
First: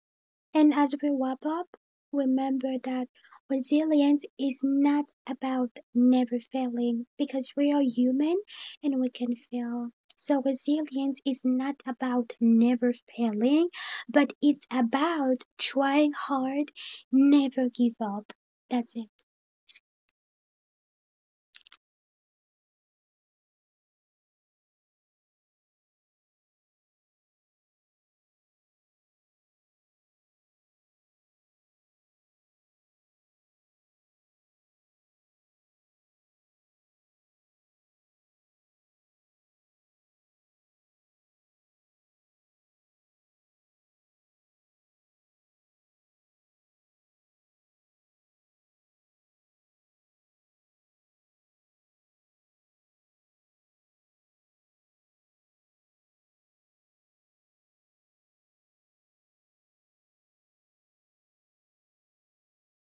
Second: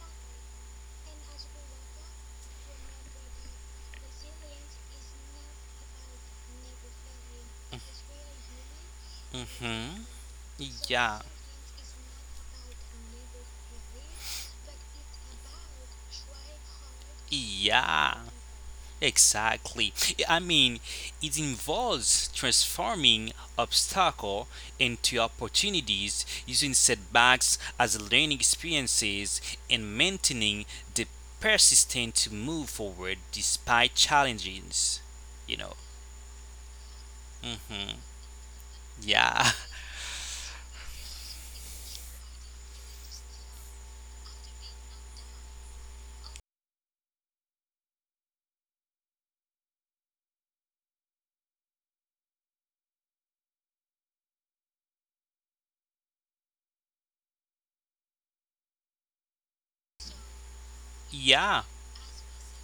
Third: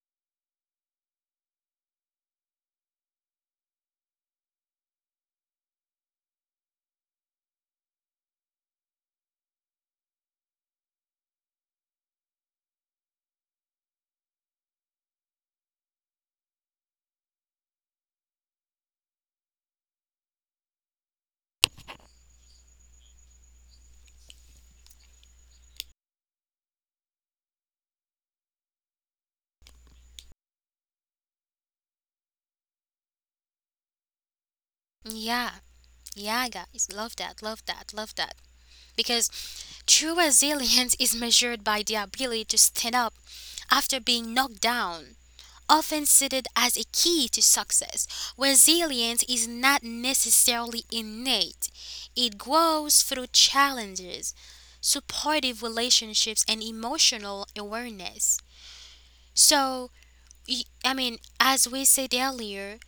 And as we wrap up, remember that resilience is not about never failing because we are human and we can fail.
Mm-hmm.
So,
Yeah.
resilience is not about never failing, but it's about trying hard, never give
Yeah,
up. That's it.
exactly. I mean, it involves transforming obstacle into opportunities, using setbacks as learning experiences, and maintaining the persistence to move forward despite challenges. You
Yeah,
know.
yeah, guys. Love that, love that,
Mhm.
love that. Because
Yeah.
true resilience is measured by the ability to stand up after being knocked down, often cited as a key to success. Resilience is not necessarily innate, it grows through challenges, supportive relationships, and emotional awareness. So, I mean,
Yeah.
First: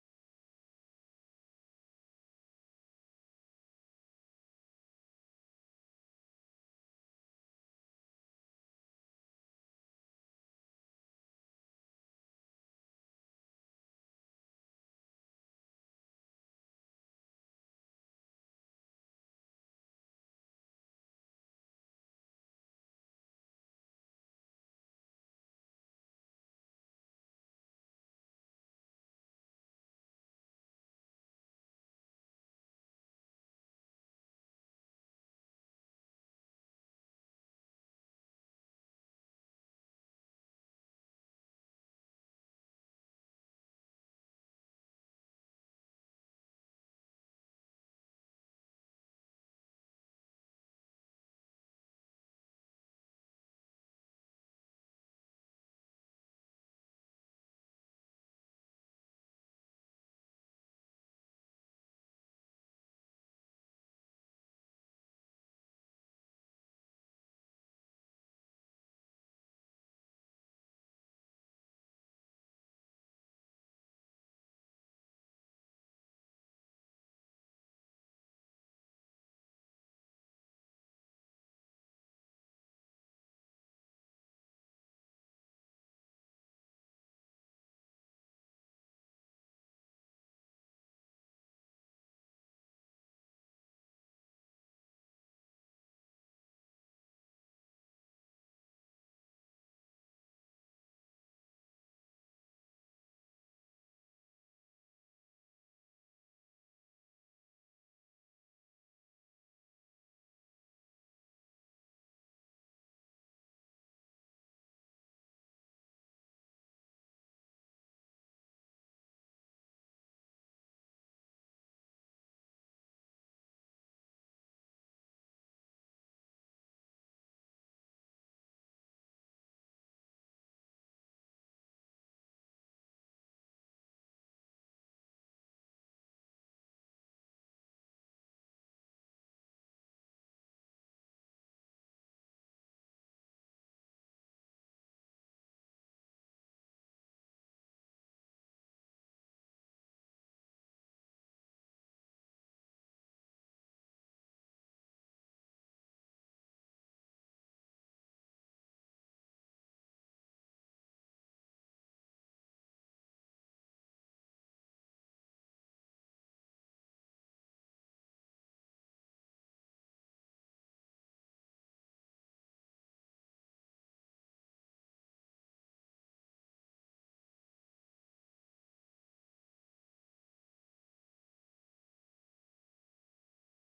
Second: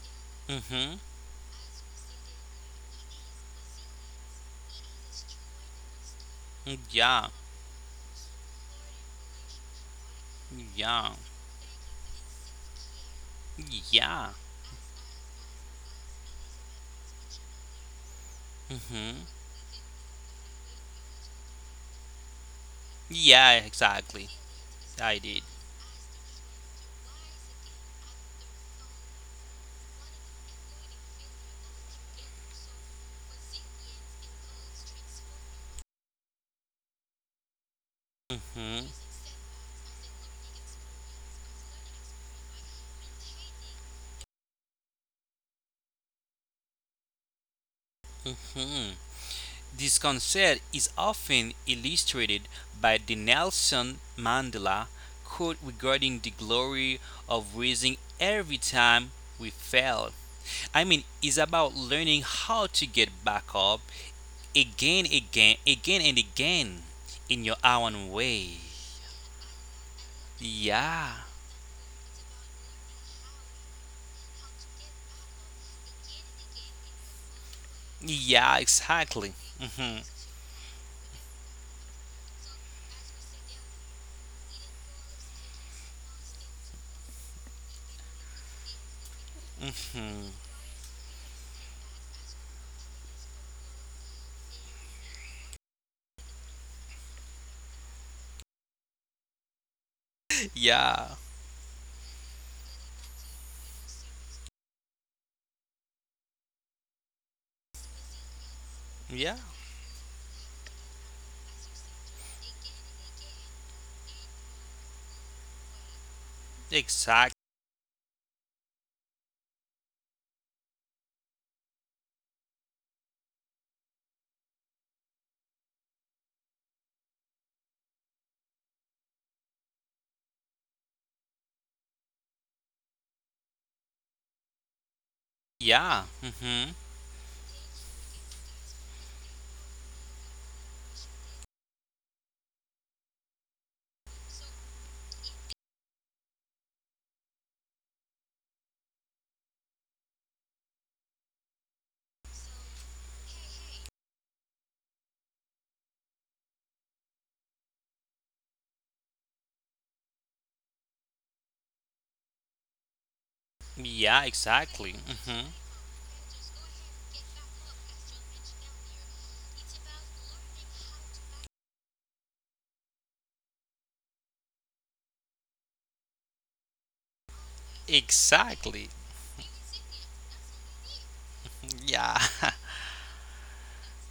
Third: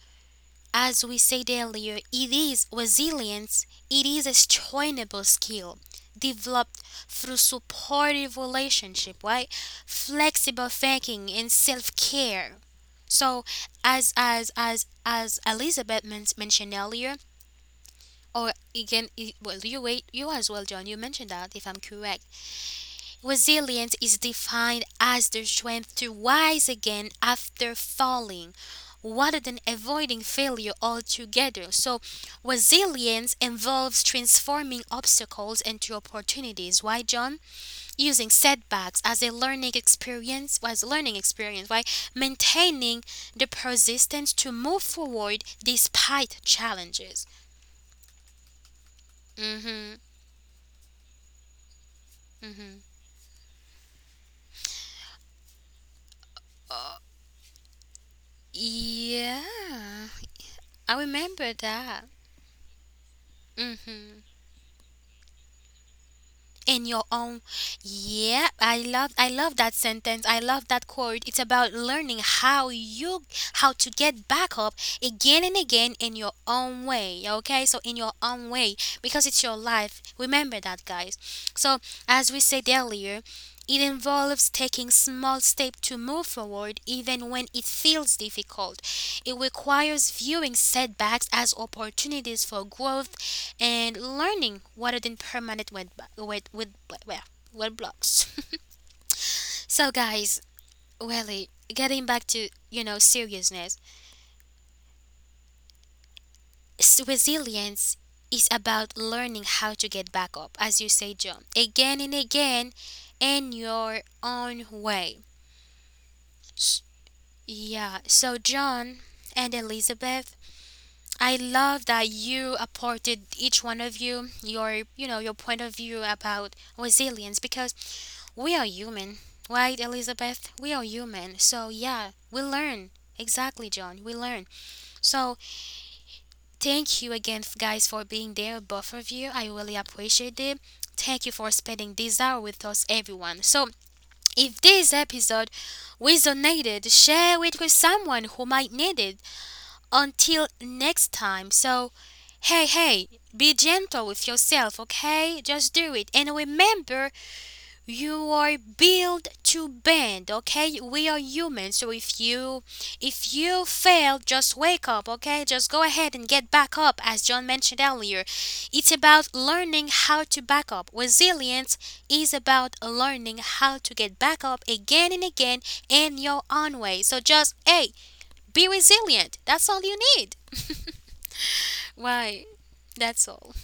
Mhm.
as we said earlier, it is resilience, it is a trainable skill developed
Yeah.
through supportive relationship, right? Flexible
Yeah.
thinking and self-care. So
Yeah.
as mentioned earlier, or
Mhm.
again, you wait, you as well, John. You mentioned that, if I'm correct.
Yeah. Exactly.
Resilience is
I
defined
did.
as the strength to rise again after falling rather than avoiding failure altogether. So, resilience involves transforming obstacles into opportunities. Why, John? Using
Mhm,
setbacks as a learning experience, as a learning experience, why? Maintaining the persistence to move forward despite challenges.
mhm. This
Mhm.
concept is often illustrated by the
mm
Nelson Mandela quote regarding the glory
Mhm.
of raising every time we
Yeah.
fail. I mean, it's
I
about
remember
learning
that.
how to get back up
Mhm.
again, again, again, and again
In
in
your
your
own.
own way.
Yeah, I love I love that sentence, I love
Yeah,
that quote. It's about learning how you how to get back up again and again in your own way, okay? So in
yeah,
your own way,
exactly.
because it's
Mhm.
your life, remember that, guys. So as we said earlier, it involves taking small steps to move forward even when it feels difficult. It requires viewing setbacks as opportunities for growth and learning rather than permanent web, web, well, web blocks. So,
yeah,
guys, really, getting back to, seriousness, resilience is
yeah,
about learning how to get back up, as you say, John, again and again in your own way. S-
exactly.
Yeah, so, John and Elizabeth, I love that you apported each one of you your, your point of view about resilience because we are human, right, Elizabeth? We are human. So, yeah, we learn. Exactly, John. We learn. So,
Yeah. Hmm.
thank you again, guys, for being there, both of you. I really appreciate it. Thank you for spending this hour with us, everyone. So, if this episode resonated, share it with someone who might need it. Until next time. So, hey, hey, be gentle with yourself, okay? Just do it. And remember, you are built to bend, okay? We are human, so if you
Yeah,
fail,
exactly.
just wake
Hmm.
up, okay? Just go ahead and get back up. As John mentioned earlier, it's about learning how to back up. Resilience is about learning how to get back up again and again in your own way. So just hey,
Exactly.
be resilient, that's all you need.
Yeah.
Why? That's all.